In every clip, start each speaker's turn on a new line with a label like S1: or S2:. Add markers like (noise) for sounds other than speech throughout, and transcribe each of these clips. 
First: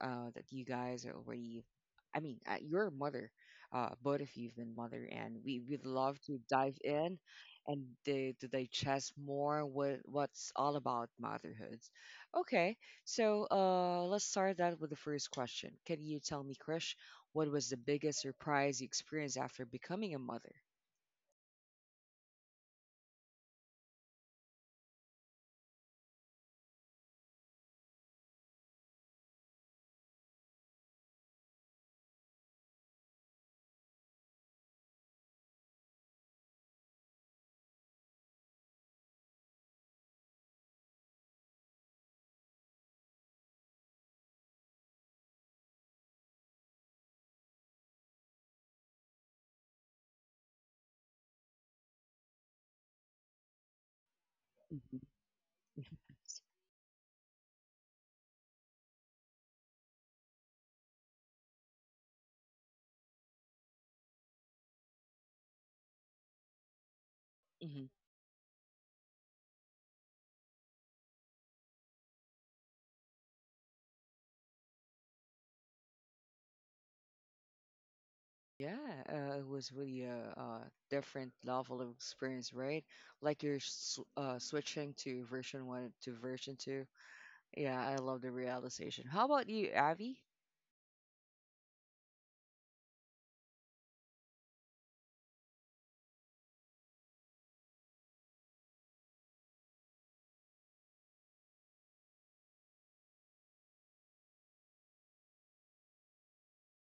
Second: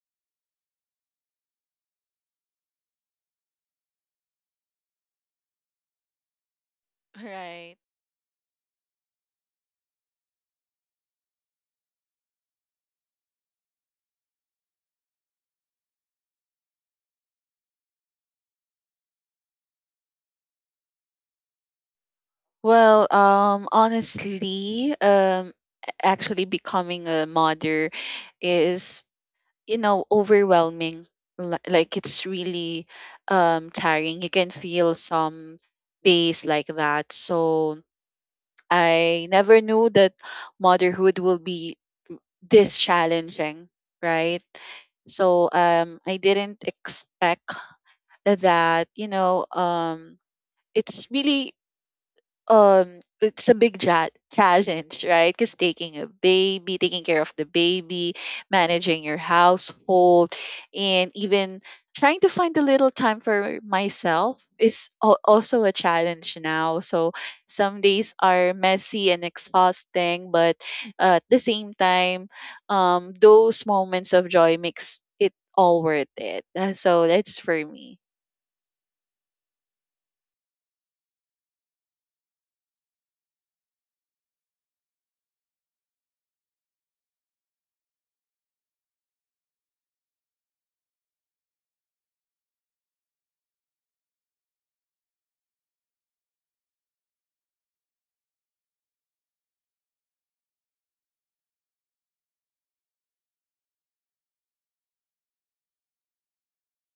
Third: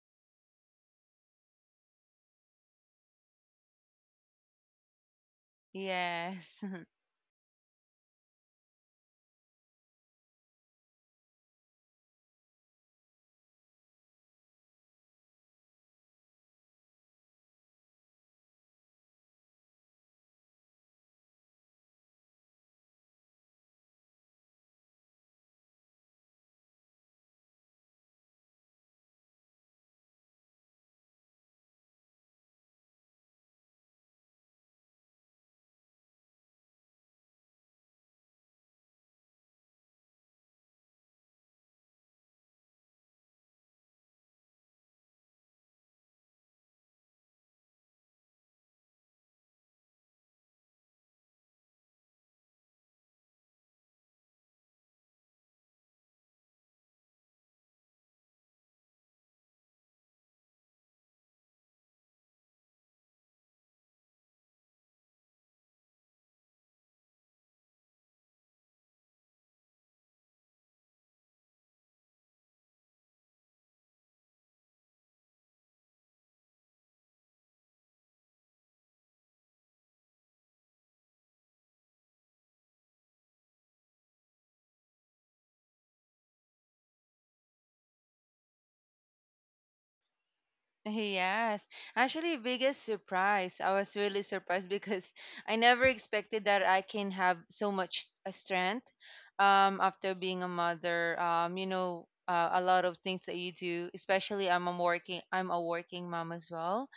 S1: that you guys are already, you're a mother. Both of you have been mother, and we would love to
S2: Yes.
S1: dive
S2: (laughs)
S1: in
S3: Right.
S1: and to digest more what's all about motherhood. Okay, so let's start that with the first question. Can you tell me, Krish, what was the biggest surprise you experienced after becoming a mother?
S3: Well, honestly, actually becoming a mother is, you know, overwhelming. Like it's really tiring. You can feel some days like that. So I never knew that motherhood will be this challenging, right? So I didn't expect that, you know, it's really it's a big challenge,
S1: Mhm.
S3: right? Because taking a baby taking care of the baby, managing your household, and even trying to find a little time for myself is also a challenge now. So some
S1: Mhm. (laughs)
S3: days are messy and exhausting, but at the same time, those moments of joy makes it all worth it. So that's for me.
S1: Yeah, it was really a, different level of experience, right? Like you're s switching to version one to version two. Yeah, I love the realization. How about you, Avi?
S2: Yes. Actually, biggest surprise. I was really surprised (laughs) because I never expected that I can have so much strength after being a mother. You know, a lot of things that you do, especially I'm a working mom as well.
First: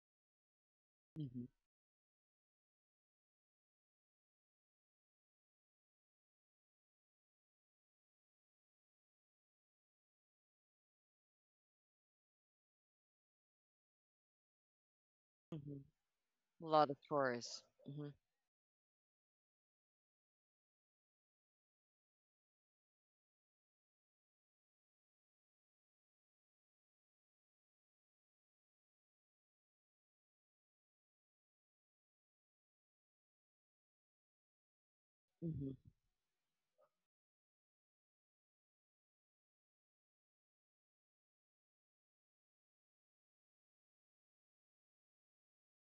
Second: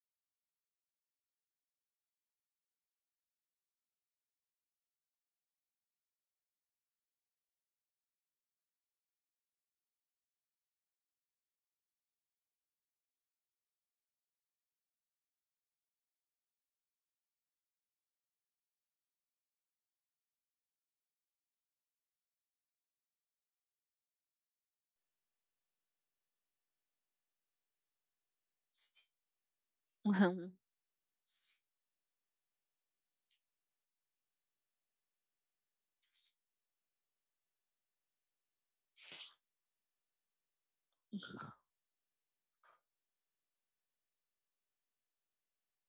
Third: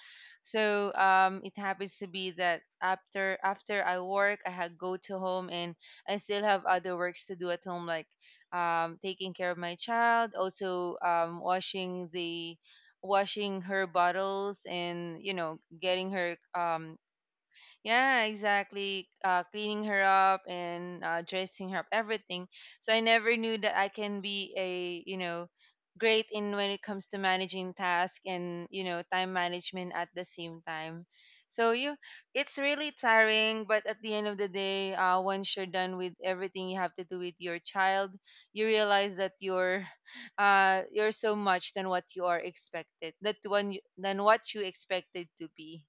S2: So
S1: Mm-hmm.
S2: it happens to be that after I work, I had go to home and I still have other works to do at home, like taking care of my child, also washing the washing her bottles, and you know
S1: Mm-hmm.
S2: getting her
S1: A lot of tourists. Mm-hmm.
S2: yeah, exactly. Cleaning her up and dressing her up, everything. So I never knew that I can be a, you know, great in when it comes to managing tasks and, you know, time management at the same time. So you, it's really tiring, but at the end of the day, once you're
S1: Mm-hmm.
S2: done with everything you have to do with your child, you realize that you're, (laughs) you're so much than what you are expected, that one than what you expected to be.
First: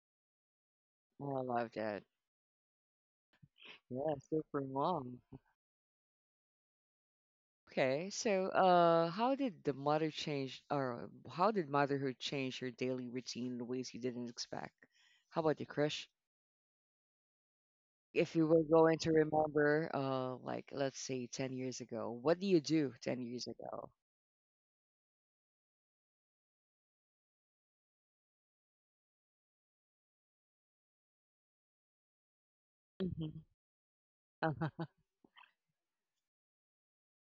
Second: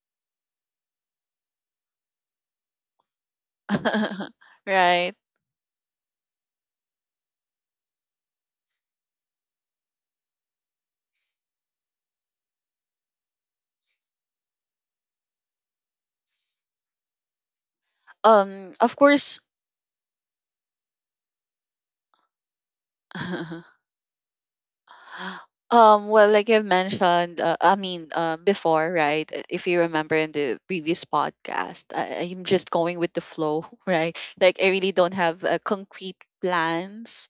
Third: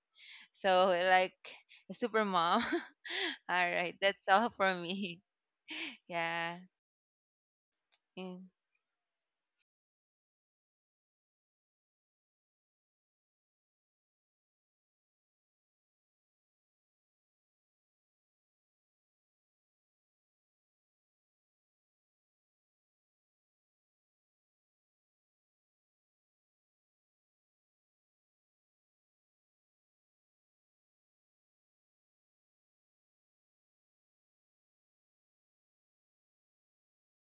S2: So like
S1: I love
S2: a
S1: that.
S2: super mom. (laughs) All right,
S1: Yeah,
S2: that's
S3: (laughs)
S2: all
S1: super
S2: for
S3: Right.
S2: me.
S1: mom.
S2: (laughs) Yeah.
S1: Okay,
S2: Mm.
S1: so how did the mother change, or how did motherhood change your daily routine in ways you didn't expect? How about you, Krish? If you were
S3: um of
S1: going to
S3: course
S1: remember, like let's say 10 years ago, what do you do 10 years
S3: (laughs)
S1: ago?
S3: Like I've mentioned, before, right? If you remember in the previous podcast, I'm just going with the
S1: Hmm
S3: flow, (laughs) right? Like I
S1: Uh-huh.
S3: really don't have concrete plans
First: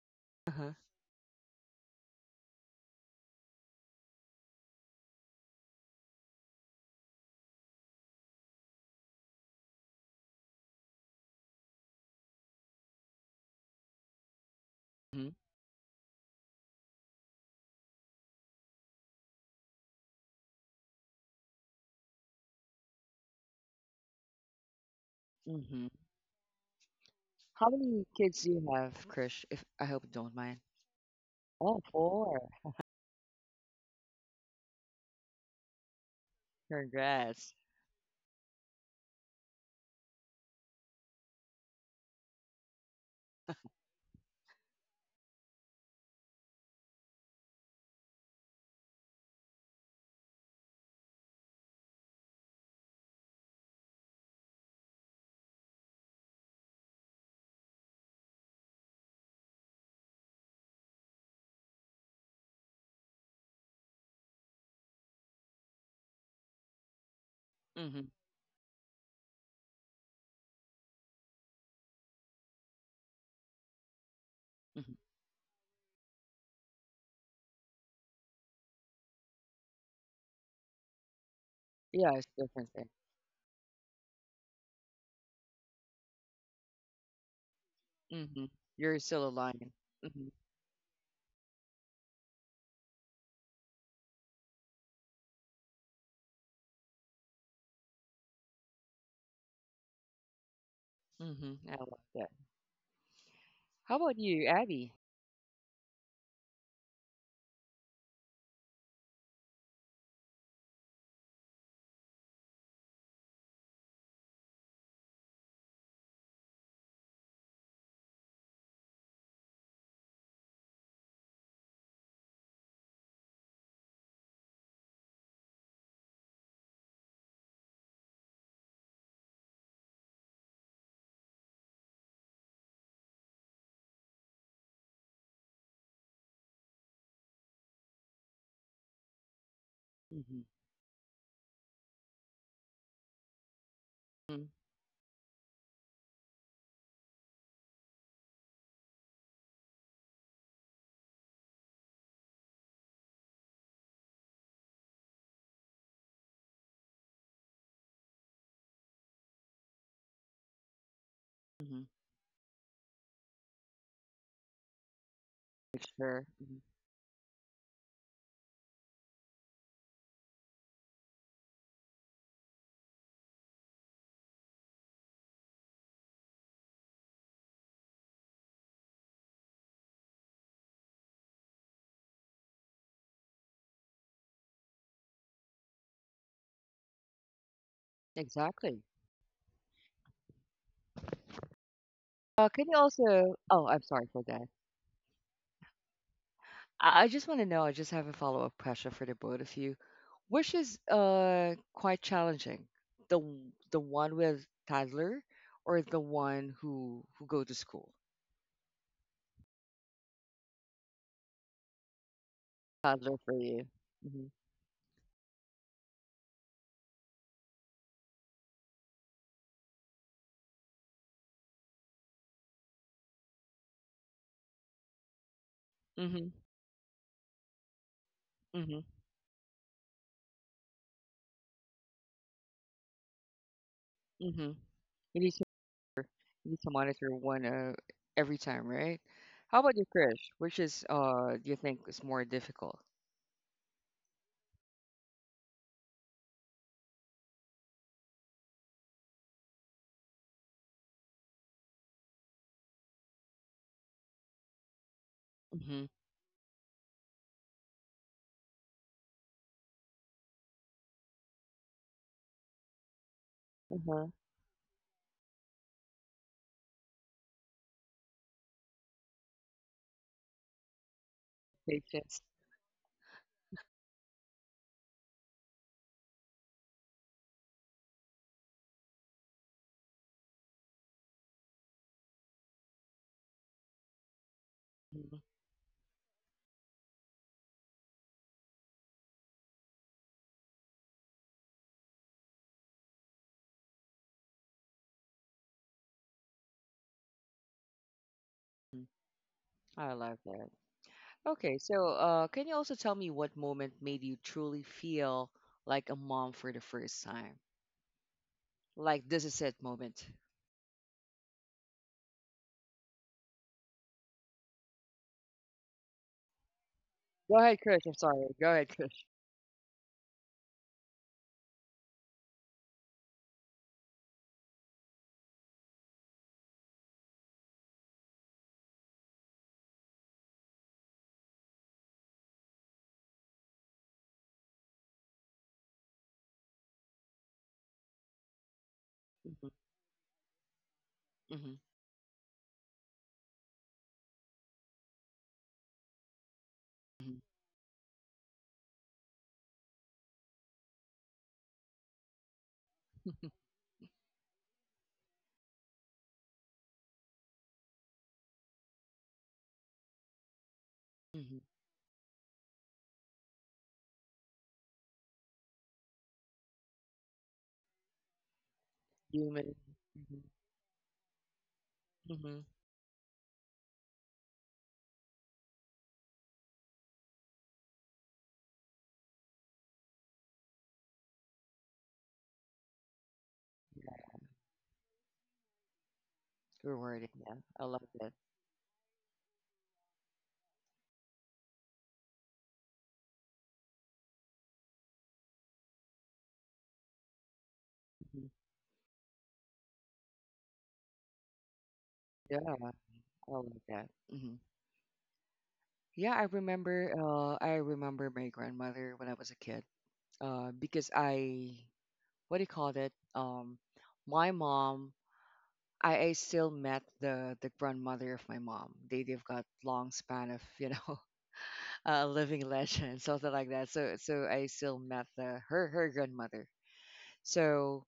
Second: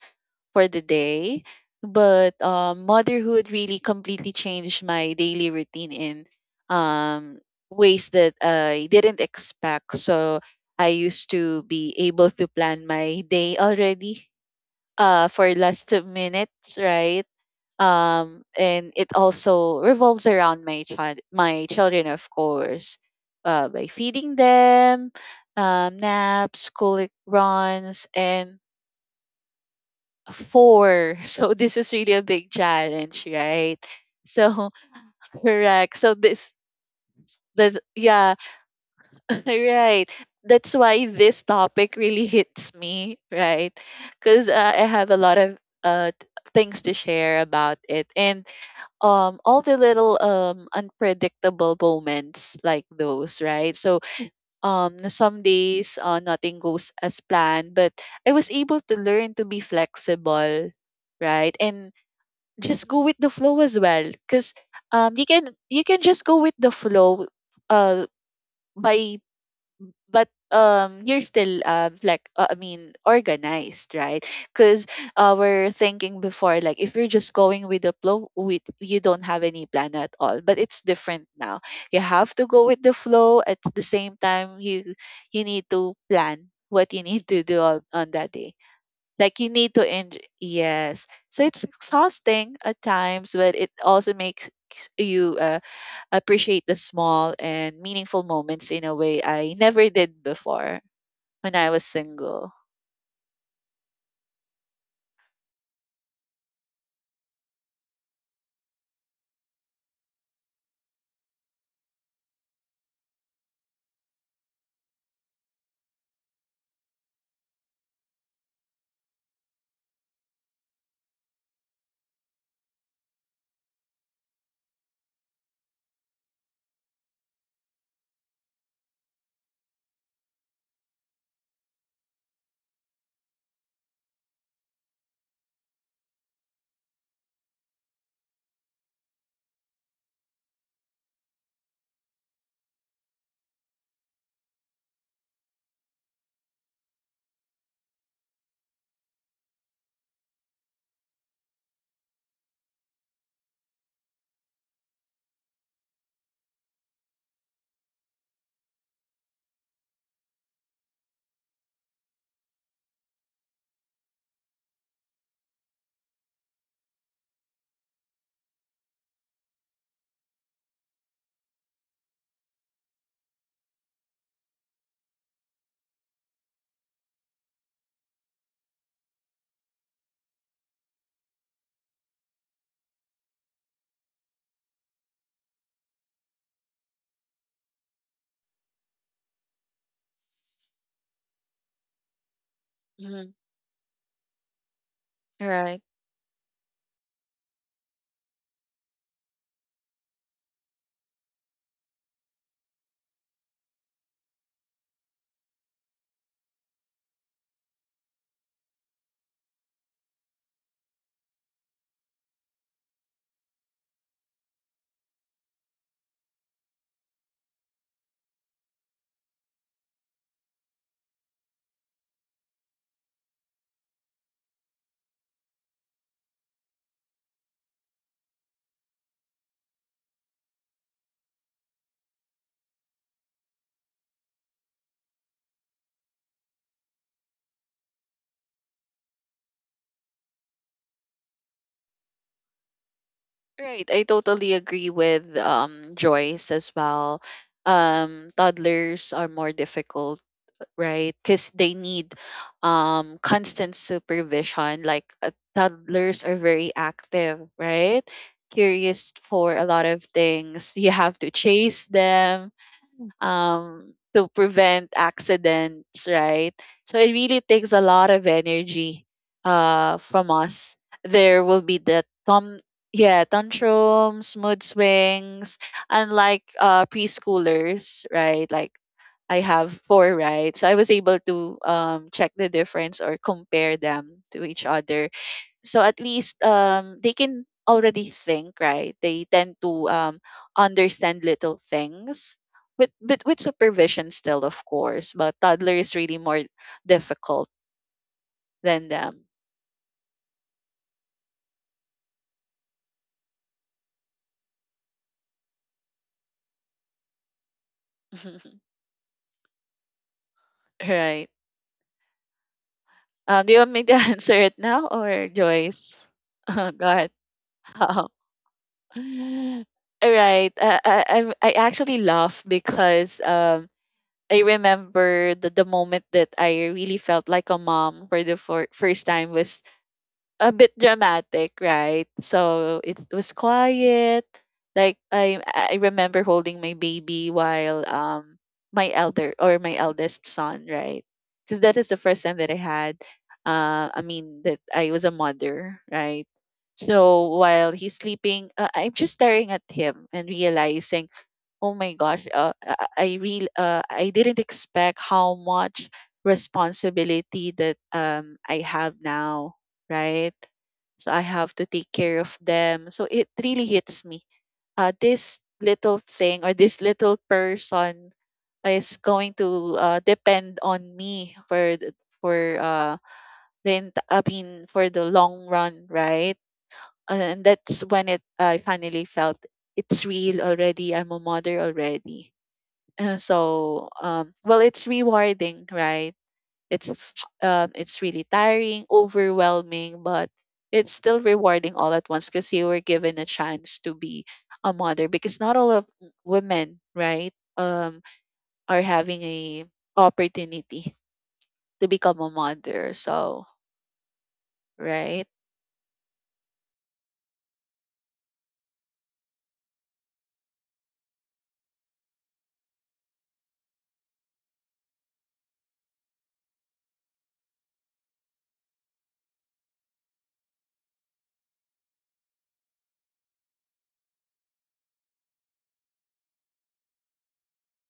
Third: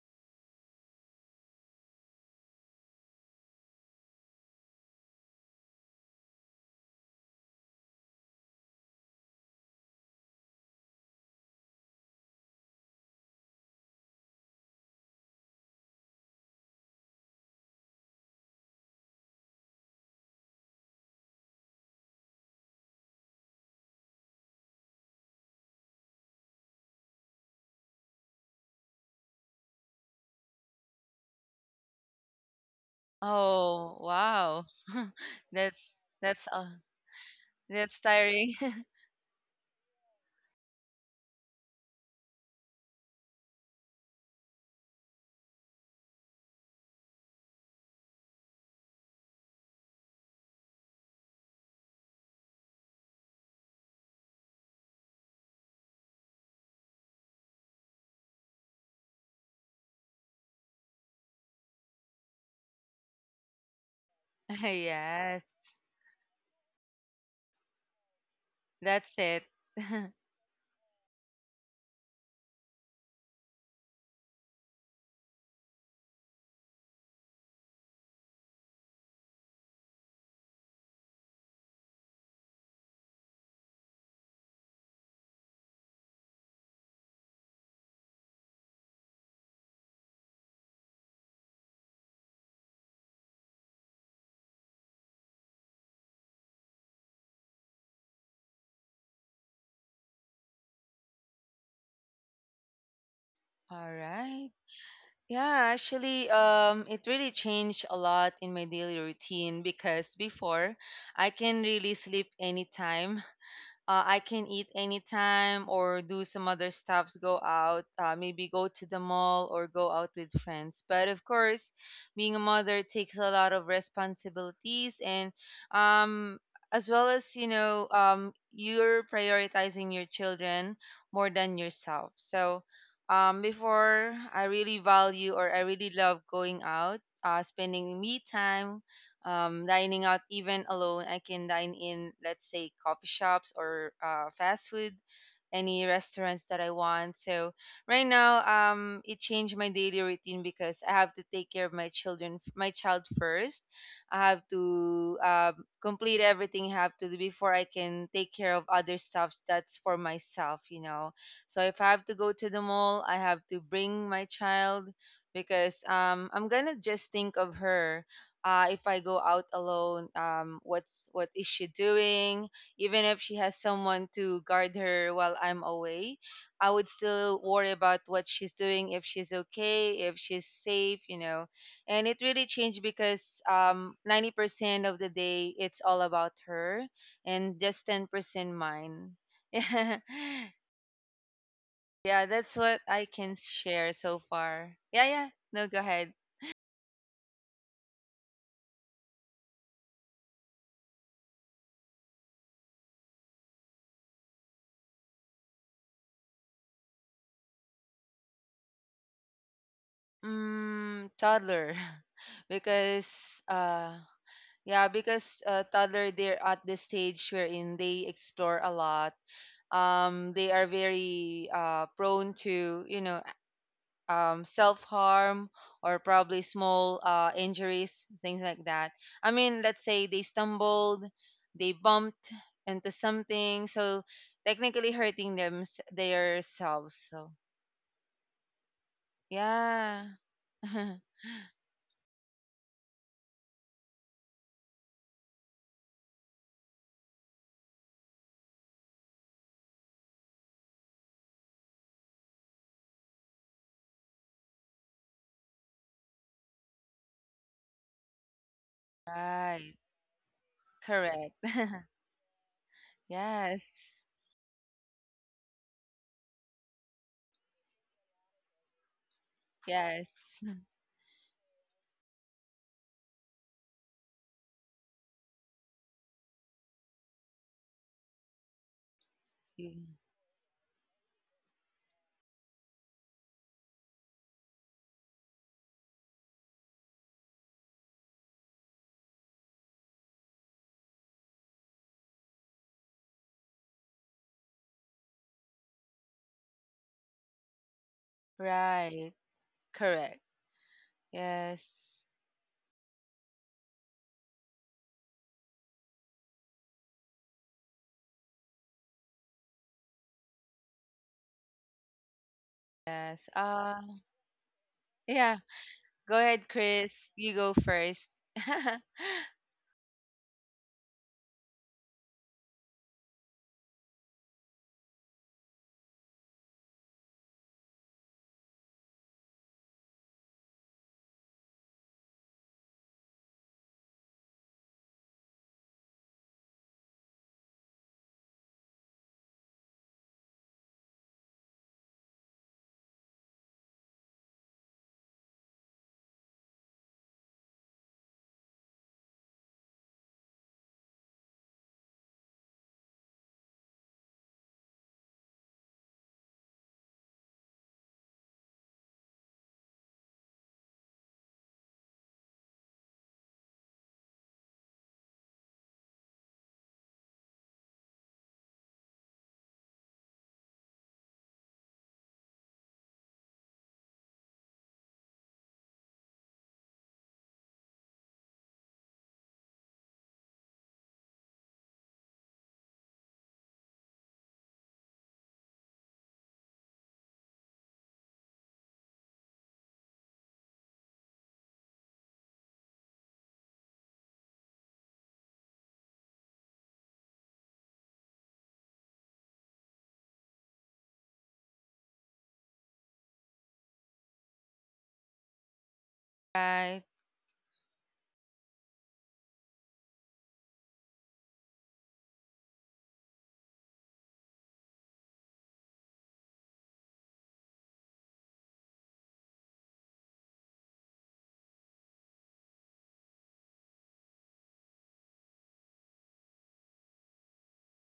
S3: for
S1: Uh-huh.
S3: the day, but motherhood really completely changed my daily routine in um ways that I didn't expect. So I used to be able to plan my day already,
S1: Mm-hmm.
S3: for last 2 minutes, right? And it also revolves around my children, of course, by feeding them,
S1: hmm
S3: naps, school
S1: How many
S3: runs,
S1: kids do
S3: and
S1: you have, Krish? If I hope you don't mind.
S3: four. (laughs) So
S1: Oh,
S3: this is really a
S1: four.
S3: big challenge, right?
S2: Oh, wow.
S3: So
S2: (laughs)
S3: (laughs) correct.
S2: That's
S3: So
S2: that's
S3: this
S2: all.
S1: Congrats.
S3: this
S2: That's
S3: yeah
S2: tiring. (laughs)
S3: (laughs) Right, that's why this topic really hits me, right?
S1: (laughs)
S3: Because I have a lot of things to share about it. And all the little unpredictable moments like those, right? So some days nothing goes as planned, but I was able to learn to be flexible, right, and just go with the flow as well. Because you can,
S2: Yes,
S3: you can just go with the flow,
S1: Mm-hmm.
S3: uh by
S2: that's it. (laughs) All
S3: but you're still organized, right? Because
S1: hmm
S3: we're thinking before like if you're just going with the flow with you don't have any plan at all, but it's different now. You
S1: Yeah, it's
S3: have to
S1: different.
S3: go with the flow, at the same time you you need to plan what you need to do on that
S1: Hmm
S3: day.
S1: You're still a
S3: Like you
S1: lion.
S3: need to end,
S1: Hmm
S3: yes. So it's exhausting at times, but it also makes you appreciate the small and meaningful moments in a way I never did before
S1: hmm
S3: when I
S1: I
S3: was
S1: like that.
S3: single.
S1: How about you,
S2: right.
S1: Abby?
S2: Yeah, actually, it really changed a lot in my daily routine because before I can really sleep anytime. I can eat anytime or do some other stuffs, go out, maybe go to the mall or go out with friends. But of course, being a mother takes a lot of responsibilities and um, as well as, you know, you're prioritizing your children more than yourself. So before, I really value or I really love going out, spending me time, dining out.
S1: Mm-hmm.
S2: Even alone I can dine in, let's say, coffee shops or fast food, any restaurants that I want. So right now, it changed my daily routine because I have to take care of my child first. I have to complete everything I have to do before I can take care of other stuffs that's for myself, you know. So
S1: Mm-hmm.
S2: if I have to go to the mall, I have to bring my child because
S1: Sure.
S2: I'm
S1: hmm
S2: gonna just think of her. If I go out alone, what is she doing? Even if she has someone to guard her while I'm away, I would still worry about what she's doing, if she's okay, if she's safe, you know. And it really changed because 90% of the day it's all about her, and just 10%
S1: Exactly.
S2: mine. (laughs) Yeah, yeah, that's
S1: Can you
S2: what I
S1: also?
S3: Mhm.
S2: can
S1: Oh, I'm
S2: share
S1: sorry for
S2: so
S1: that.
S2: far. Yeah, yeah. No, go
S3: Right.
S2: ahead.
S1: I just want to know. I just have a follow up question for the both of you, which is quite challenging. The one with toddler, or the one who go to school.
S2: Mm, toddler. (laughs)
S1: Toddler for
S2: because
S1: you.
S2: uh
S1: Mm-hmm.
S2: yeah, because toddler, they're at the stage wherein they explore a lot. They are very prone to, you know, self-harm or
S1: Mm-hmm.
S2: probably small injuries, things like
S1: Mm-hmm.
S2: that. I mean, let's say they stumbled, they bumped into something, so
S1: Mm-hmm.
S2: technically hurting
S1: You need to
S2: themselves.
S1: monitor
S2: So,
S1: one every time, right? How about you,
S2: yeah.
S1: Krish? Which is
S2: (laughs)
S1: do you think is more difficult?
S3: Right. I totally agree with Joyce as well. Toddlers are more difficult, right? Cuz they need constant supervision. Like
S1: Mm-hmm.
S3: toddlers are very active, right? Curious for a
S2: Right.
S3: lot of things. You have to
S2: Correct.
S3: chase them
S1: Uh-huh.
S2: Yes.
S3: to prevent accidents, right? So it really takes a lot of energy from
S2: Yes. (laughs)
S3: us. There will be the
S1: Patience.
S3: tom yeah, tantrums, mood swings, unlike preschoolers, right? Like I have
S2: Mm.
S3: four, right? So I was able to check the difference or compare them to each other.
S1: Mhm.
S3: So at least they can already think, right? They tend to understand little things with, but with supervision still, of course. But toddler is really more difficult than
S2: Right.
S3: them.
S1: I love
S2: Correct.
S1: that. Okay, so
S2: Yes.
S1: can you also tell me what moment made you truly feel like a mom for the first time?
S3: (laughs)
S1: Like this is it moment.
S3: Right.
S2: Yes.
S3: Do you want me to (laughs) answer it now, or
S2: Yeah.
S3: Joyce?
S2: Go
S3: (laughs)
S2: ahead,
S3: Go ahead.
S2: Chris.
S1: Go
S2: You
S1: ahead,
S2: go
S3: (laughs)
S1: Krish. I'm
S3: All
S2: first.
S1: sorry. Go
S2: (laughs)
S1: ahead, Krish.
S3: right. I actually laugh because I remember the moment that I really felt like a mom for the first time was a bit dramatic, right? So it was quiet. Like I remember holding my baby while my elder or my eldest son, right?
S1: Mhm.
S3: Because that is the first time that I had that I was a mother, right?
S1: mhm,
S3: So while he's sleeping, I'm just staring at him and realizing, oh my gosh, I
S1: (laughs)
S3: really I didn't expect how much responsibility that I have now, right? So I
S1: mhm.
S3: have to take care of them. So it really hits me. This little thing or this little person is going
S1: Human.
S3: to
S1: Mhm,
S3: depend on me for
S1: mhm.
S3: the ent- I mean for the long run, right? And that's when it I finally felt it's real already. I'm a mother already.
S1: Yeah,
S3: Well, it's rewarding, right?
S1: it's rewarding,
S3: it's
S1: yeah. I love
S3: it's
S1: that.
S3: really tiring, overwhelming, but it's still rewarding all at once. Because you were given a chance to be a mother. Because not all of women, right,
S1: Mhm.
S3: are having a opportunity to become a
S1: Yeah, I
S3: mother. So
S1: love that. Mhm.
S3: right.
S1: Yeah,
S2: Right.
S1: I remember my grandmother when I was a kid. Because I what do you call it? My mom, I still met the grandmother of my mom. They've got long span of, you know, (laughs) living legend, something like that. So so I still met the her grandmother. So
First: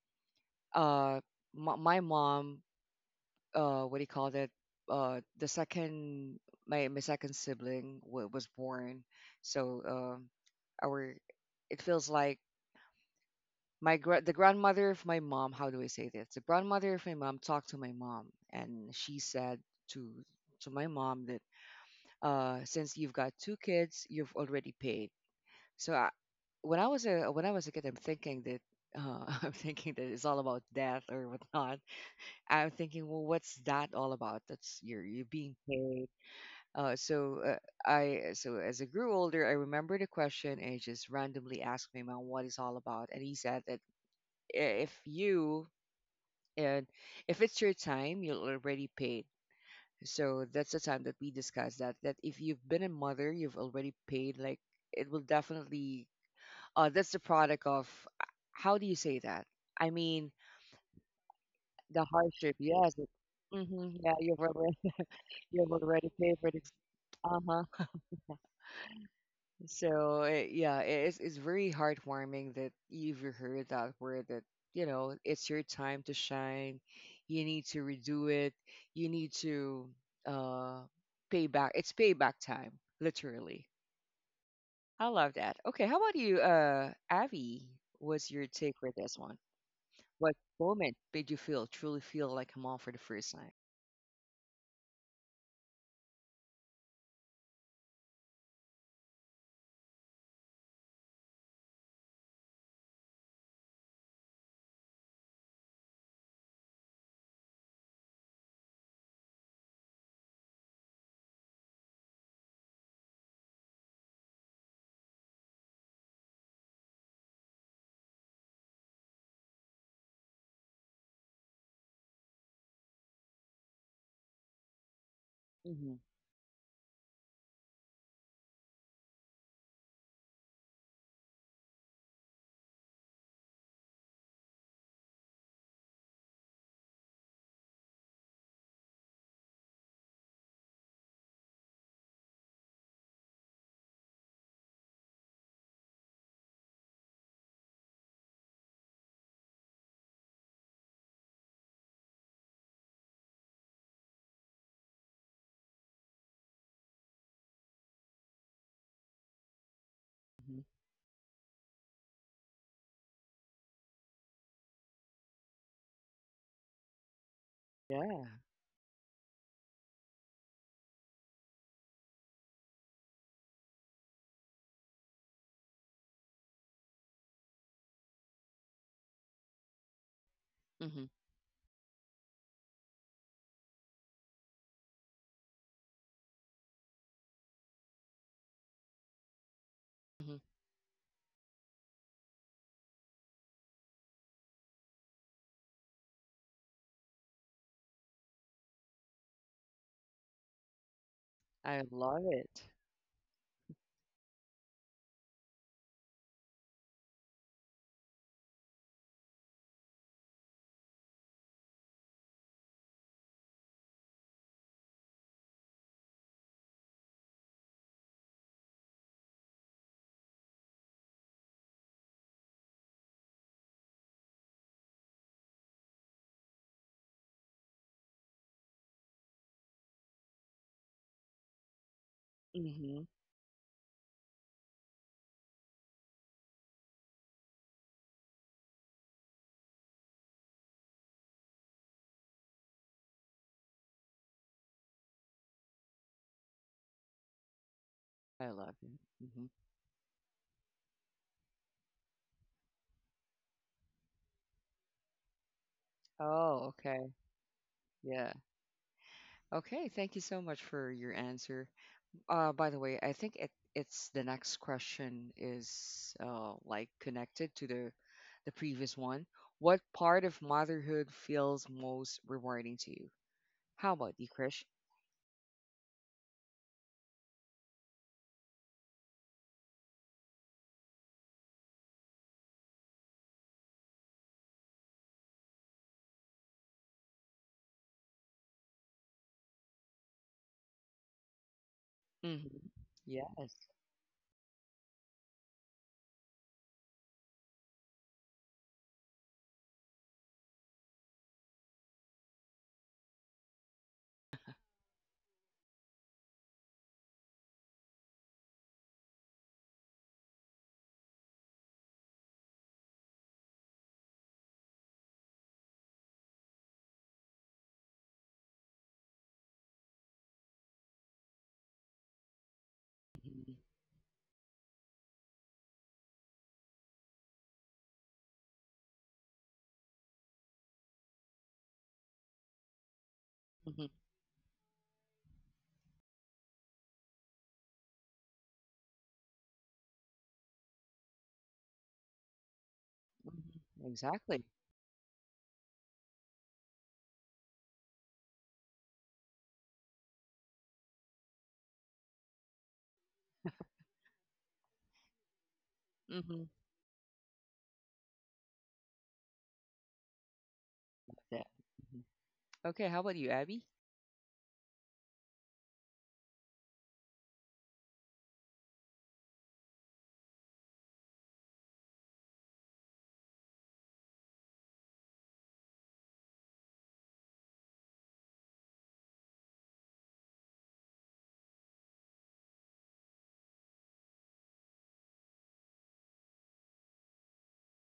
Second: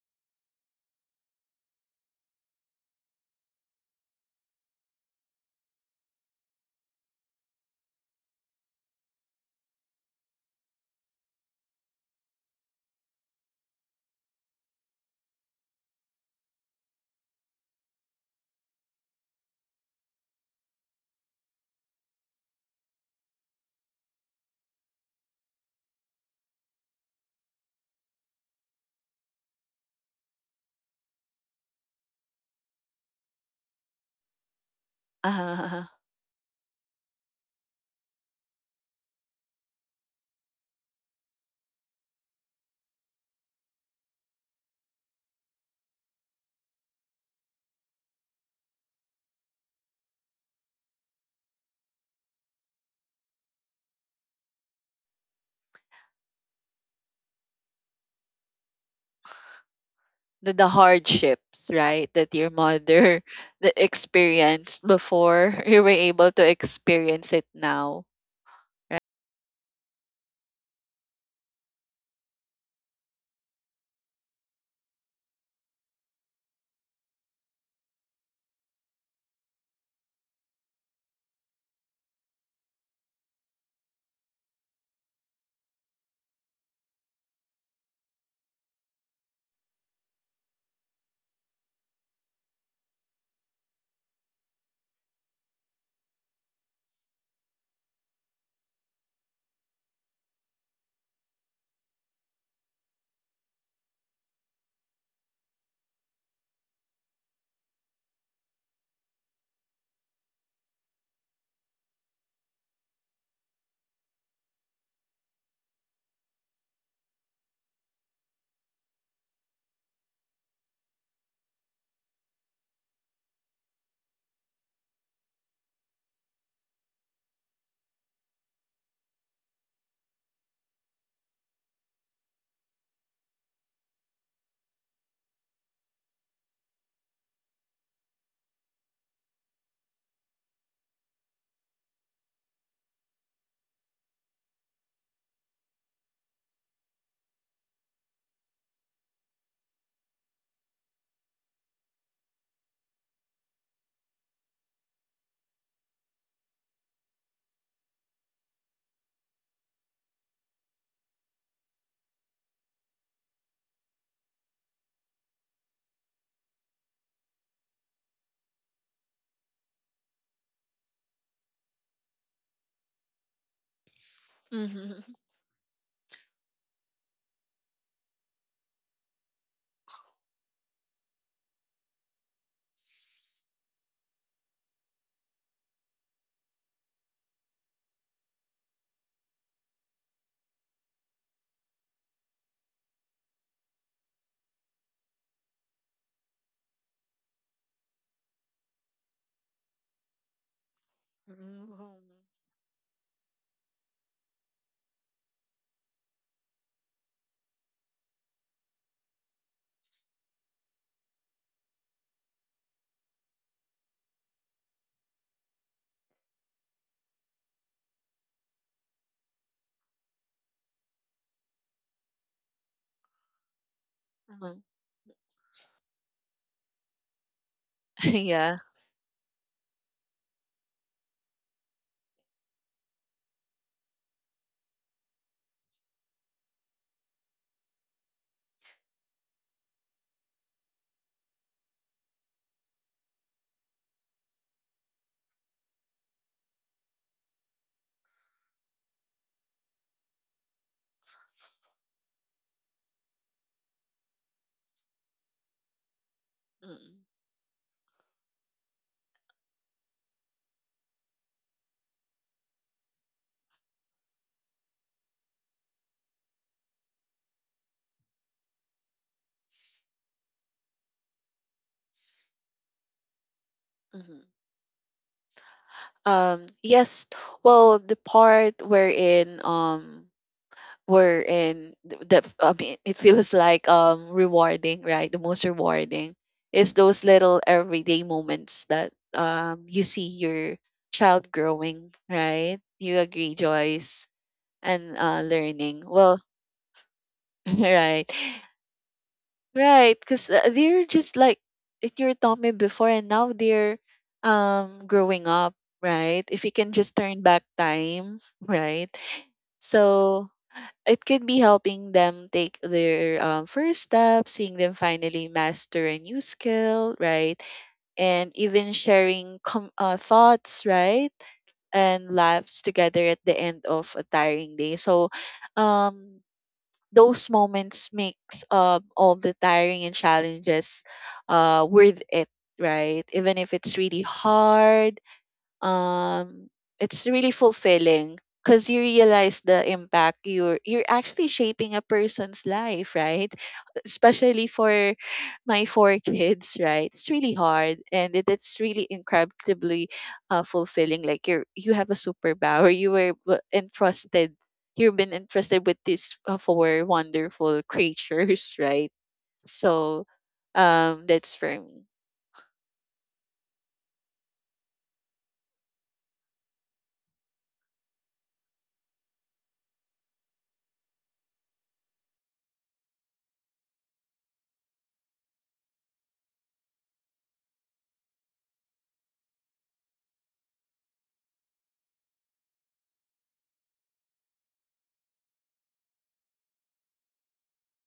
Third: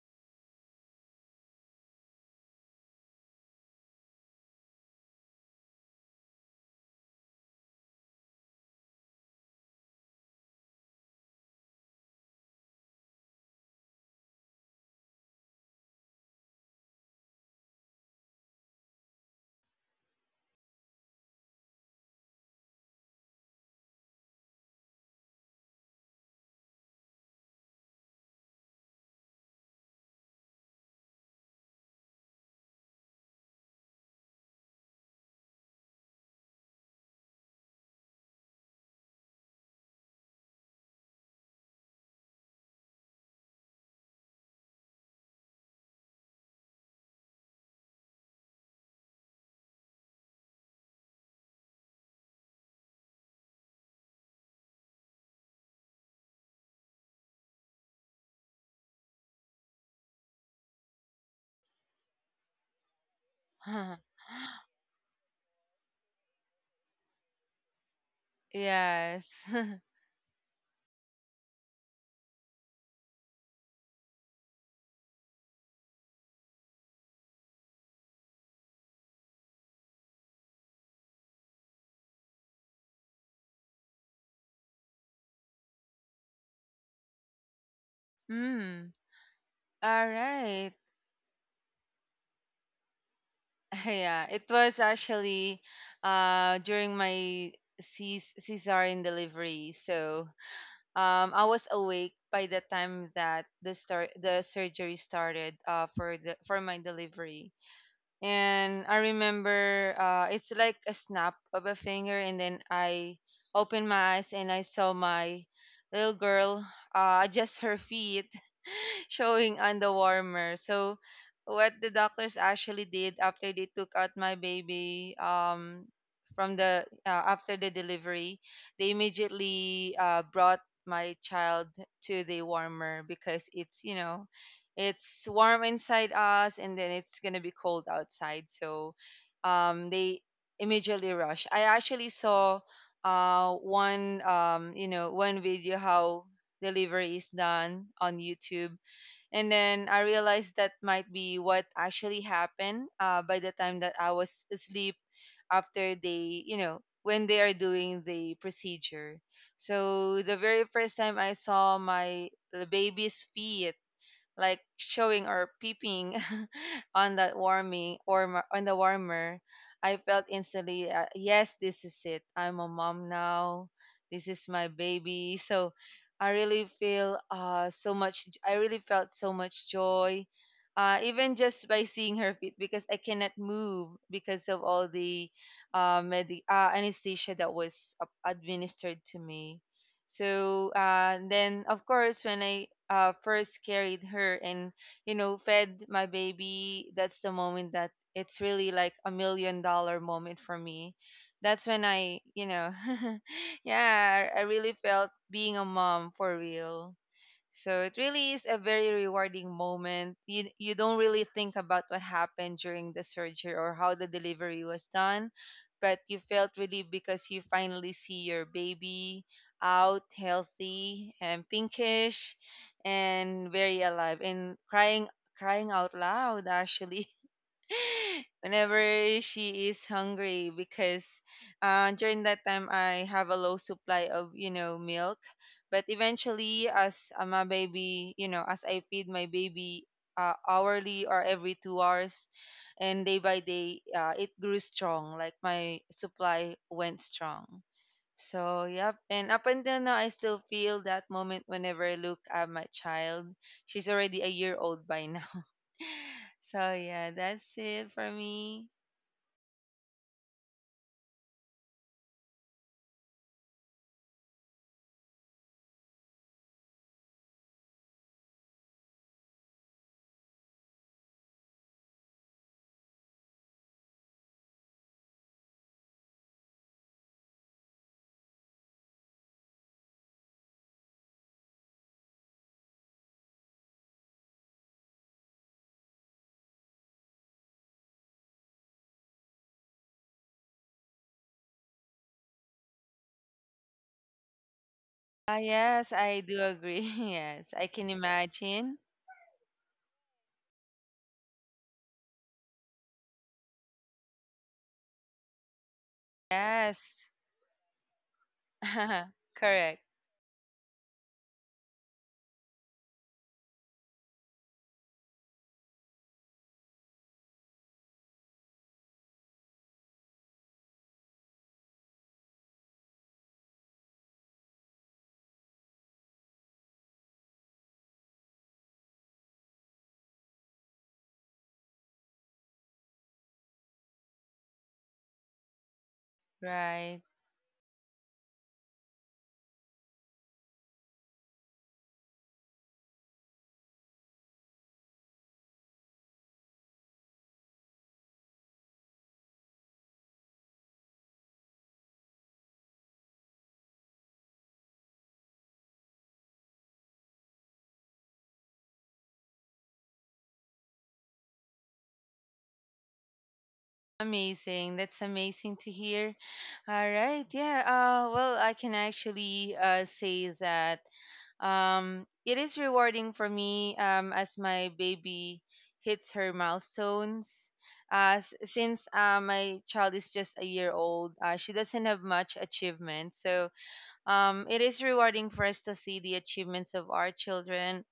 S1: uh my mom, what do you call that, the second, my second sibling was born. So our, it feels like the grandmother of my mom, how do I say this, the grandmother of my mom talked to my mom, and she said to my mom that since you've got two kids you've already paid. So when I was a when I was a kid I'm thinking that (laughs) I'm thinking that it's all about death or whatnot. I'm thinking, well, what's that all about? That's you're being
S3: uh,
S1: paid. Uh, so uh, I, so as I grew older, I remembered the question and just randomly asked my mom what it's all about, and he said that if you, and if it's your time, you're already paid. So that's the time that we discussed that if you've been a mother, you've already paid. Like it will definitely. That's the product of uh, how do you say that? I mean
S3: (laughs) the hardships,
S1: the
S3: right, that your
S1: hardship. Yes.
S3: mother (laughs) that
S1: Mm-hmm,
S2: (laughs)
S1: yeah, you've already.
S3: experienced
S1: You,
S3: before
S1: your
S3: (laughs) you were
S1: already
S3: able to
S1: favorite, is-
S3: experience it
S1: Uh-huh.
S3: now, right?
S2: Yes. (laughs)
S1: So eh, yeah, eh, it's very heartwarming that you've heard that word that you know it's your time to shine. You need to redo it. You need to uh pay back. It's payback time, literally. I love that. Okay, how about you, Avi? What's your take for
S2: Mm.
S1: this one?
S2: All
S1: What
S2: right.
S1: moment made you feel truly feel like a mom for the first time?
S2: (laughs) Yeah. It was actually during my cesarean delivery. So I was awake by the time that the surgery started, for the for my delivery, and I remember, it's like a snap of a finger, and then I opened my eyes and I saw my little girl, adjust her feet (laughs) showing on the warmer. So what the doctors actually did after they took out my baby,
S1: Mm-hmm.
S2: from the after the delivery, they immediately brought my child to the warmer because it's, you know, it's warm inside us, and then it's gonna be cold outside. So, they immediately rush. I actually saw one, one video how delivery is done on YouTube, and then I realized that might be what actually happened. By the time that I was asleep, after they, you know, when they are doing the procedure. So the very first time I saw my baby's feet, like, showing or peeping (laughs) on that warming
S1: Yeah.
S2: or on the warmer, I felt instantly, yes, this is it. I'm a mom now. This is my
S3: Mhm.
S2: baby. So I really feel, so much. I really felt so much joy,
S1: Mm-hmm.
S2: even just by seeing her feet because I cannot move because of all the anesthesia that was administered to me.
S1: hmm
S2: So and then, of course, when I, first carried her and you know fed my baby, that's the moment that it's really like a million dollar moment for me. That's
S3: Mhm.
S1: I
S2: when I,
S1: love
S2: you
S1: it.
S2: know (laughs) yeah I really felt being a mom for real. So it really is a very rewarding moment. You don't really think about what happened during the surgery or how the delivery was done, but you felt relieved because you finally see your baby out healthy and pinkish and very alive and crying, crying out loud, actually,
S3: (laughs)
S2: (laughs)
S3: Yeah.
S2: whenever she is hungry because, during that time
S1: Mm-hmm.
S2: I have a low supply of, you know, milk. But eventually, as, my baby, you know, as I feed my baby, hourly or every 2 hours, and day by day, it grew strong. Like my supply went strong.
S1: I
S2: So,
S1: love it.
S2: yep. And
S1: Mhm.
S2: up until now, I still feel that moment whenever I look at my child. She's already a year old by now. (laughs)
S1: Oh,
S2: So,
S1: okay.
S3: Mm-mm.
S2: yeah, that's it for
S1: Yeah.
S2: me.
S1: Okay. Thank you so much for your answer. By the way, I think it's the next question is like connected to the previous one. What part of motherhood feels most rewarding to you? How about you,
S3: Mhm.
S1: Krish?
S3: Yes. Well, the part wherein wherein th- the I mean it feels like rewarding, right? The most rewarding is those little everyday moments that you see your child growing, right?
S1: Hmm
S3: You agree,
S1: Yes.
S3: Joyce, and
S2: Ah,
S3: learning.
S2: yes, I
S3: Well,
S2: do agree. (laughs) Yes, I can
S3: (laughs) right.
S2: imagine.
S3: Right, because they're just like in your tummy before, and now they're growing up, right? If you can just
S2: Yes,
S3: turn back time, (laughs) right?
S2: (laughs) correct.
S3: So it could be helping them take their first step, seeing them finally master a new skill, right? And even sharing thoughts, right? And laughs together at the
S1: hmm
S3: end of a tiring day. So, um, those moments makes all the tiring and challenges worth it. Right, even if it's
S1: hmm
S3: really hard, um
S2: Right.
S3: it's really fulfilling. Because you realize the impact you're actually shaping a person's life, right?
S1: hmm Exactly.
S3: Especially for my four kids, right? It's really hard, and it's really incredibly fulfilling. Like you have a superpower. You've been entrusted with these
S1: hmm
S3: four wonderful creatures. (laughs) Right? So that's
S1: Yeah.
S3: for me.
S1: hmm Okay. How about you, Abby?
S2: Amazing. That's amazing to hear. All right. Yeah. Well, I can actually, say that, it is rewarding for me, as my baby hits her milestones. Since my child is just a year old, she doesn't have much achievement. So it is rewarding for us to see the achievements of our children.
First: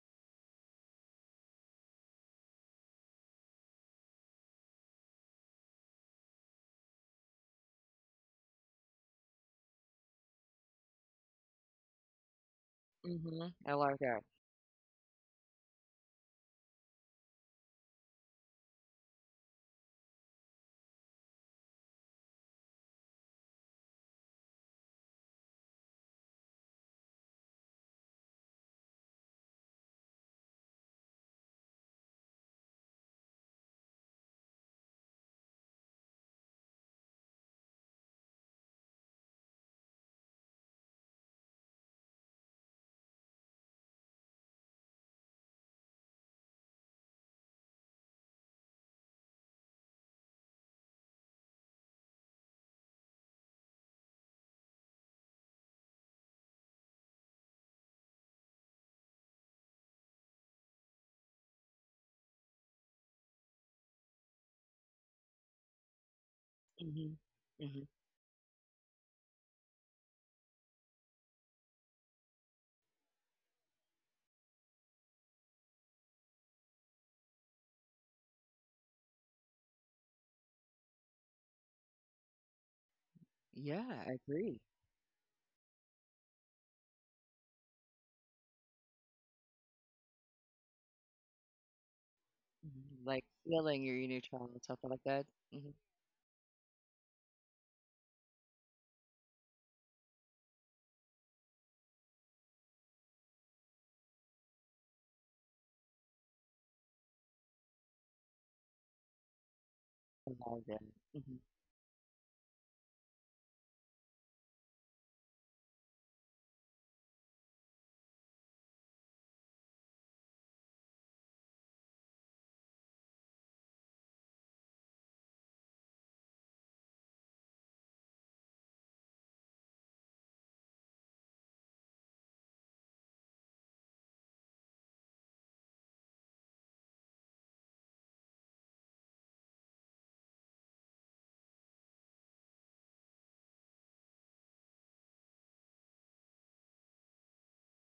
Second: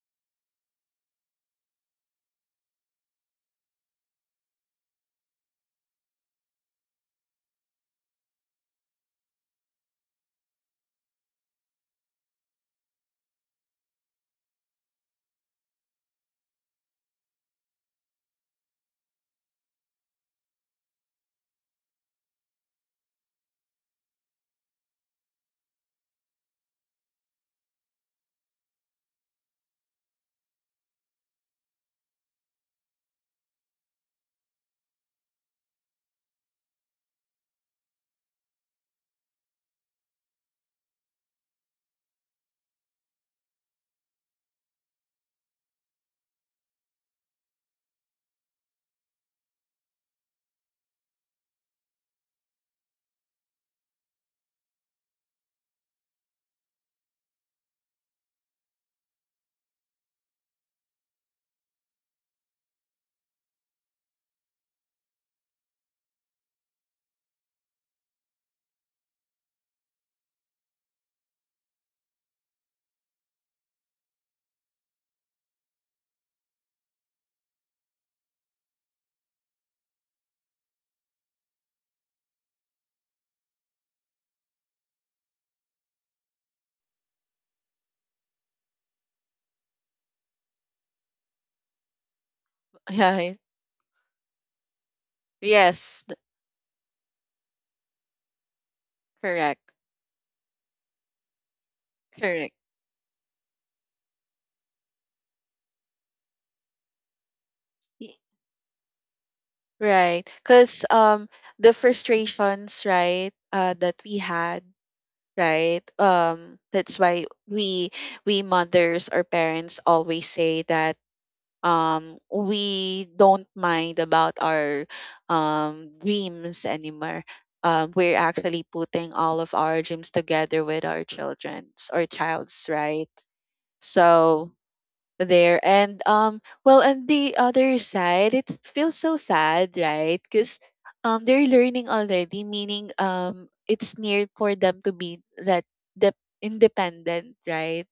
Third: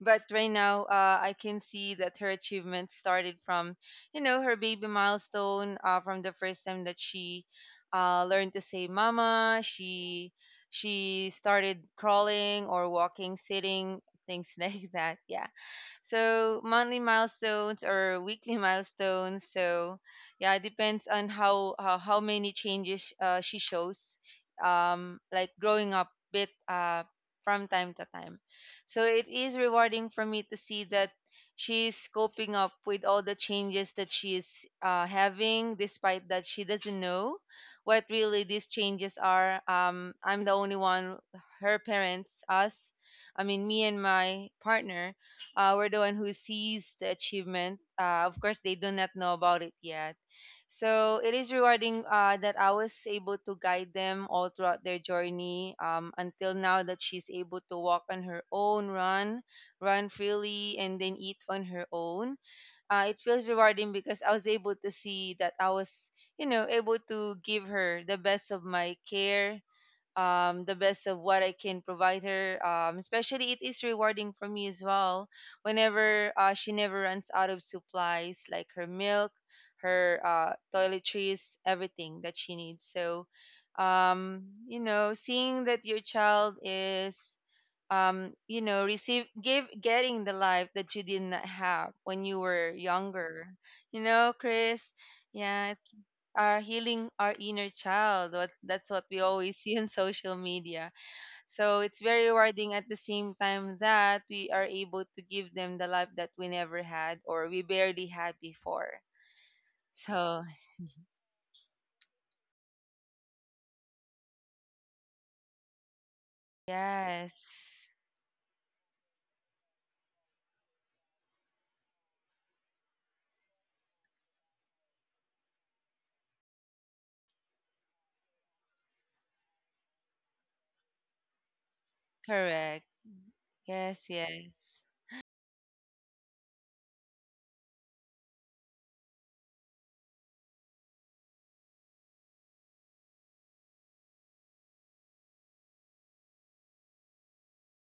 S2: But right now, I can see that her achievements started from, you know, her baby milestone, from the first time that she, learned to say mama. She started crawling or walking,
S1: Hmm I like
S2: sitting,
S1: that.
S2: things (laughs) like that. Yeah, so monthly milestones or weekly (laughs) milestones. So yeah, it depends on how how many changes, she shows, like growing up bit, from time to time. So it is rewarding for me to see that she's coping up with all the changes that she is, having, despite that she doesn't know what really these changes are. I'm the only one, her parents, us, I mean, me and my partner, we're the one who sees the achievement. Of course, they do not know about it yet. So it is rewarding, that I was able to guide them all throughout their journey, until now that she's able to walk on her own, run, run freely, and then eat on her own. It feels rewarding because I was able to see that I was, you know, able
S1: Hmm
S2: to give
S1: hmm
S2: her the best of my care, the best of what I can provide her. Especially, it is rewarding for me as well. Whenever, she never runs out of supplies, like her milk, her, toiletries, everything that she needs. So,
S1: Yeah, I agree.
S2: you know, seeing that your child is, you know, getting the life that you did not have when you were
S3: (laughs)
S1: Mhm, like
S3: Yeah.
S2: younger.
S1: healing your
S2: You
S1: inner
S2: know,
S1: child, and stuff
S2: Chris.
S1: like that?
S2: Yeah,
S1: Mhm.
S2: it's,
S3: yes th-
S2: are healing our inner child. What That's what we always
S3: Correct.
S2: (laughs) see on social media. So it's very
S3: Correct.
S2: rewarding at the same time that we are able to give them the life that we never had or we barely had before.
S3: Right.
S1: I
S2: So
S1: love that.
S3: Because
S1: Mhm.
S3: the frustrations, right, that we had, right? That's why
S2: yes,
S3: we mothers or parents always say that we don't mind about our dreams anymore. We're actually putting all of our dreams together with our children's or child's,
S2: correct.
S3: right?
S2: Yes,
S3: So
S2: yes.
S3: there. And well, on the other side, it feels so sad, right? Because they're learning already, meaning it's near for them to be that de- independent, right?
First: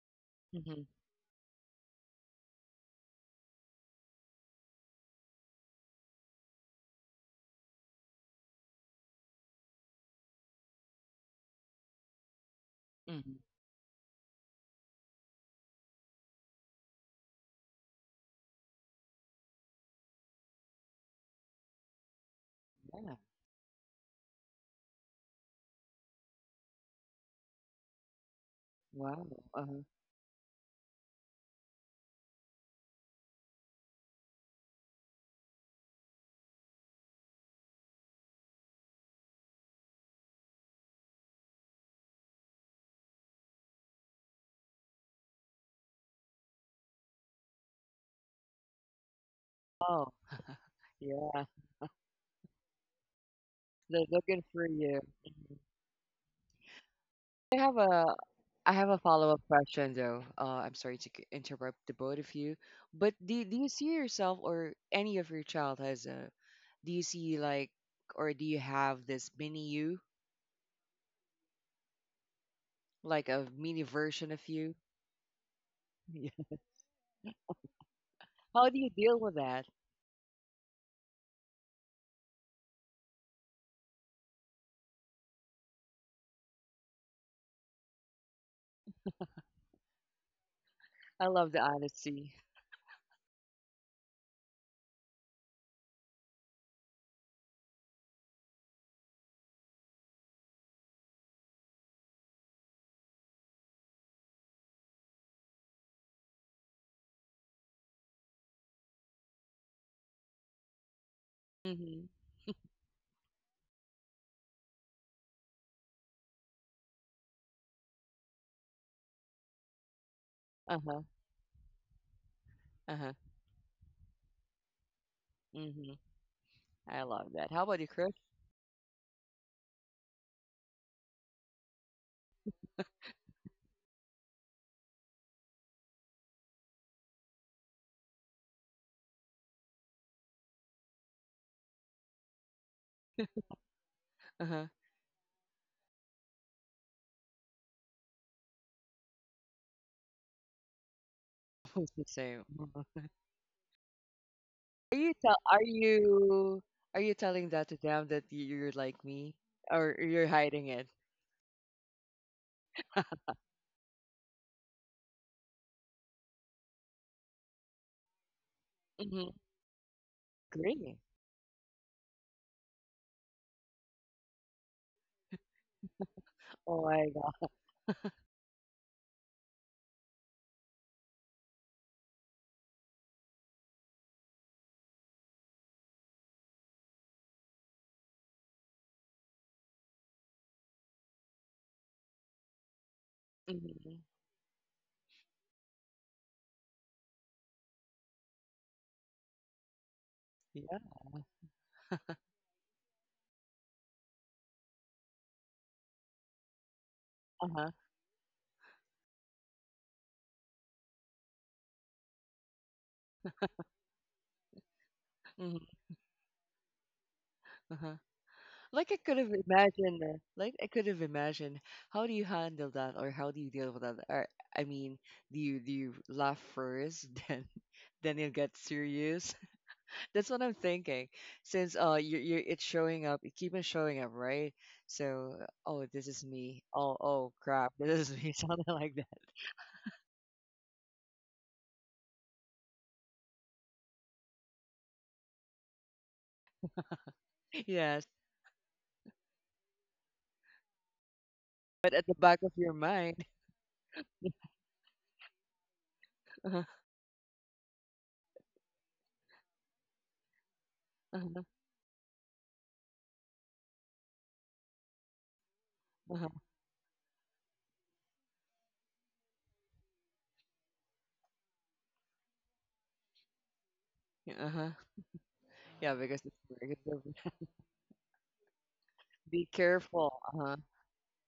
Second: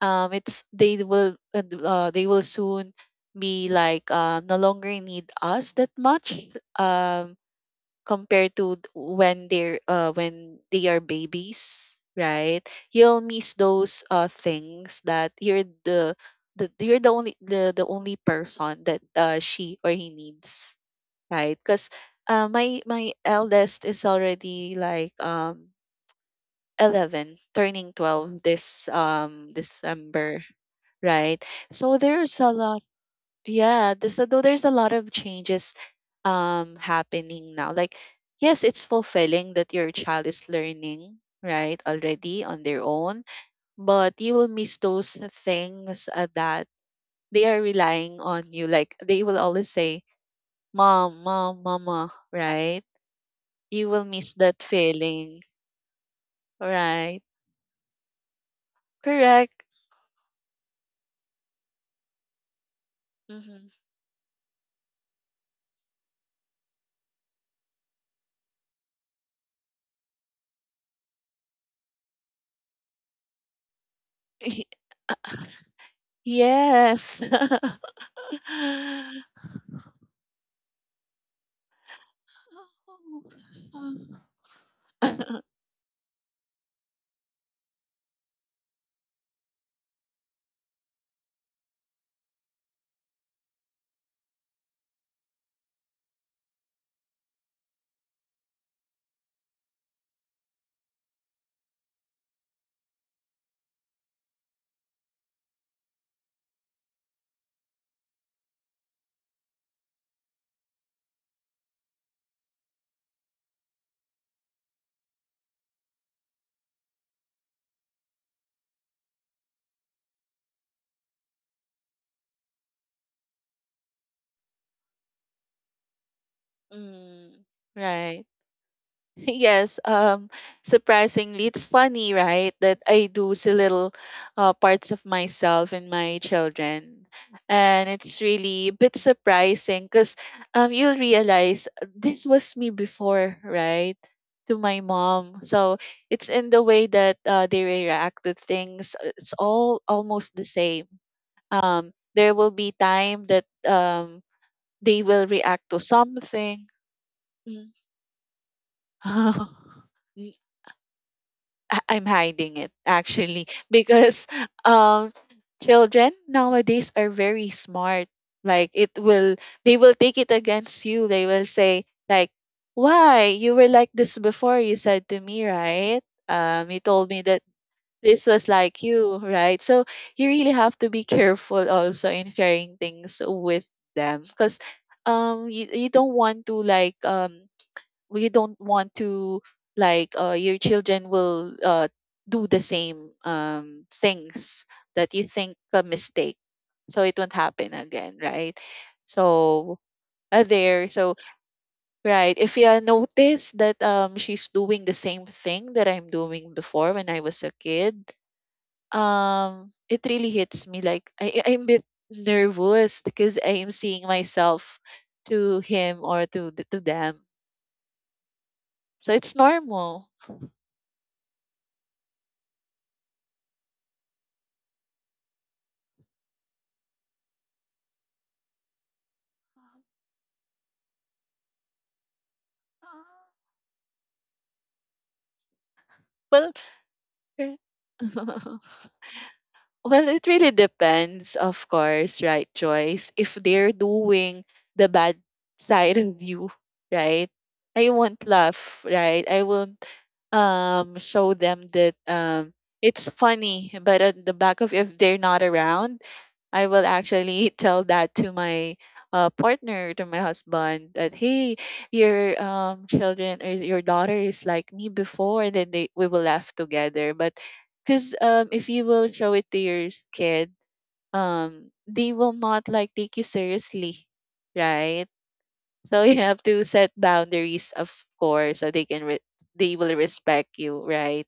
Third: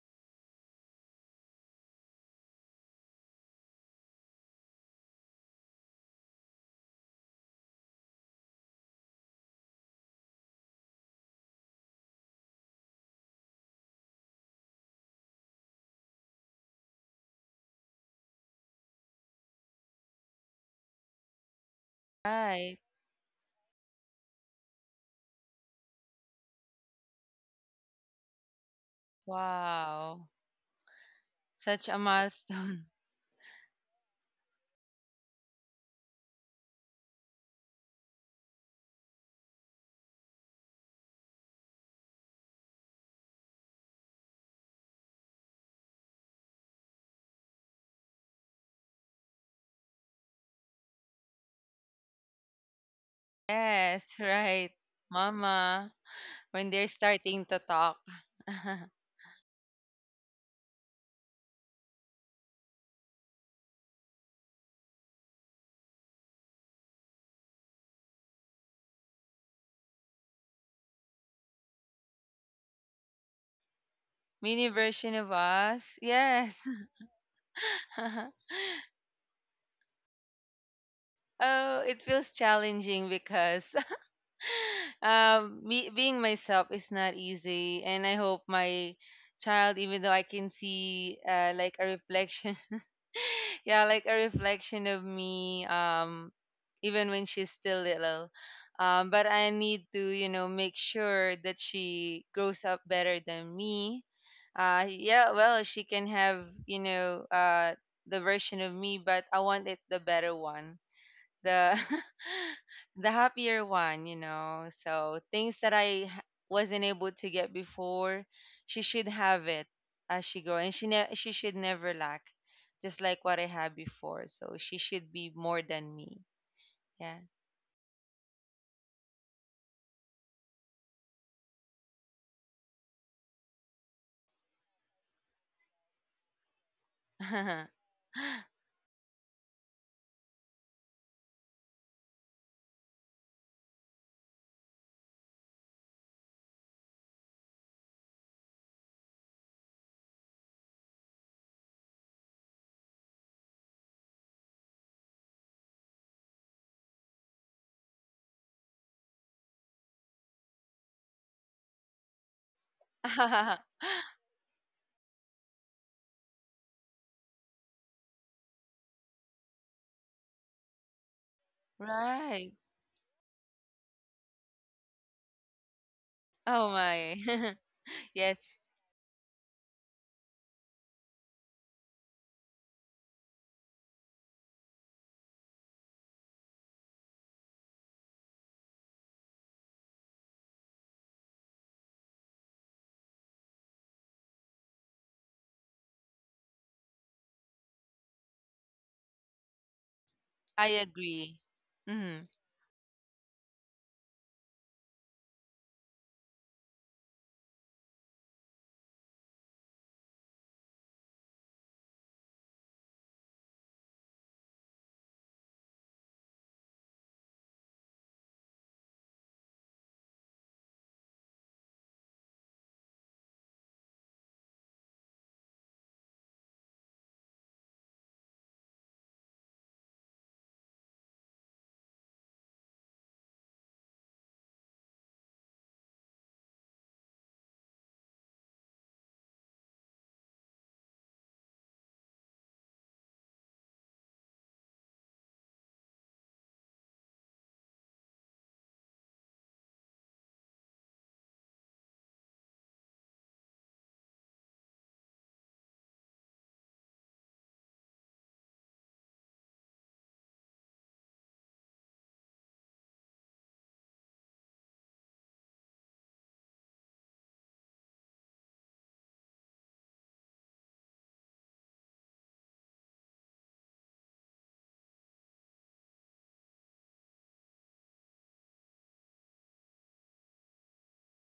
S3: it's
S1: mhm,
S3: They will they will soon be like no longer need us that much, um compared to when they're when they are babies, right? You'll
S1: mhm.
S3: miss those things that you're the only the only person that she or he needs, right? Because
S2: Right.
S3: my
S1: Yeah.
S3: eldest is already like 11, turning 12 this
S1: Wow. Uh-huh.
S2: Wow.
S3: December, right?
S2: Such
S3: So
S2: a
S3: there's a lot.
S2: milestone. (laughs)
S3: So though there's a lot of changes happening now. Like yes, it's fulfilling that your child is learning, right, already on their own, but you will miss those things that they are relying on you. Like they will always say,
S1: Oh, (laughs)
S3: "Mom,
S1: yeah.
S3: mom, mama," right? You will
S1: They're
S2: Yes,
S3: miss
S1: looking
S3: that
S1: for
S2: right.
S1: you.
S3: feeling,
S1: Mhm.
S2: Mama, when they're
S3: right?
S2: starting to
S1: I have
S2: talk.
S1: a I have
S2: (laughs)
S1: a follow-up
S3: Correct.
S1: question though. I'm sorry to interrupt the both of you, but do
S3: Mm-hmm.
S1: you see yourself or any of your child as a, do you see like, or do you have this mini you, like a mini version of
S2: Mini
S1: you?
S3: (laughs)
S2: version of us.
S1: (laughs) Yeah.
S2: Yes.
S3: Yes.
S2: (laughs)
S1: How do you deal with that?
S2: Oh, it feels challenging because (laughs)
S3: (laughs) (laughs)
S2: me, being myself is not easy, and I hope my child, even though I can see,
S1: I love the
S2: like a
S1: honesty.
S2: reflection, (laughs) yeah, like a reflection of me, even when she's still little. But I need to, you know, make sure that she grows up better than me. Yeah, well, she can have, you know, the version of me, but I want it the better one, the
S1: Mm-hmm.
S2: (laughs) the happier one, you know. So things that wasn't able to get before, she should have it as she grow, and
S1: Uh-huh,
S2: she should never lack, just
S1: uh-huh,
S2: like what I had before. So she should be more than
S1: mhm,
S2: me.
S1: I
S2: Yeah.
S1: love
S3: Mm,
S1: that. How about you, Chris?
S3: right. (laughs) Yes, um, surprisingly, it's funny, right, that I do see little parts of myself in my children.
S2: (laughs)
S3: And it's really a bit surprising because you'll realize this was me before, right, to
S1: Uh-huh.
S3: my mom. So it's in the way that they react to things. It's all almost the same.
S1: (laughs) It's the
S3: There
S1: same.
S3: will be
S1: Uh-huh.
S3: time that
S1: Are
S3: they
S1: you
S3: will
S1: tell are
S3: react to
S1: you
S3: something.
S1: are you telling that
S3: Mm.
S1: to them that you're like me?
S3: (laughs)
S1: Or you're
S3: N-
S1: hiding it?
S3: I'm hiding it actually because um children nowadays are very smart. Like it
S1: Mhm,
S3: will they will take it against
S1: great.
S3: you. They will say like,
S2: right.
S3: why you were like this before, you said to me, right?
S2: Oh
S3: You
S1: Oh my
S3: told
S2: my.
S3: me that
S1: god.
S2: (laughs)
S3: this
S2: yes,
S3: was like you, right? So you really have to be careful also in sharing things with them. Because you don't want to you don't want to your children will do the same
S1: Mhm,
S3: things that you think a mistake, so it won't happen again, right? So
S2: I
S1: yeah,
S3: there so
S2: agree. Mm-hmm.
S3: right, if you notice that she's doing the same thing that I'm doing before when I was a
S1: uh-huh,
S3: kid, it really hits me. Like I'm a bit nervous because I am seeing myself to
S1: mhm,
S3: him or to to them.
S1: uh-huh.
S3: So it's normal.
S1: Like I could have imagined, how do you handle that or how do you deal with that? Or I mean, do you laugh first, (laughs) then you get serious? That's what I'm thinking. Since you it's showing up, it keeps on showing up, right? So oh this is
S3: Well,
S1: me. Oh oh
S3: er
S1: crap, (laughs) this is me. (laughs)
S3: (laughs)
S1: Something like that.
S3: well, it really depends, of course, right, Joyce? If they're doing the bad side of you, right? I
S1: Yes.
S3: won't laugh, right? I will show them
S1: But
S3: that
S1: at the back of your
S3: it's
S1: mind. (laughs)
S3: funny but at the back of if they're not around,
S1: Uh-huh.
S3: I will actually (laughs) tell that to my partner, to my husband, that
S1: Uh-huh.
S3: hey, your children or your daughter is like me before and then they we will
S1: Uh-huh.
S3: laugh together. But because if you will show it to your kid, they will not like take you seriously,
S1: Yeah, uh-huh.
S3: right?
S1: Yeah,
S3: So you
S1: because it's
S3: have to set
S1: because of-
S3: boundaries, of course, so they can
S1: (laughs) be
S3: they will
S1: careful.
S3: respect
S1: Uh-huh.
S3: you, right?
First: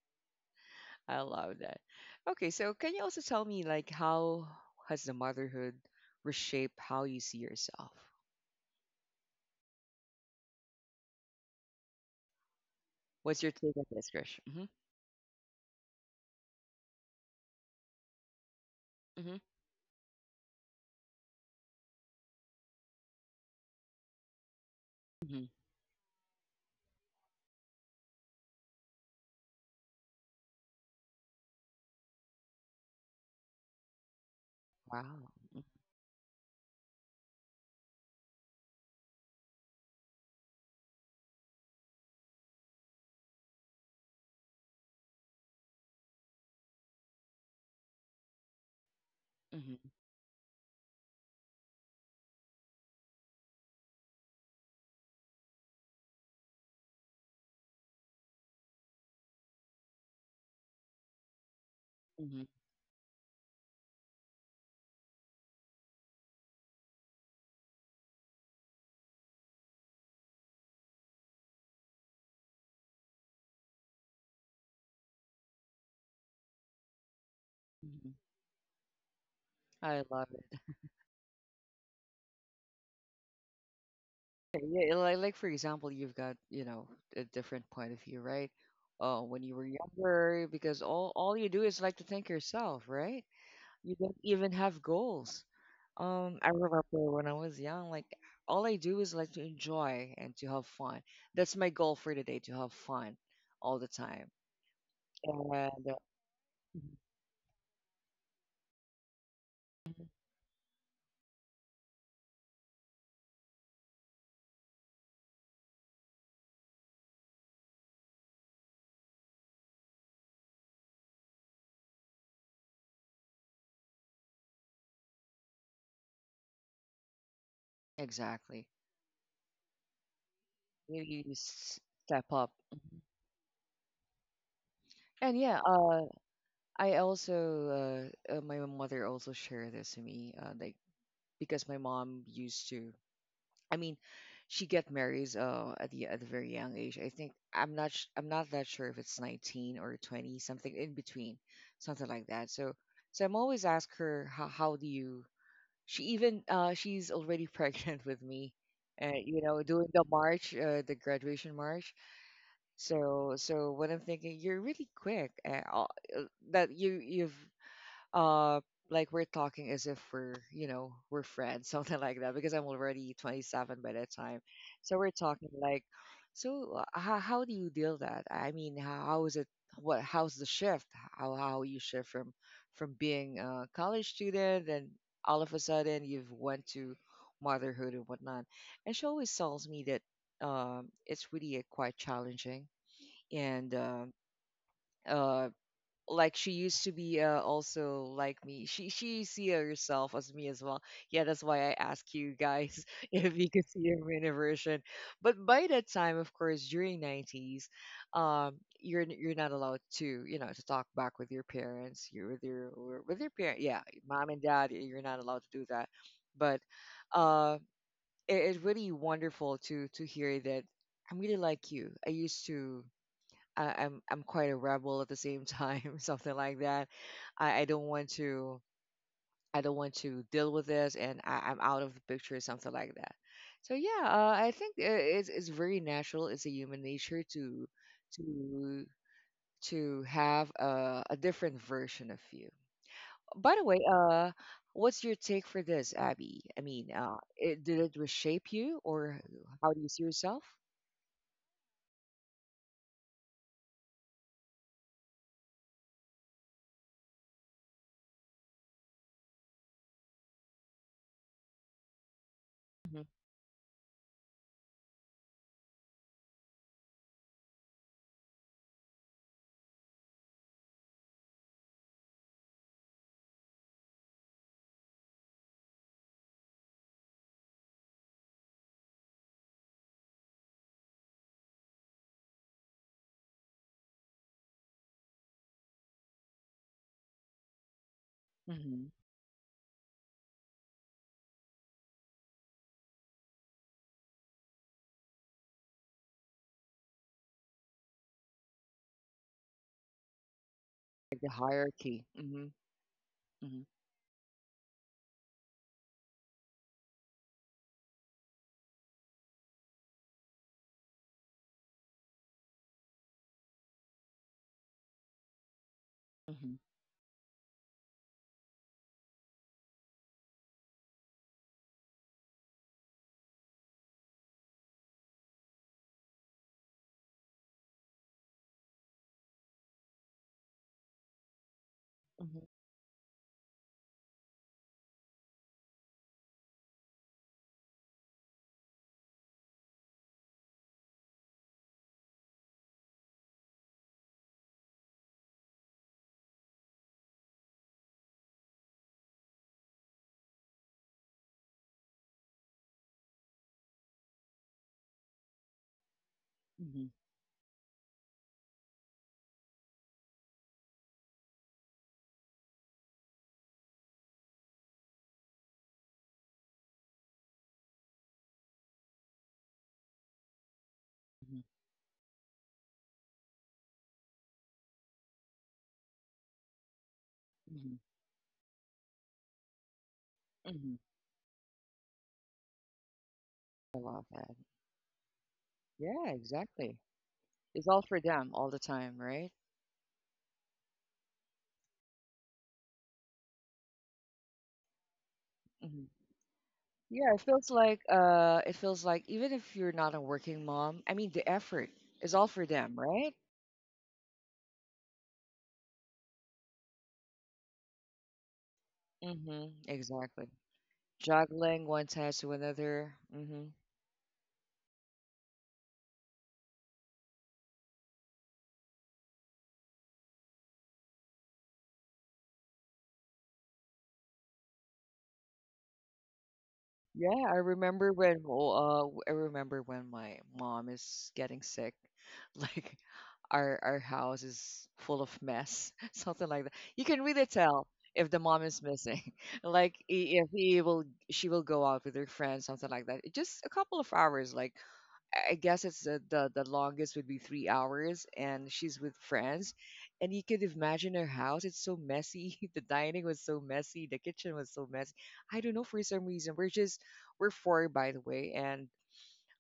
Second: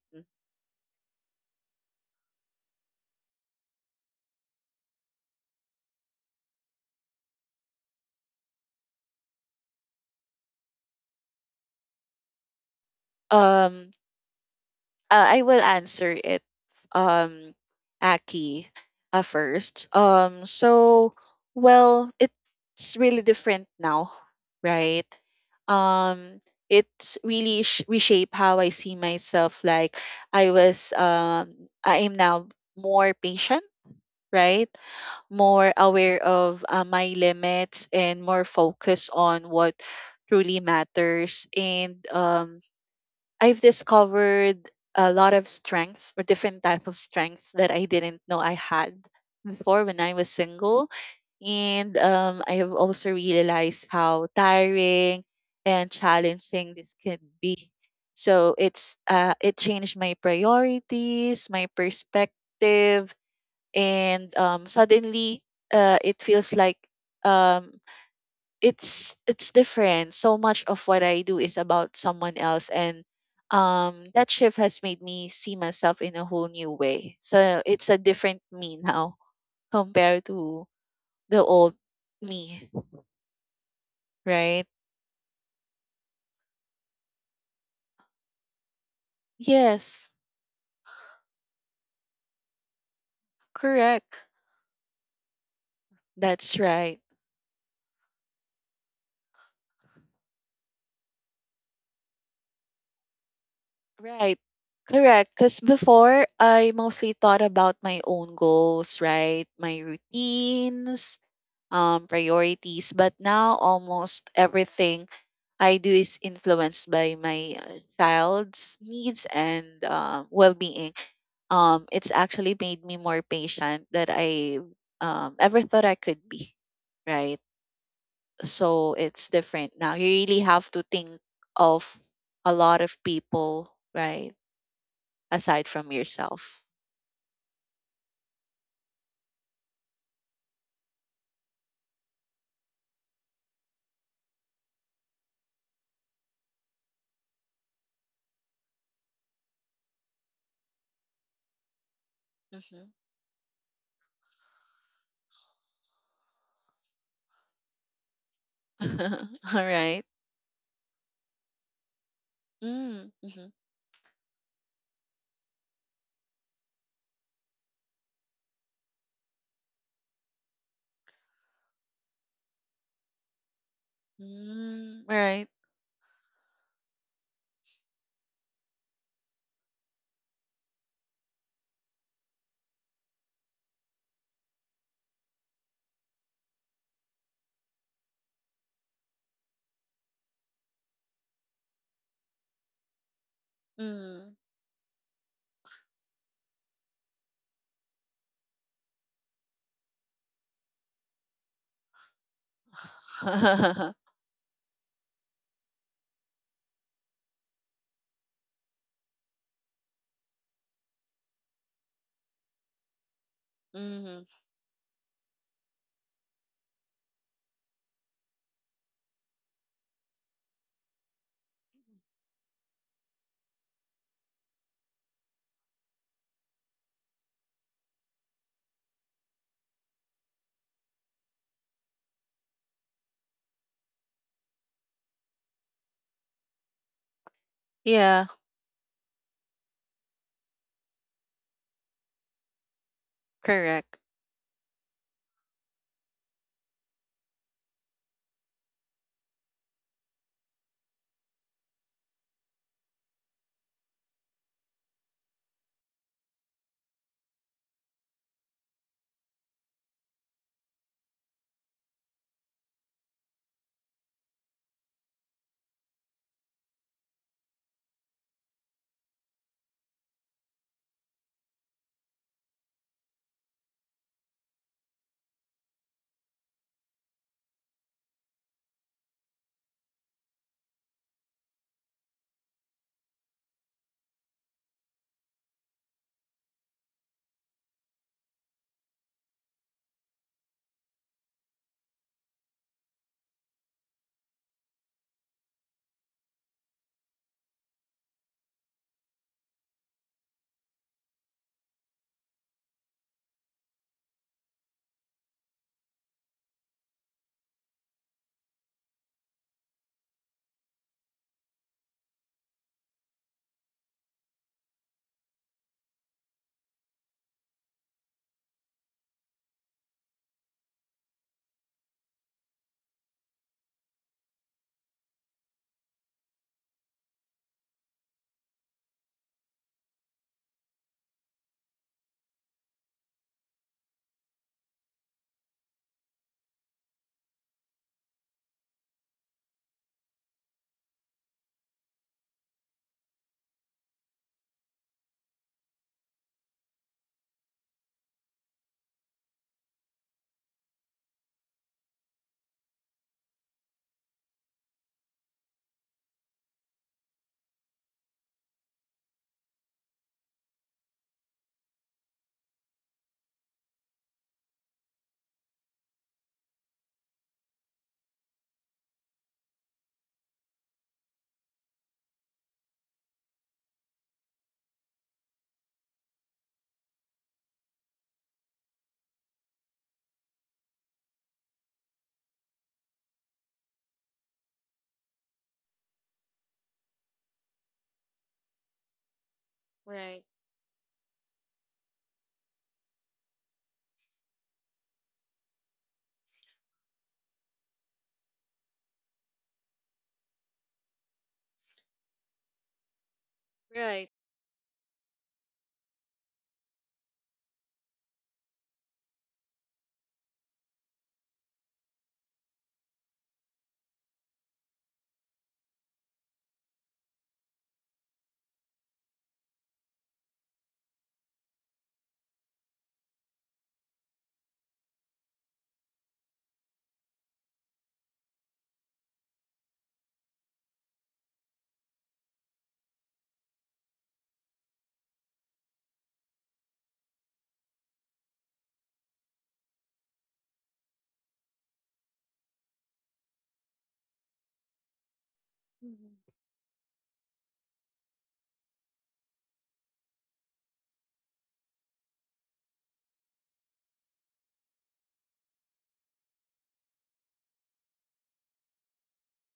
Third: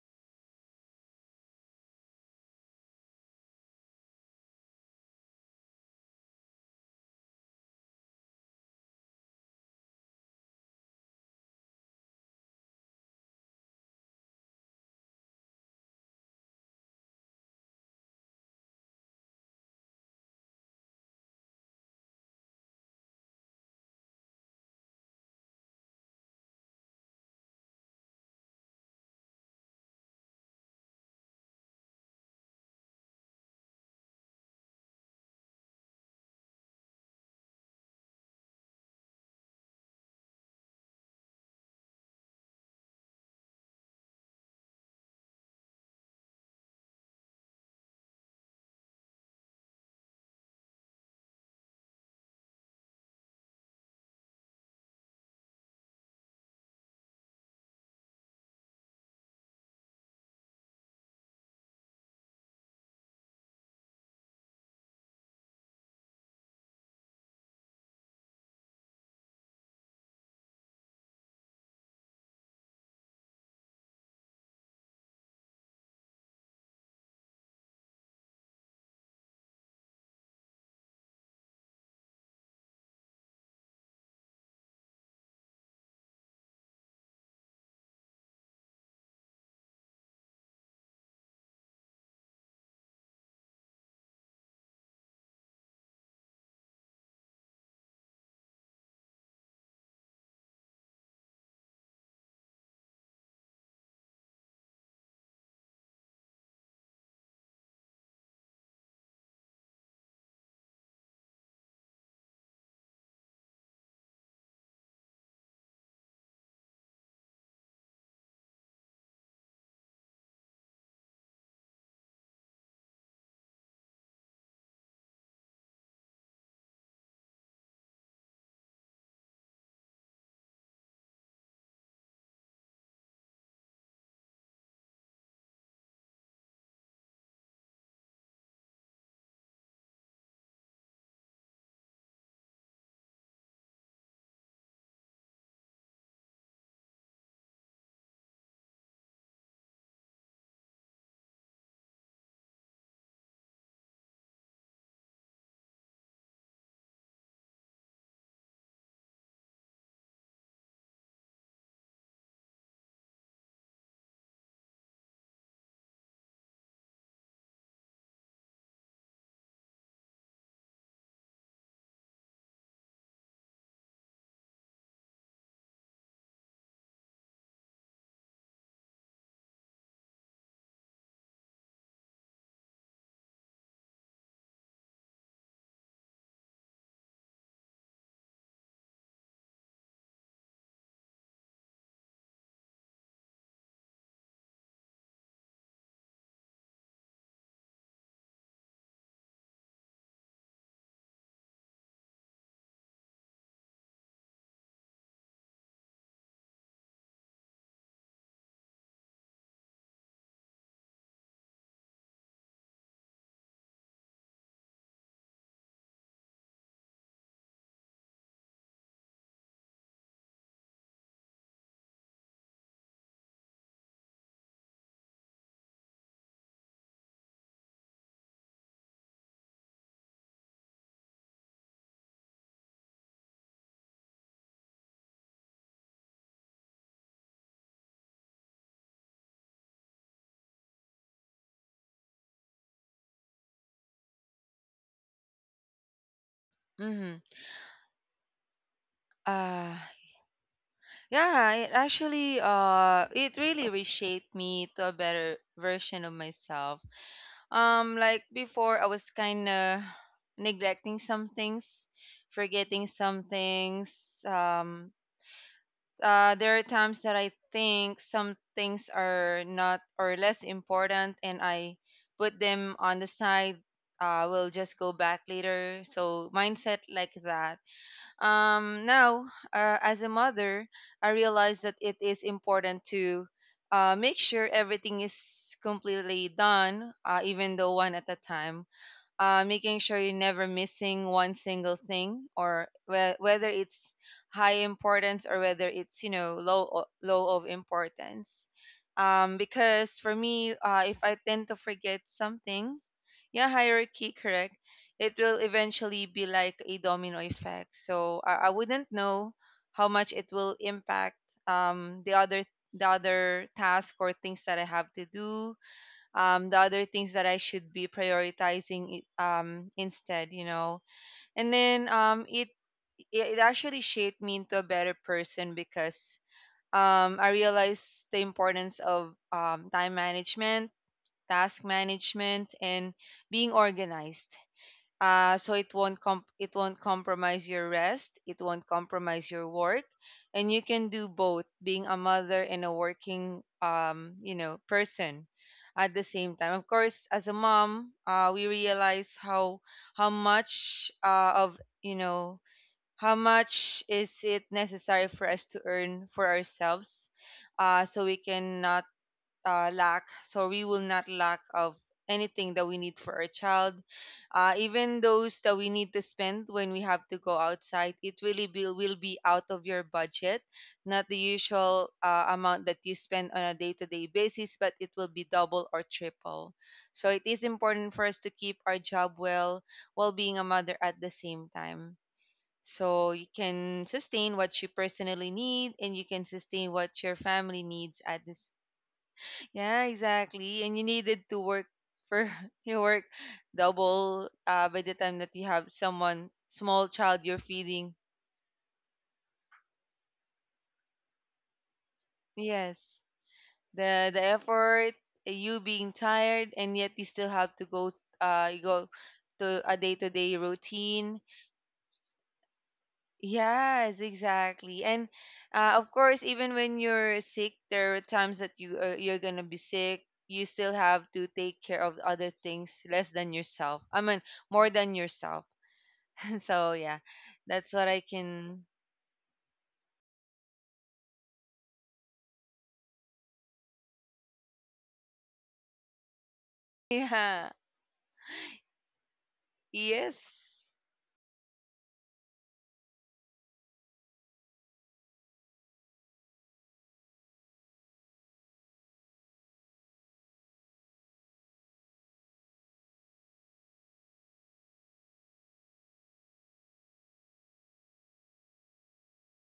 S1: I love that. Okay, so can you also tell me like how has the motherhood reshaped how you see yourself? What's your take on
S3: Um,
S1: this, Krish? Mm-hmm.
S3: I will answer it, um, Aki,
S1: Mm-hmm.
S3: first. So well, it's really different now, right?
S1: Mm-hmm.
S3: Um, it's really reshape how I see myself. Like I was, I am now more patient, right?
S1: Wow.
S3: More aware of my limits and more focused on what truly matters, and I've discovered a lot of strengths or different type of strengths that I didn't know I had before
S1: Mm-hmm.
S3: when I was single. And I have also realized how tiring and challenging this can be. So it's it changed my priorities, my
S1: Mm-hmm.
S3: perspective, and suddenly it feels like, um, it's different. So much of what I do is about someone else, and that shift has made me see myself in a whole new way. So it's a
S1: Mm-hmm.
S3: different me now, (laughs)
S1: I love
S3: compared
S1: it.
S3: to the old me,
S1: Okay,
S3: right?
S1: yeah, like for example, you've got, you know, a different point of view, right? When you were
S3: Yes,
S1: younger, because all you do is like to think yourself, right? You
S3: correct.
S1: don't even have goals. I
S3: That's
S1: remember
S3: right.
S1: when I was young, like all I do is like to enjoy and to have fun. That's my goal for the day, to have fun all the time.
S3: Right. Correct.
S1: And
S3: Because before, I mostly thought about my own goals, right? My
S1: Mhm.
S3: routines, priorities. But now almost everything I do is influenced by my child's needs and well-being. It's actually made me more patient that I ever thought I could be, right?
S1: Exactly,
S3: So it's different now. You really have to
S1: you,
S3: think
S1: you s-
S3: of
S1: step up.
S3: a lot
S1: Mhm.
S3: of people, right?
S1: And yeah,
S3: Aside from yourself.
S1: I also my mother also shared this to me like because my mom used to, I mean she get married at the at a very young age. I think I'm not that sure if it's 19 or 20 something in between, something like that. So so I'm always ask her how do you, she even she's already (laughs) pregnant with me and you
S3: Mm-hmm. (laughs) All
S1: know doing
S3: right.
S1: the march, the graduation march.
S3: Mm-hmm.
S1: So
S3: Mm-hmm.
S1: so what I'm thinking you're really quick that you've uh like we're talking as if we're you know we're friends, (laughs) something like that, because I'm already 27 by that time. So
S3: Mm, all
S1: we're
S3: right.
S1: talking like, so how do you deal that, I mean how is it, what how's the shift, how you shift from being a college student and all of a sudden you've went to motherhood and whatnot. And she always tells me that it's really quite challenging, and
S3: Mm.
S1: uh, like she used to be also like me, she see herself as me as well. Yeah, that's why I ask you guys (laughs) if you could see
S3: (laughs)
S1: her in a version. But by that time of course during 90s um you're not allowed to you know to talk back with your parents, you with your or with your parent, yeah,
S3: Hmm.
S1: mom and dad, you're not allowed to do that. But uh it, it's really wonderful to hear that. I'm really like you, I used to, I'm quite a rebel at the same time, (laughs) something like that. I don't want to, I don't want to deal with this, and I'm out of the picture, something like that. So yeah, I think it's very natural. It's a human nature to
S3: Yeah,
S1: to to have a different version of you. By the way,
S3: correct.
S1: what's your take for this, Abby? I mean,
S2: Mm-hmm.
S1: did it reshape you, or
S2: Uh,
S1: how do you see yourself?
S2: Yeah, it actually it really reshaped me to a better version of myself. Like before I was kind of neglecting some things, forgetting
S1: Hmm.
S2: some things. There are times that I think some things are not or less important and I put them on the side. Uh, we'll just go back later. So mindset like that, now, as a mother, I realize that it is important to make sure everything is completely done, even though one at a time,
S1: Hmm.
S2: making sure you're never missing one single thing or whether it's high importance or whether it's, you know, low of importance, because for me, if I
S1: Like the
S2: tend to forget
S1: hierarchy. Hmm.
S2: something, yeah, hierarchy, correct, it will eventually be like a domino effect, so I wouldn't know how much it will impact, the other, the other task or things that I have to do, the
S1: Hmm.
S2: other things that I should be prioritizing instead, you know. And then, it it actually shaped me into a better person because, I realized the importance of time management, task
S1: Hmm.
S2: management, and being organized, so it won't it won't compromise your rest, it won't compromise your work, and you can do both, being a mother and a working, you know, person at the same time. Of course, as a mom, we realize how much, of, you know, how much is it necessary for us to earn for
S1: Mhm,
S2: ourselves, so we can lack, so we will not lack of anything that we need for our child. Uh, even those that we need to spend when we have to go outside, it really will be out of your budget, not the
S1: mhm,
S2: usual, amount that you spend on a day-to-day basis, but it will be double or triple. So it is
S1: mhm,
S2: important for us to keep our job well while being a
S1: mhm.
S2: mother at the same time, so you
S1: I
S2: can
S1: love that.
S2: sustain what you personally need and you
S1: Yeah,
S2: can sustain
S1: exactly.
S2: what your family
S1: It's all
S2: needs
S1: for
S2: at
S1: them all
S2: this.
S1: the time, right?
S2: Yeah,
S3: Right.
S2: exactly. And you needed to work for, (laughs) you work double, by the time that you have
S1: Hmm.
S2: someone, small
S1: Yeah, it
S2: child you're
S1: feels like
S2: feeding.
S1: uh, it feels like even if you're not a working mom, I mean, the effort is all for them,
S2: Yes.
S1: right?
S3: Right.
S2: The effort, you being tired and yet you still have to go, uh, you go
S1: Mm-hmm.
S2: to a
S1: Exactly.
S2: day-to-day routine.
S1: Juggling one task to another. Mm-hmm.
S2: Yes, exactly. And, of course, even when you're sick, there are times that you, you're gonna be sick. You still have to take care of other things less than yourself. I mean, more than yourself. (laughs) So yeah,
S1: Yeah,
S2: that's what I can.
S1: I remember when my mom is getting sick. (laughs) Like our house is full of mess, (laughs) something like that. You
S2: (laughs)
S1: can really
S2: Yeah.
S1: tell if the mom is missing. (laughs) Like if he
S2: Yes.
S1: will she will go out with her friends, something like that. Just a couple of hours, like I guess it's the,
S3: Mhm.
S1: the the longest would be 3 hours, and she's with friends, and you could imagine her house. It's so messy. (laughs) The dining was so messy. The kitchen was so messy. I don't know for some reason. We're four, by the way, and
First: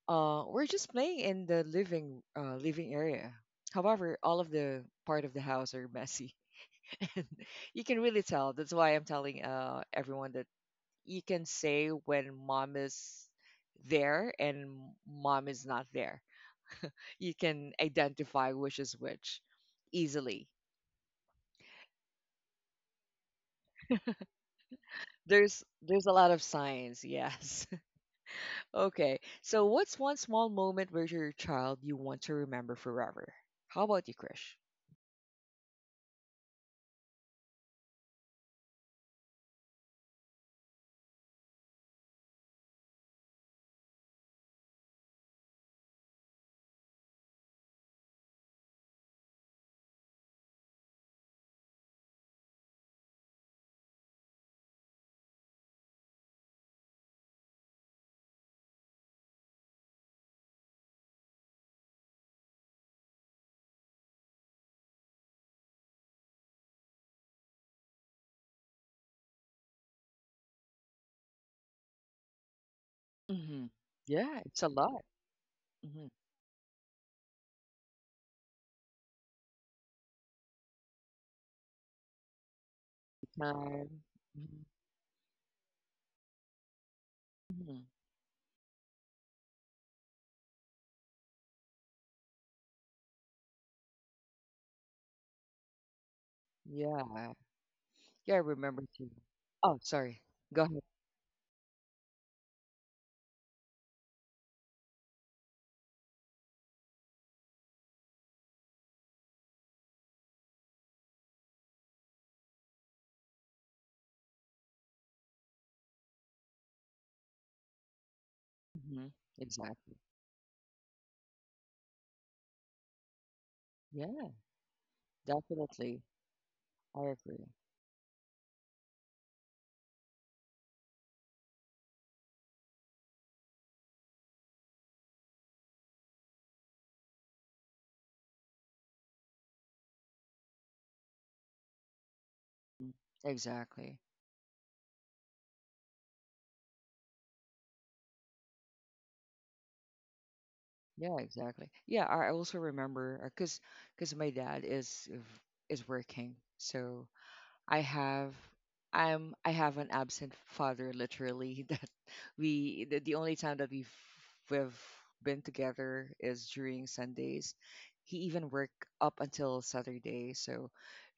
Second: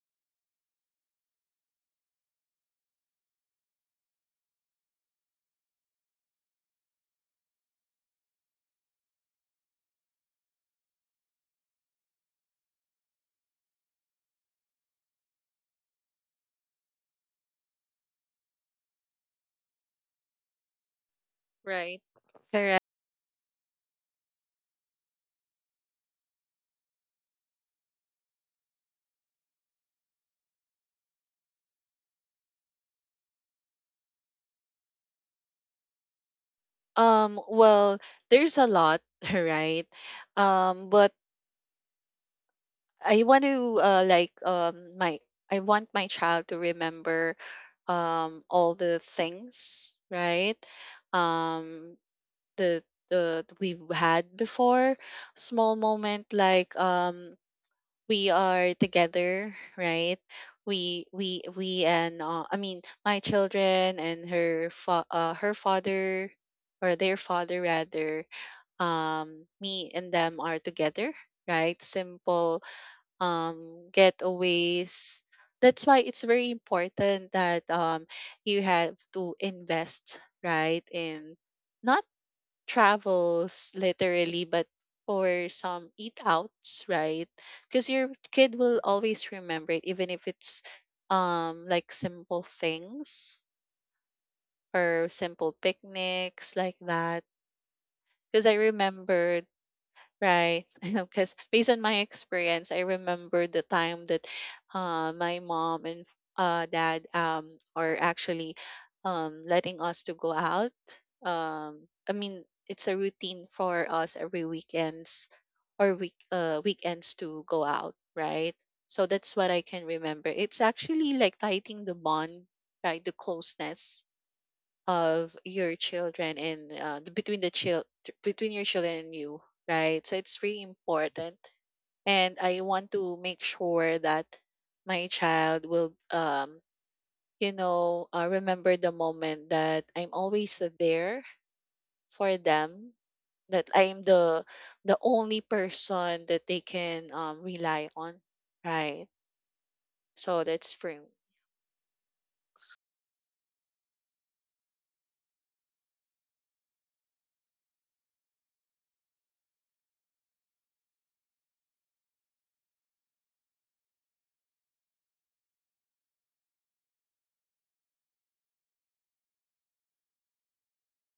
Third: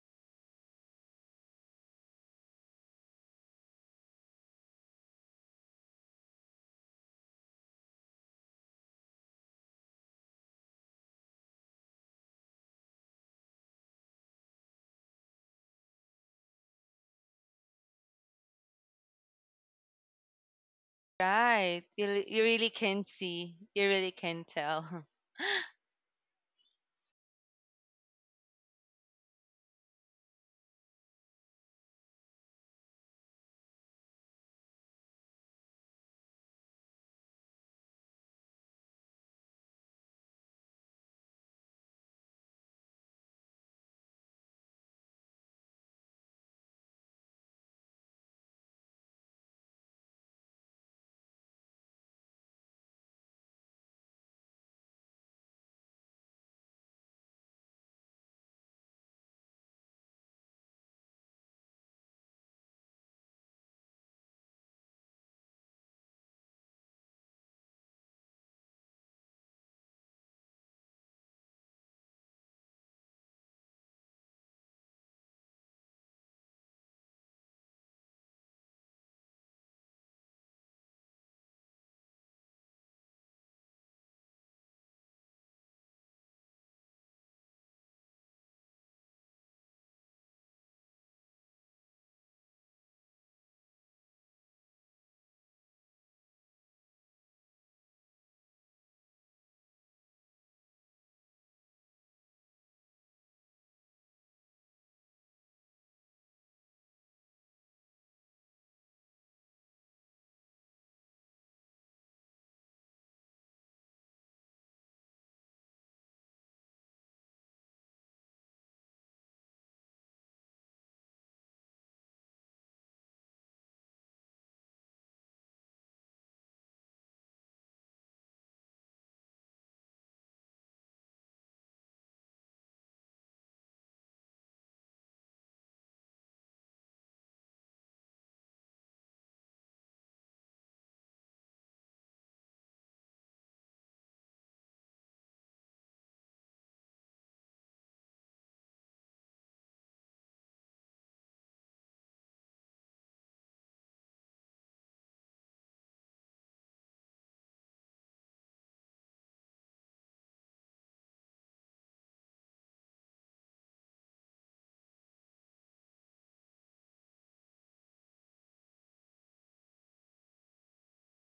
S1: we're just playing in the living area. However, all of the part of the house are messy. (laughs) You can really tell. That's why I'm telling everyone that you can say when mom is there and mom is not there, you can identify which is which easily.
S2: Right.
S3: Right.
S2: You really
S3: Correct.
S2: can see. You really can tell.
S1: There's
S2: (laughs)
S1: there's a lot of signs, yes. (laughs) Okay. So what's one small moment with your child you want to remember forever? How about you, Krish?
S3: Well, there's a lot, (laughs) right? But I want to like my I want my child to remember all the things, right? Um, the we've had before, small moment like we are together, right? We And I mean my children and her her father, or their father rather, me and them are together, right? Simple
S1: Mm-hmm. Yeah, it's a lot.
S3: getaways. That's
S1: Mm-hmm.
S3: why it's very important that you have to invest, right, in not travels
S1: Time.
S3: literally but for some eat outs, right?
S1: Mm-hmm.
S3: Because your kid will always remember it, even if it's like simple things or simple picnics like
S1: Yeah.
S3: that.
S1: Yeah, I
S3: Because I
S1: remember too.
S3: remember,
S1: Oh, sorry. Go
S3: right.
S1: ahead.
S3: (laughs) Because based on my experience, I remember the time that my mom and dad are actually letting us to go out. I mean, it's a routine for us every weekends or weekends to go out, right?
S1: Hmm.
S3: So that's what I can
S1: Exactly.
S3: remember. It's actually like tightening the bond, right? The closeness
S1: Yeah,
S3: of your
S1: definitely.
S3: children and
S1: I agree.
S3: between the child, between your children and you, right? So it's really important, and I want to make sure that my child will remember the moment that I'm always there for them, that I
S1: Exactly.
S3: am the only person that they can rely on, right? So that's for me.
S1: Yeah, exactly. Yeah, I also remember because my dad is working, so I have I have an absent father literally (laughs) that the only time that we've been together is during Sundays. He even worked up until Saturday, so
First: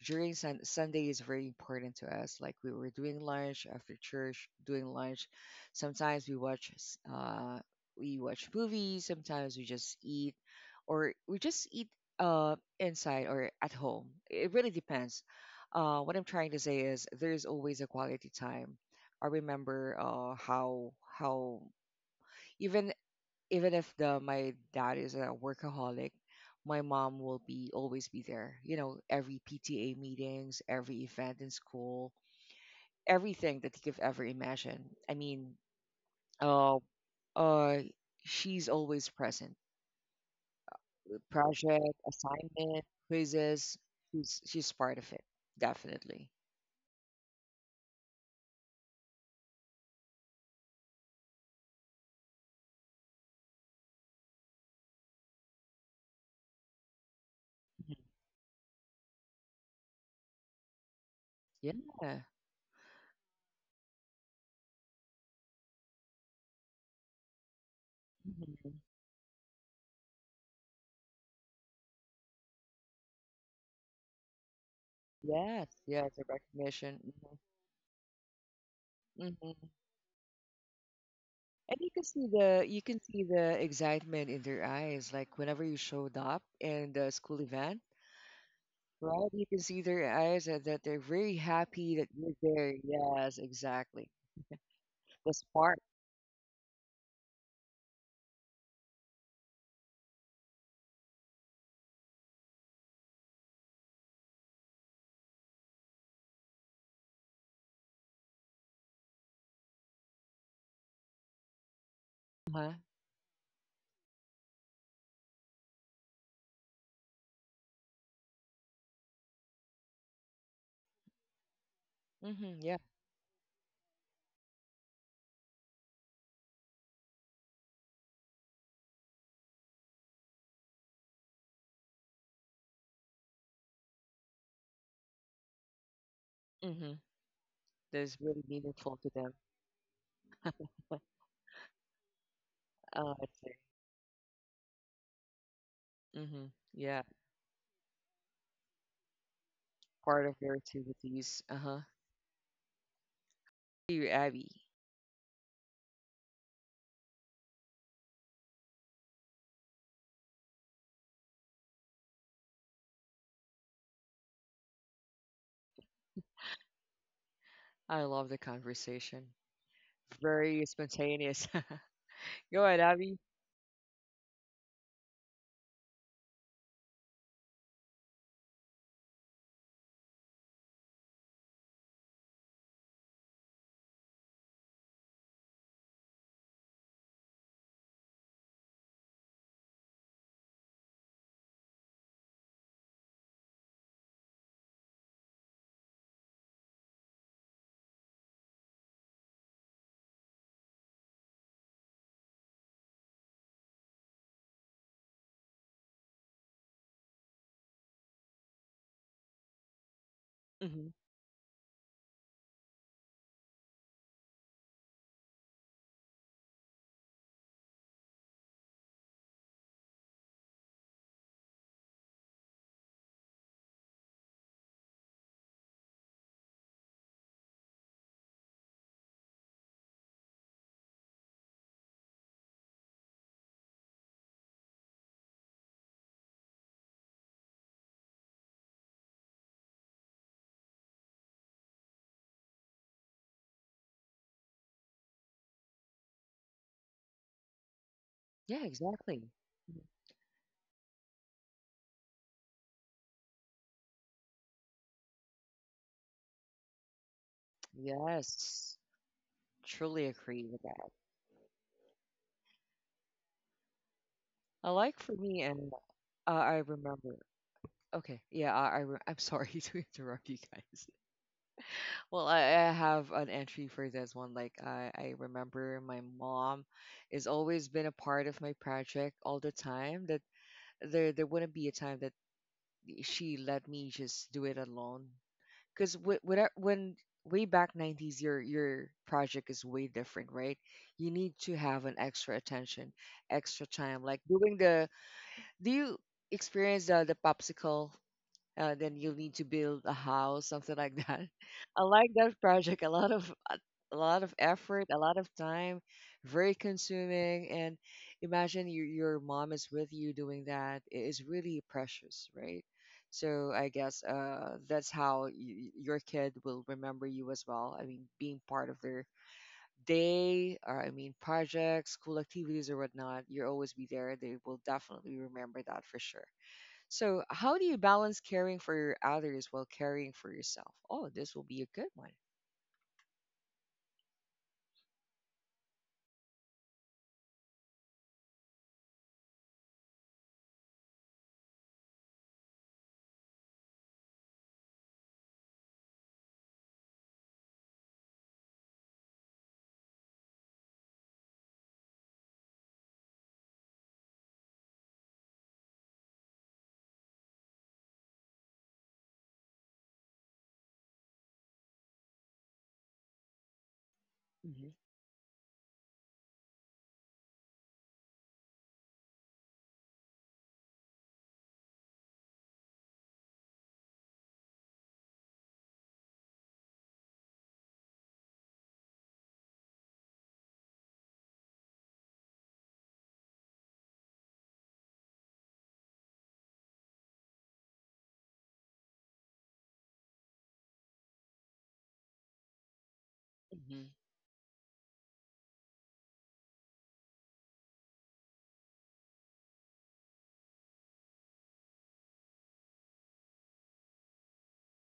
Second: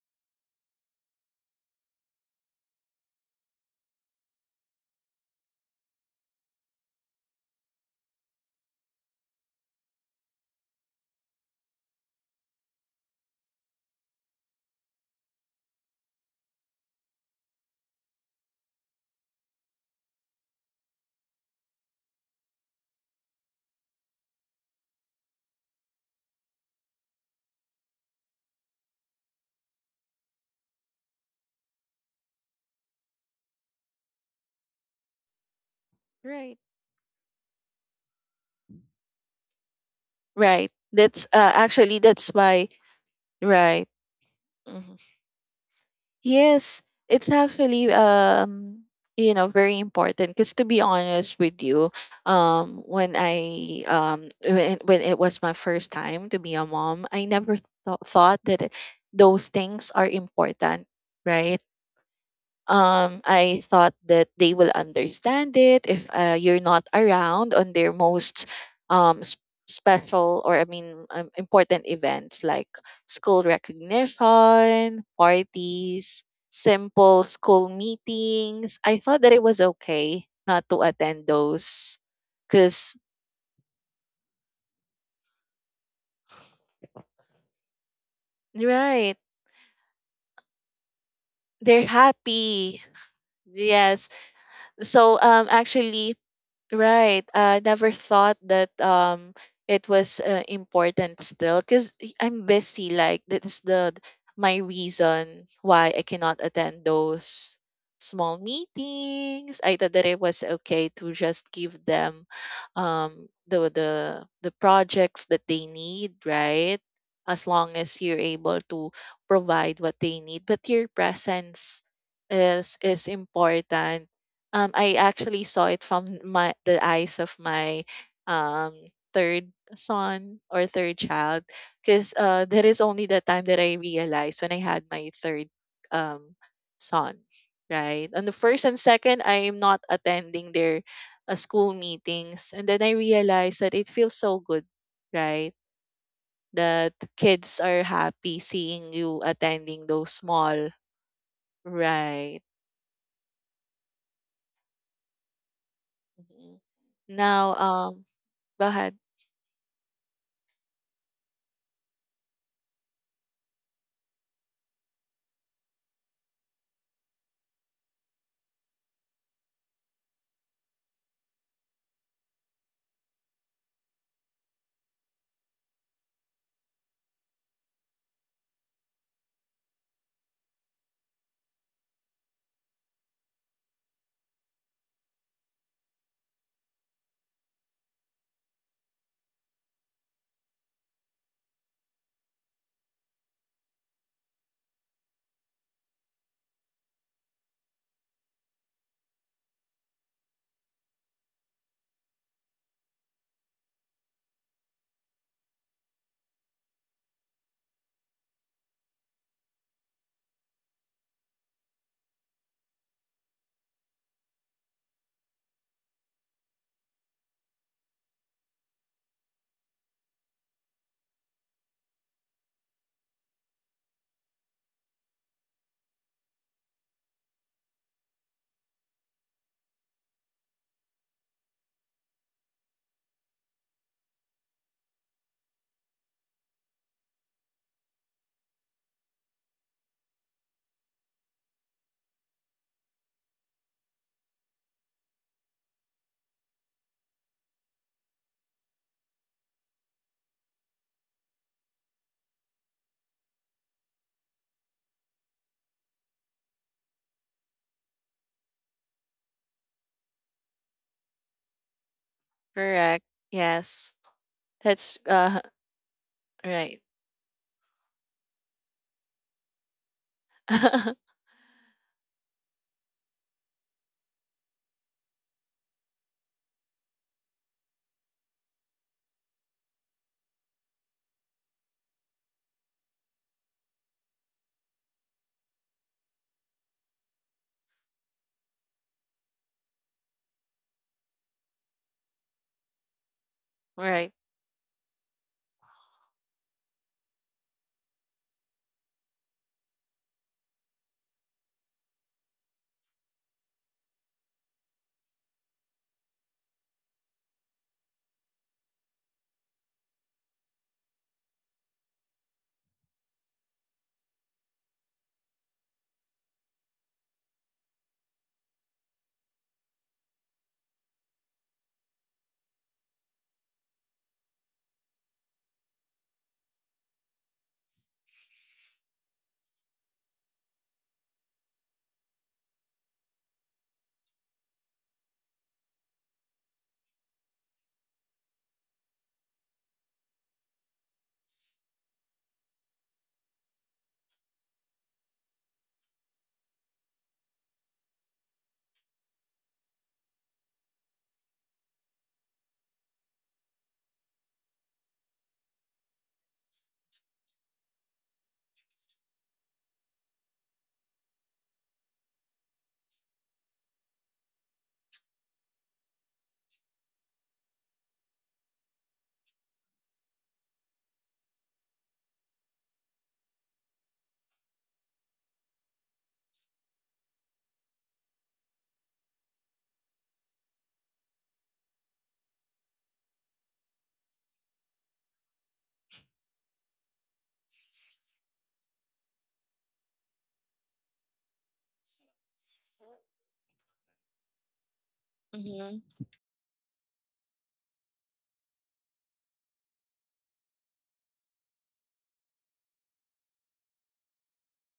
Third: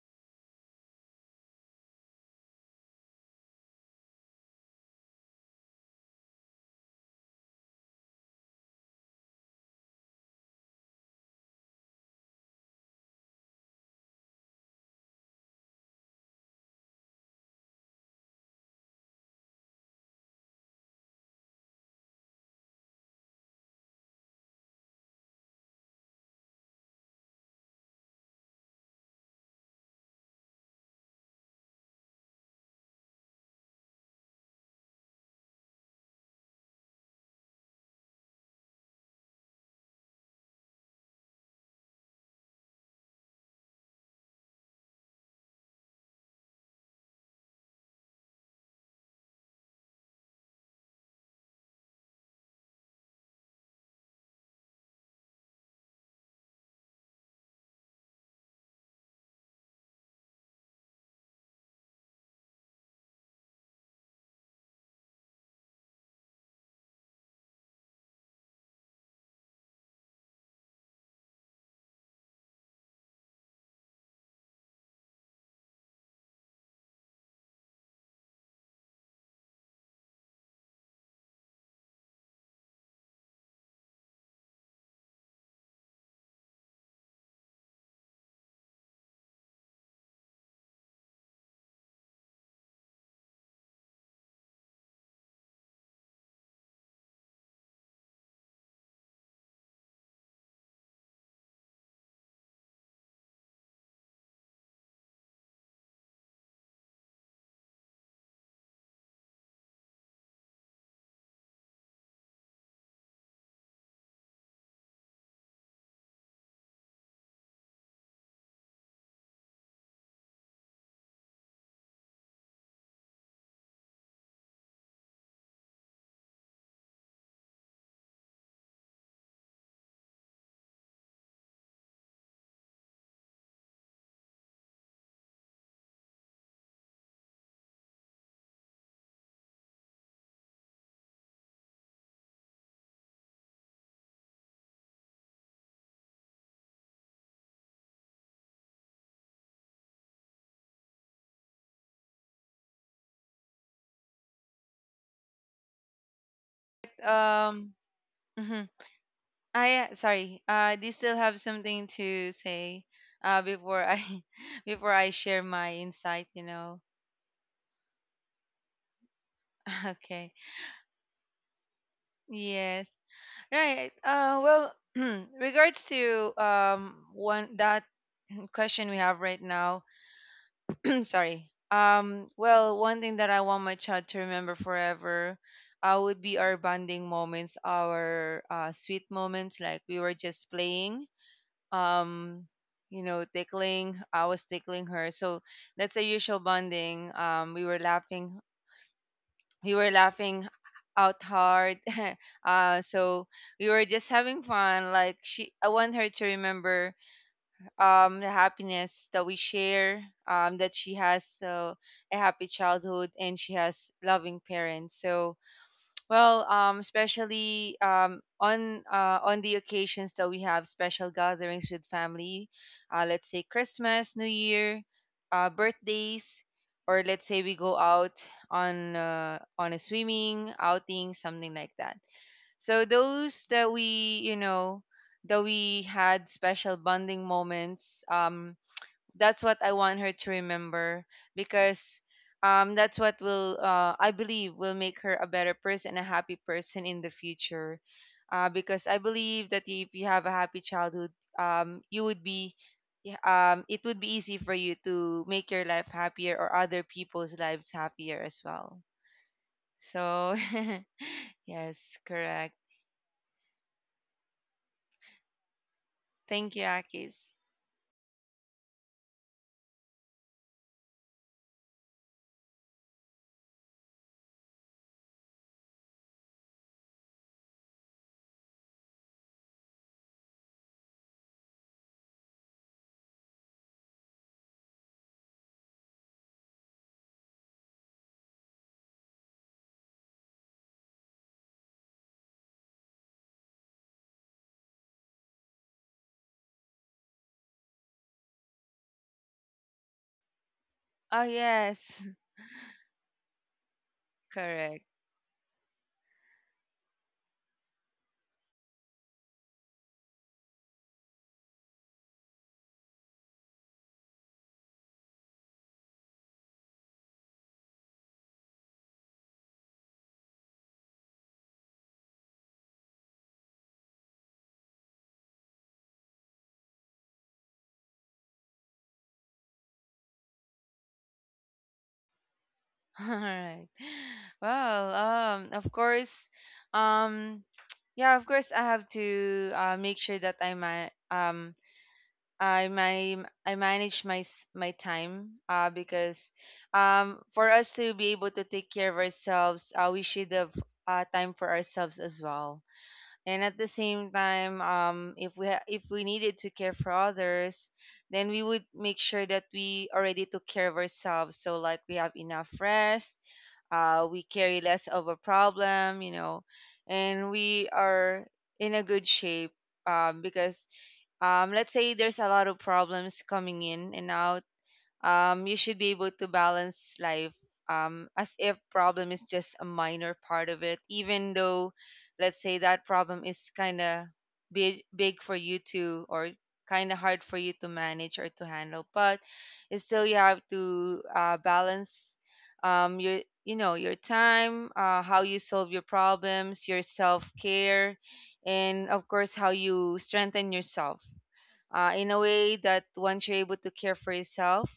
S1: during Sunday is very important to us. Like we were doing lunch after church, doing lunch. Sometimes we watch movies. Sometimes we just eat, or we just eat inside or at home. It really depends. What I'm trying to say is there is always a quality time. I remember how even even if the my dad is a workaholic, my mom will be always be there. You know, every PTA meetings, every event in school, everything that you could ever imagine. I mean,
S3: Right.
S1: uh, uh, she's always present.
S3: Right. That's
S1: Project,
S3: actually that's why
S1: assignment, quizzes,
S3: right.
S1: she's part of it, definitely.
S3: Yes, it's actually very important because to be honest with you, when it was my first time to be a mom, I never
S1: Mhm.
S3: thought that those things are important, right?
S1: Yeah.
S3: I thought that they will understand it if you're not around on their most
S1: Mhm.
S3: um, s- special or I mean important events like school recognition,
S1: Yes, yes, the
S3: parties,
S1: recognition.
S3: simple school meetings. I thought
S1: Hmm.
S3: that it
S1: Hmm.
S3: was okay not to attend
S1: And you
S3: those
S1: can see the you
S3: because
S1: can see the excitement in their eyes, like whenever you showed up in the school event,
S3: right
S1: right? You can see their eyes and that they're very
S3: they're
S1: happy that you're there.
S3: happy.
S1: Yes, exactly.
S3: Yes. So
S1: The spark,
S3: actually right. I never thought that it was important still because I'm busy. Like that's the my reason why I cannot attend those small meetings. I thought that it was okay to just give them
S1: huh?
S3: um the the the projects that they need, right? As long as you're able to provide what they need, but your presence
S1: Hmm. Yeah.
S3: is important. I actually saw it from my the eyes of my um third son or third child, because that is only the time that I realized when I had my third um
S1: Hmm.
S3: son, right?
S1: That's
S3: On the
S1: really
S3: first and
S1: meaningful to
S3: second,
S1: them.
S3: I am not attending their
S1: (laughs)
S3: school meetings, and then I
S1: I see.
S3: realized that it feels so good, right?
S1: Mm-hmm.
S3: That
S1: Yeah,
S3: kids are happy seeing you attending those
S1: part of their
S3: small,
S1: activities. Uh-huh.
S3: right?
S1: You, Abby.
S3: Mhm.
S2: But,
S3: Now,
S2: um, mhm.
S3: go ahead.
S2: I Sorry. Do you still have something to say? Before I, (laughs) before I share my insight, you know.
S1: I love the conversation.
S2: (laughs) Okay.
S1: Very spontaneous. (laughs) Go ahead,
S2: Yes.
S1: Abby.
S2: Right. Well, (clears throat) regards to um, one that question we have right now, (clears throat) sorry. Well, one thing that I want my child to remember forever, would be our bonding moments, our, sweet moments, like we were just playing, um, you know, tickling. I was tickling her, so that's a usual bonding. We were laughing out hard. (laughs) So we were just having fun. Like she, I want her to remember, the happiness that we share, that
S1: Mhm.
S2: she has, a happy childhood and she has loving parents. So, well, especially, on, on the occasions that we have special gatherings with family, let's say Christmas, New Year, birthdays, or let's say we go out on, on a swimming outing, something like that. So those that we, you know, that we had special bonding moments, that's what I want her to remember, because, that's what will, I believe, will make her a better person, a happy person in the future.
S1: Yeah,
S2: Because I
S1: exactly.
S2: believe that
S1: Mhm.
S2: if you have a happy childhood, you would be, yeah, it would be easy for you to make your life happier or other people's lives happier as well.
S1: Yes, truly
S2: So,
S1: agree with
S2: (laughs)
S1: that.
S2: yes, correct.
S3: Correct. Yes.
S1: I
S3: That's
S1: Like for me, and
S3: (laughs)
S2: Thank
S1: I
S2: you,
S3: right.
S1: remember.
S2: Akis.
S1: Okay, yeah, I'm sorry (laughs) to interrupt you guys.
S3: (laughs)
S1: Well, I have an entry for this one. Like I remember my mom has always been a part of my project all the time. That there wouldn't be a time that she let me just do it alone, because when way back 90s, your project is way different, right? You need to have an extra attention, extra time, like
S3: Right.
S1: doing the do you experience the, popsicle, then you'll need to build a house, something like that?
S2: Oh
S1: (laughs) I like
S2: yes,
S1: that project. A lot of
S2: (laughs)
S1: effort, a
S2: correct.
S1: lot of time, very consuming. And imagine your mom is with you doing that. It is really precious, right? So I guess that's how your kid will remember you as well. I mean, being part of their day, or I mean, projects, school activities, or whatnot. You'll always be there. They will definitely remember that for sure. So, how do you balance caring for others while caring for yourself? Oh, this will be a good one.
S2: (laughs) All right. Well, of course, um, yeah, of course, I have to, make sure that I manage my time, uh, because, um, for us to be able to take care of ourselves, uh, we should have, uh, time for ourselves as well, and at the same time, if we needed to care for others, then we would make sure that we already took care of ourselves, so like we have enough rest, we
S1: Mhm.
S2: carry less of a problem, you know, and we are in a good shape, because, let's say there's a lot of problems coming in and out, you should be able to balance life, as if problem is just a minor part of it, even though, let's say that problem is kind of big for you to, or kind of hard for you to manage or to handle, but it's still, you have to, balance, your, you know,
S1: Hmm.
S2: your time, how you solve
S3: Hmm.
S2: your problems, your self-care, and of course how you strengthen yourself, in a way that once you're able to care for yourself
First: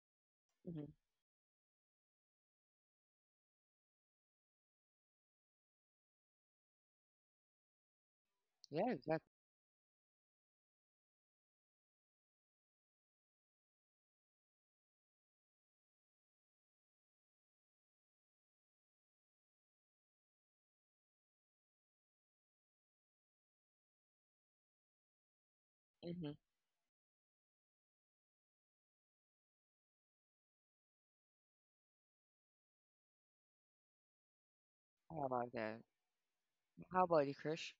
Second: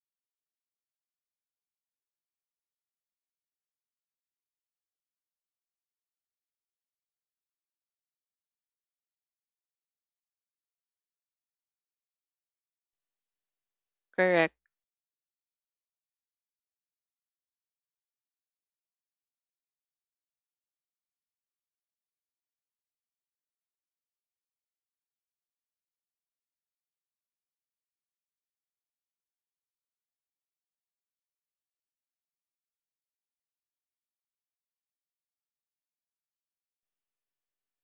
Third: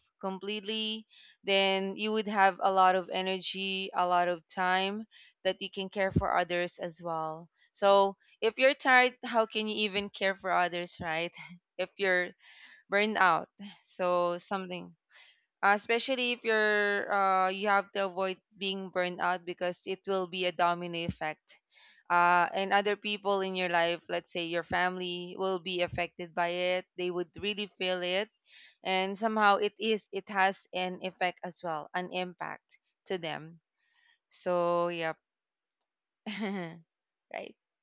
S1: Mhm.
S2: completely, then you would have a lot of energy, a lot of time that you can care for others as well. So if you're
S1: Yeah,
S2: tired,
S1: exactly.
S2: how can you even care for others, right? (laughs) If you're burned out, so
S3: Correct.
S2: something. Especially if you're, you have to avoid being burned out because it will be a domino effect, and other people in your life, let's say your family, will be affected
S1: Hmm.
S2: by it, they would really feel it, and somehow it is, it has an effect as well, an impact to them, so yep.
S1: How about that?
S2: (laughs)
S1: How about you,
S2: right,
S1: Krish?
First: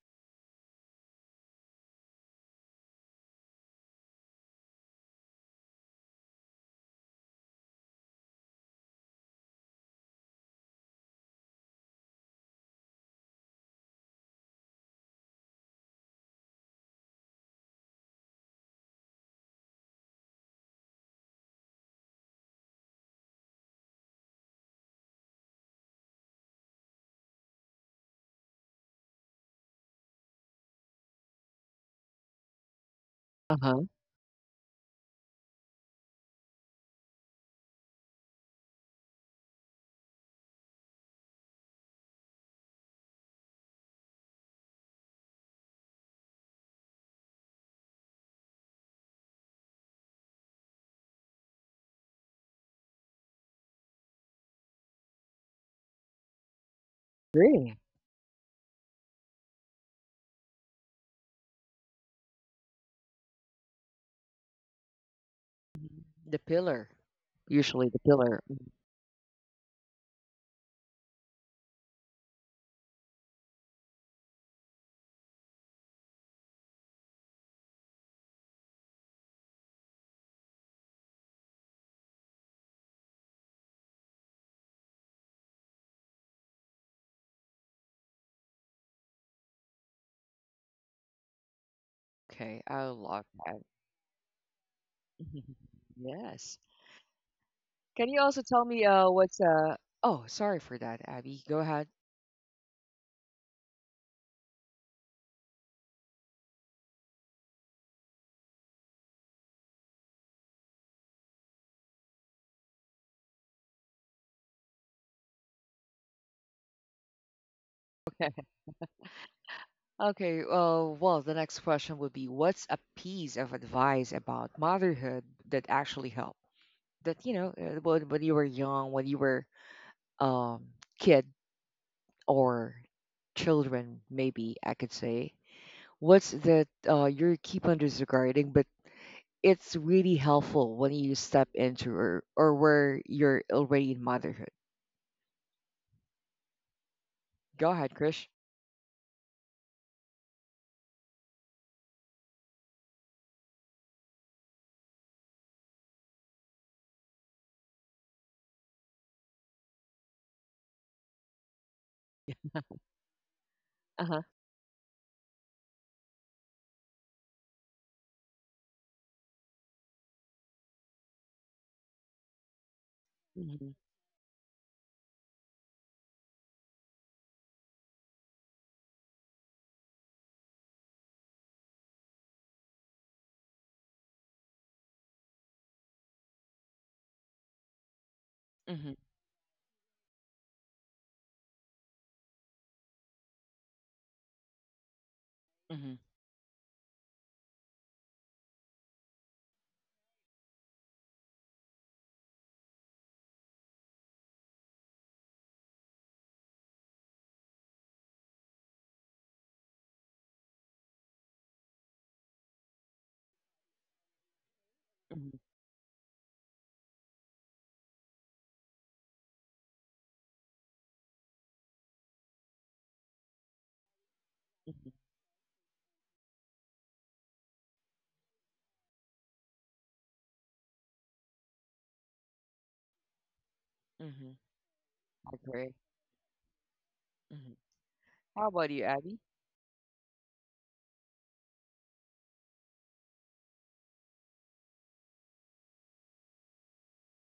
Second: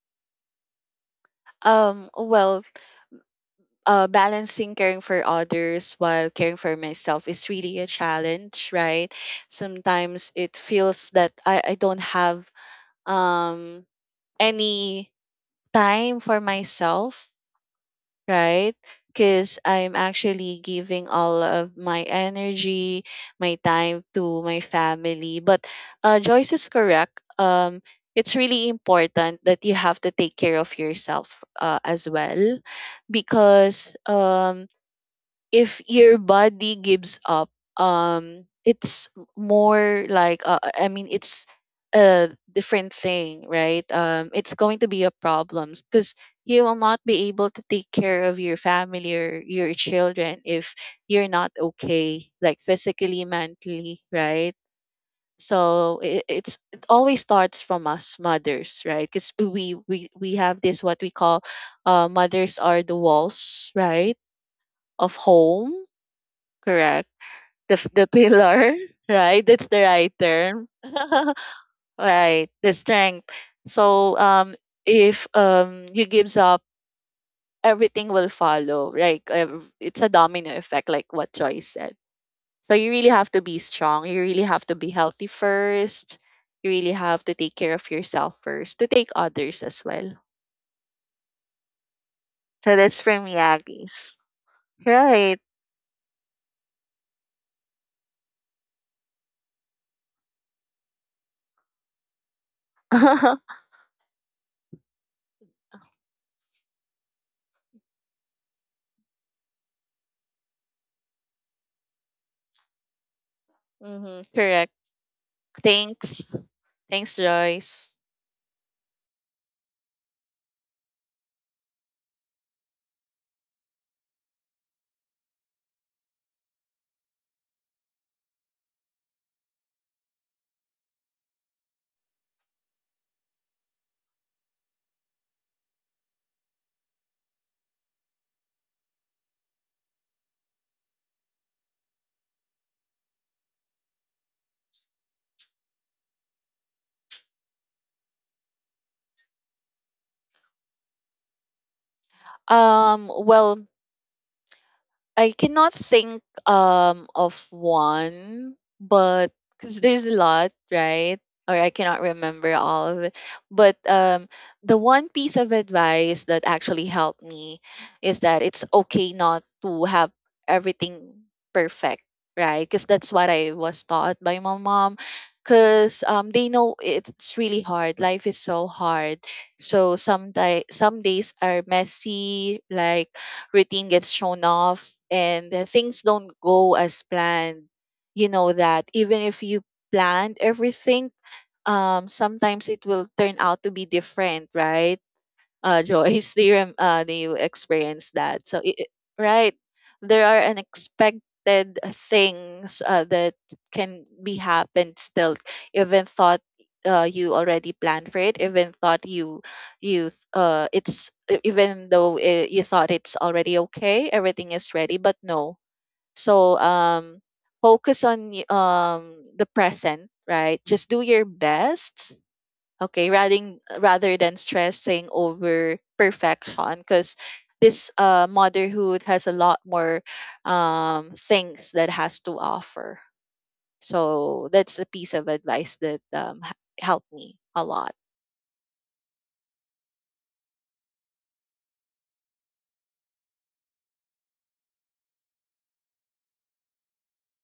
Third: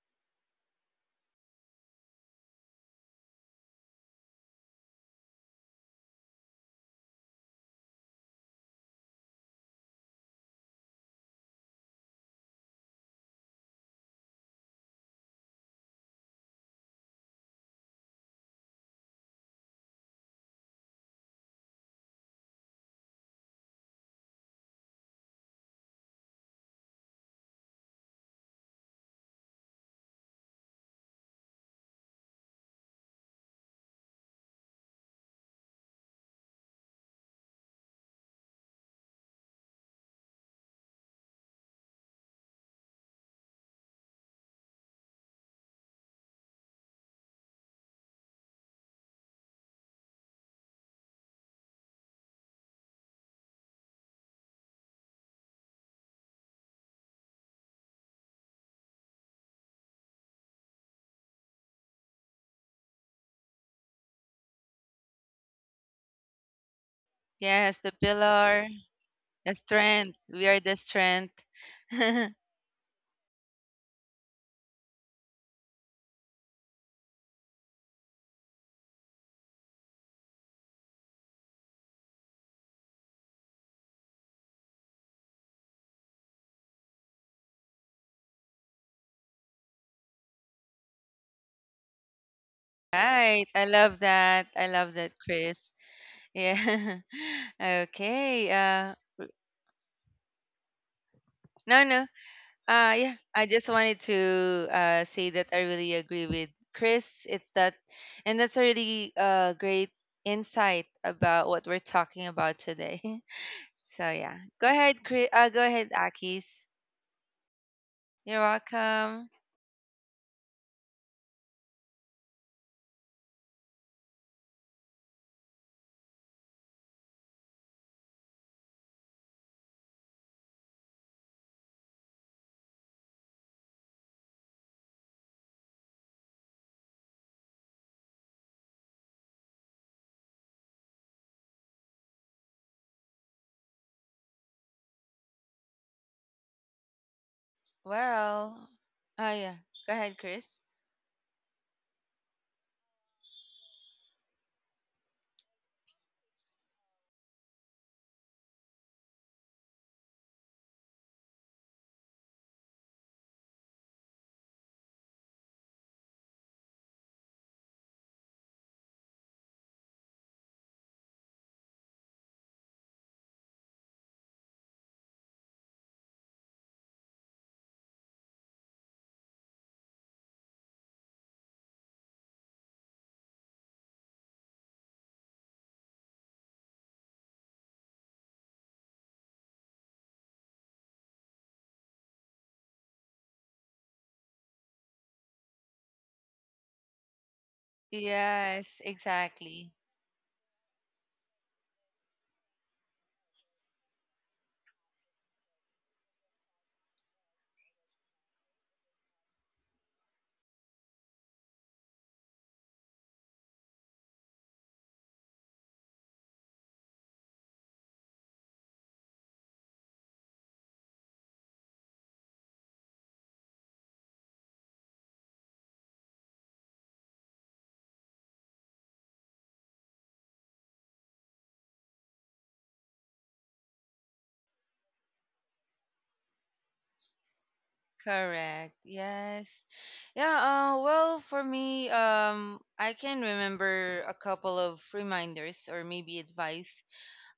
S3: Well, balancing caring for others while caring for myself is really a challenge, right? Sometimes it feels that I don't have um any time for myself, right? Because I'm actually giving all of my energy, my time to my family. But Joyce is correct. It's really important that you have to take care of yourself as well,
S1: Uh huh.
S3: because if your body gives up it's more like I mean it's a different thing, right? It's going to be a problem because you will not be able to take care of your family or your children if you're not okay like physically, mentally, right? So it always starts
S1: Really?
S3: from us mothers, right? Because we have this what we call mothers are the walls, right, of home.
S1: Mhm. The pillar,
S3: Correct, the
S2: yes, the
S1: usually
S3: the
S1: the pillar.
S2: pillar,
S3: pillar, (laughs) right?
S2: the
S3: That's the right
S2: strength, we are
S3: term.
S2: the
S3: (laughs)
S2: strength. (laughs)
S3: Right, the strength. So if you gives up, everything will follow. Like it's a domino effect like what Joy said. So you really have to be strong. You really have to be healthy first. You really have to take care of yourself first to take others as well.
S1: Okay,
S3: So
S1: I
S3: that's from
S1: love
S2: right, I
S1: that.
S2: love
S3: Yagi's.
S2: that, I love that,
S3: Right.
S2: Chris.
S1: (laughs)
S2: Yeah.
S1: Yes.
S2: (laughs)
S1: Can you
S2: Okay.
S1: also tell
S2: Uh,
S1: me what's uh oh, sorry for that, Abby. Go
S2: no, no.
S1: ahead.
S2: Uh, yeah, I
S3: (laughs)
S2: just wanted to, uh, say that I really agree with Chris. It's that, and that's a really, uh, great insight about what we're talking about today. (laughs) So
S3: Mm-hmm,
S2: yeah. Go
S3: correct.
S2: ahead, Chris. Uh, go ahead,
S3: Thanks.
S2: Akis.
S3: Thanks, Joyce.
S2: You're
S1: Okay.
S2: welcome.
S1: Okay, well, the next question would be what's a piece of advice about motherhood that actually helped? That when you were um kid or children, maybe I could say, what's that you keep on disregarding but it's really helpful when you step into, or where you're already in motherhood. Go ahead, Krish.
S2: Well, oh yeah. Go ahead, Chris.
S3: Well, I cannot think of one, but because there's a lot, right? Or I cannot remember all of it. But
S1: Uh-huh.
S3: the one piece of advice that actually helped me is that it's okay not to have everything perfect, right? Because that's what I was
S1: Mm-hmm.
S3: taught by my mom. Because they know it's really hard. Life is so hard. So some days are messy, like routine gets shown off and things don't go as planned. You know that
S1: Mm-hmm.
S3: even if you planned everything sometimes it will turn out to be different, right,
S1: Mm-hmm.
S3: Joyce? (laughs) Do you, do you experience that? So,
S2: Yes,
S3: right,
S2: exactly.
S3: there are unexpected things that can be happened still, even thought you already planned for it, even thought even though you thought it's already okay, everything is ready, but
S1: Mm-hmm.
S3: no. So, focus on the present, right? Just do your best, okay, rather than
S1: Mm-hmm.
S3: stressing over perfection because this motherhood has a lot more things that has to offer.
S1: Mm-hmm.
S3: So that's a piece of
S1: I
S3: advice
S1: agree.
S3: that helped me a
S1: Mm-hmm.
S3: lot.
S1: How
S2: Correct.
S1: about you, Abby?
S2: Yes. Yeah, well, for me, I can remember a couple of reminders or maybe advice,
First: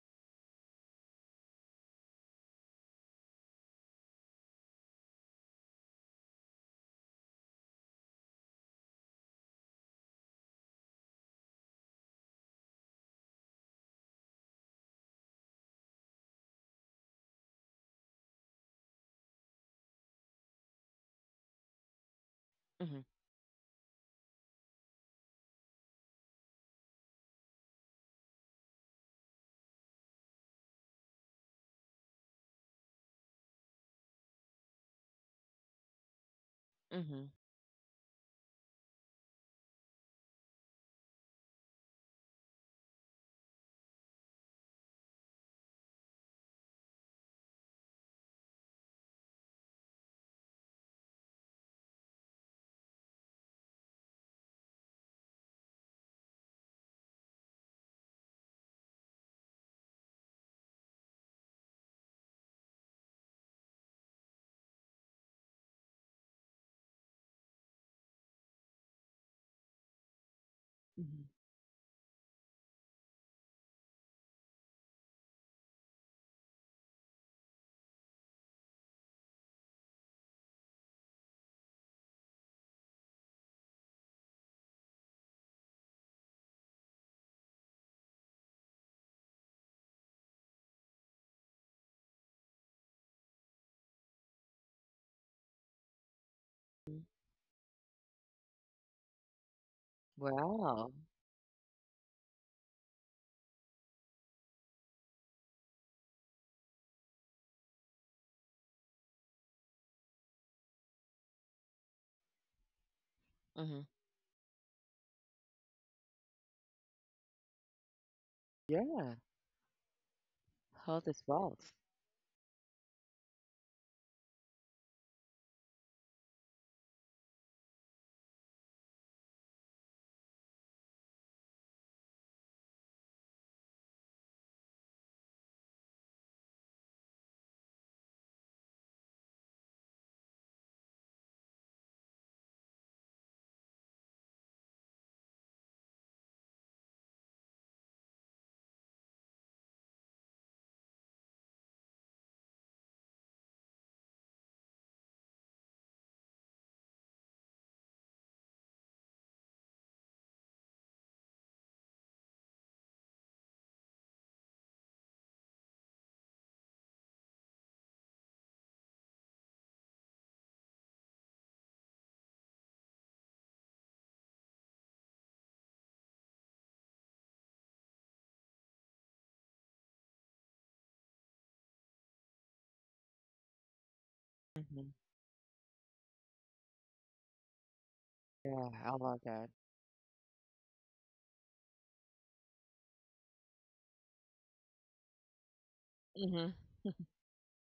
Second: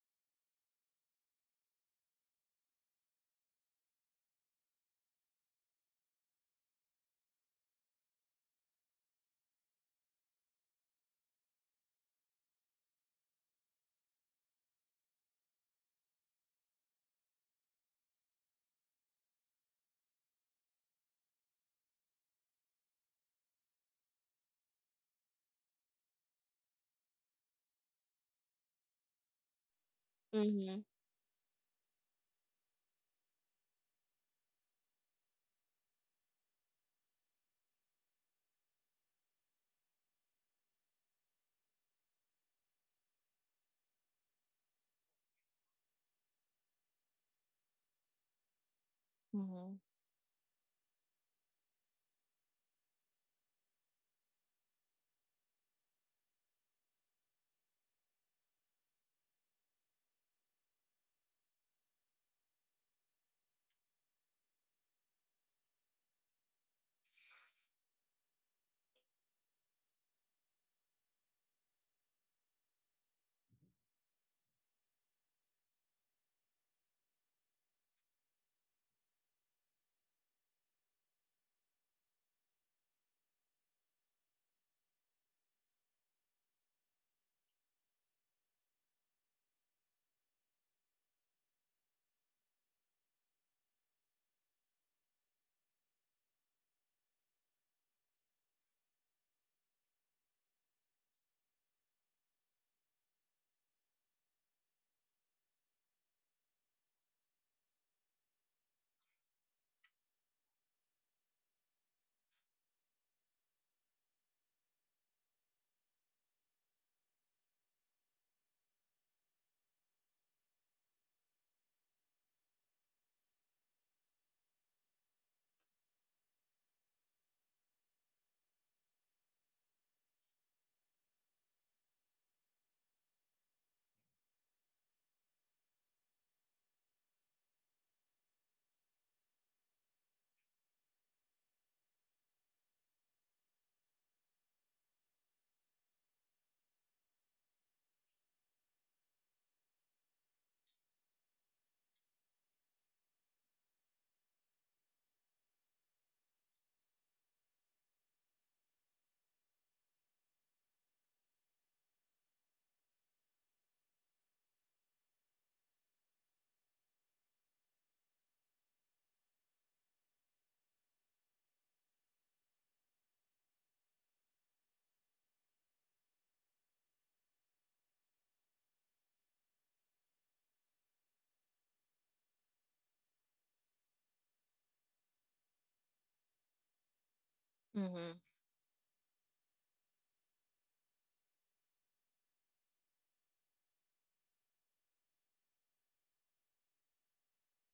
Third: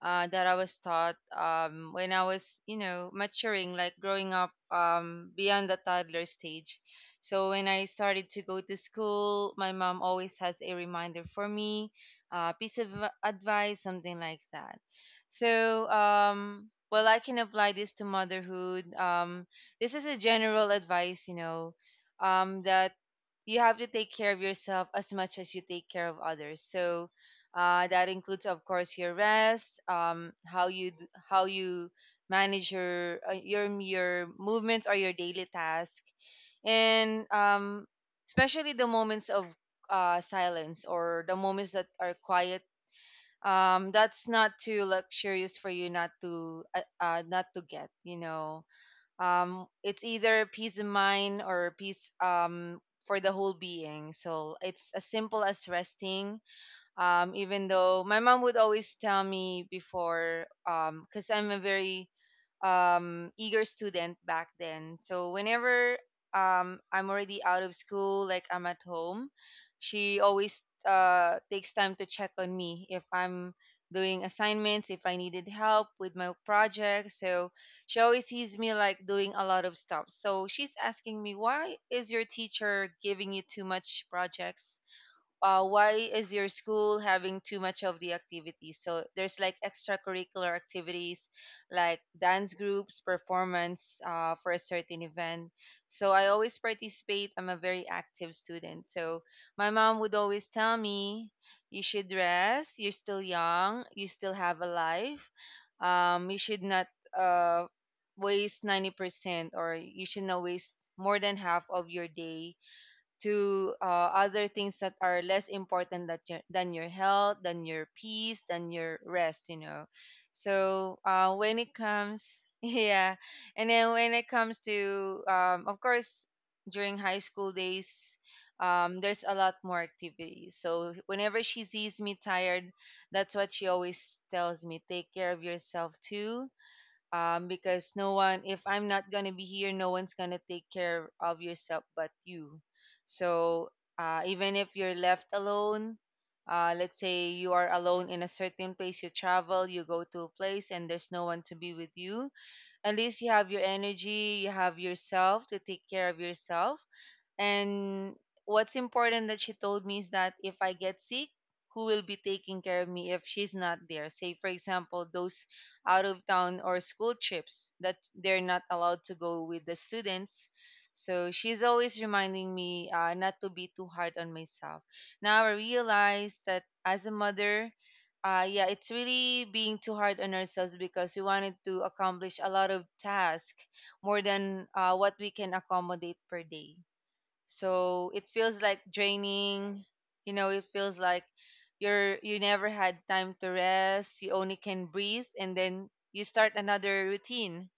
S2: that I was taught, when I was, you know, maturing, like growing up, beyond the toddler stage. So when I started to go to school, my mom always has a reminder for me, a piece of advice, something like that. So, well, I can apply this to motherhood. This is a general advice, you know, that
S1: Mm-hmm.
S2: you have to take care of yourself as much as you take care of others. So, that includes, of course, your rest, how
S3: Mm-hmm.
S2: how you manage your, your movements or your daily task,
S1: Mm-hmm.
S2: and especially the moments of, silence or the moments that are quiet. That's not too luxurious for you not to, not to get, you know, um,
S3: Mm-hmm.
S2: it's either peace of mind or peace, um, for the whole being, so it's as simple as resting, even though my mom would always tell me before, because I'm a very, eager student back then. So whenever, I'm already out of school, like I'm at home, she always,
S1: Mm-hmm.
S2: takes time to check on me if I'm doing assignments, if I needed help with my projects. So she always sees me like doing a lot of stuff. So she's asking me, why is your teacher giving you too much projects? Uh, why is your school having too much of the activities? So there's like extracurricular activities like dance groups, performance, for a certain event. So I always participate. I'm a very active student. So my mom would always tell
S1: Wow.
S2: me, you should rest. You're still young. You still have a life. You should not, uh, waste 90% or you should not waste more than half of your day to,
S1: Mm-hmm.
S2: other things that are less important that your, than your health, than your peace, than your
S1: Yeah,
S2: rest, you know. So
S1: health is
S2: when it
S1: wealth.
S2: comes, (laughs) yeah, and then when it comes to, of course, during high school days, there's a lot more activities. So whenever she sees me tired, that's what she always tells me: take care of yourself too, because no one, if I'm not going to be here, no one's going to take care of yourself but you. So even if you're left alone, let's say you are alone in a certain place, you travel, you go to a place and there's no one to be with you, at least you have your energy, you have yourself to take care of yourself. And what's important that she told me is that if I get sick, who will be taking care of me if she's not there? Say, for example, those out of town or school trips that they're not allowed to go with the students. So she's always reminding me not to be too hard on myself. Now I realize that as a mother, yeah, it's really being too hard on ourselves because we wanted to accomplish a lot of tasks more than what we can accommodate per day, so
S3: Mm-hmm.
S2: it feels
S1: Yeah,
S2: like
S1: I love that.
S2: draining. You know, it feels like you're, you never had time to rest, you only can breathe and then you start
S1: Mhm.
S2: another routine.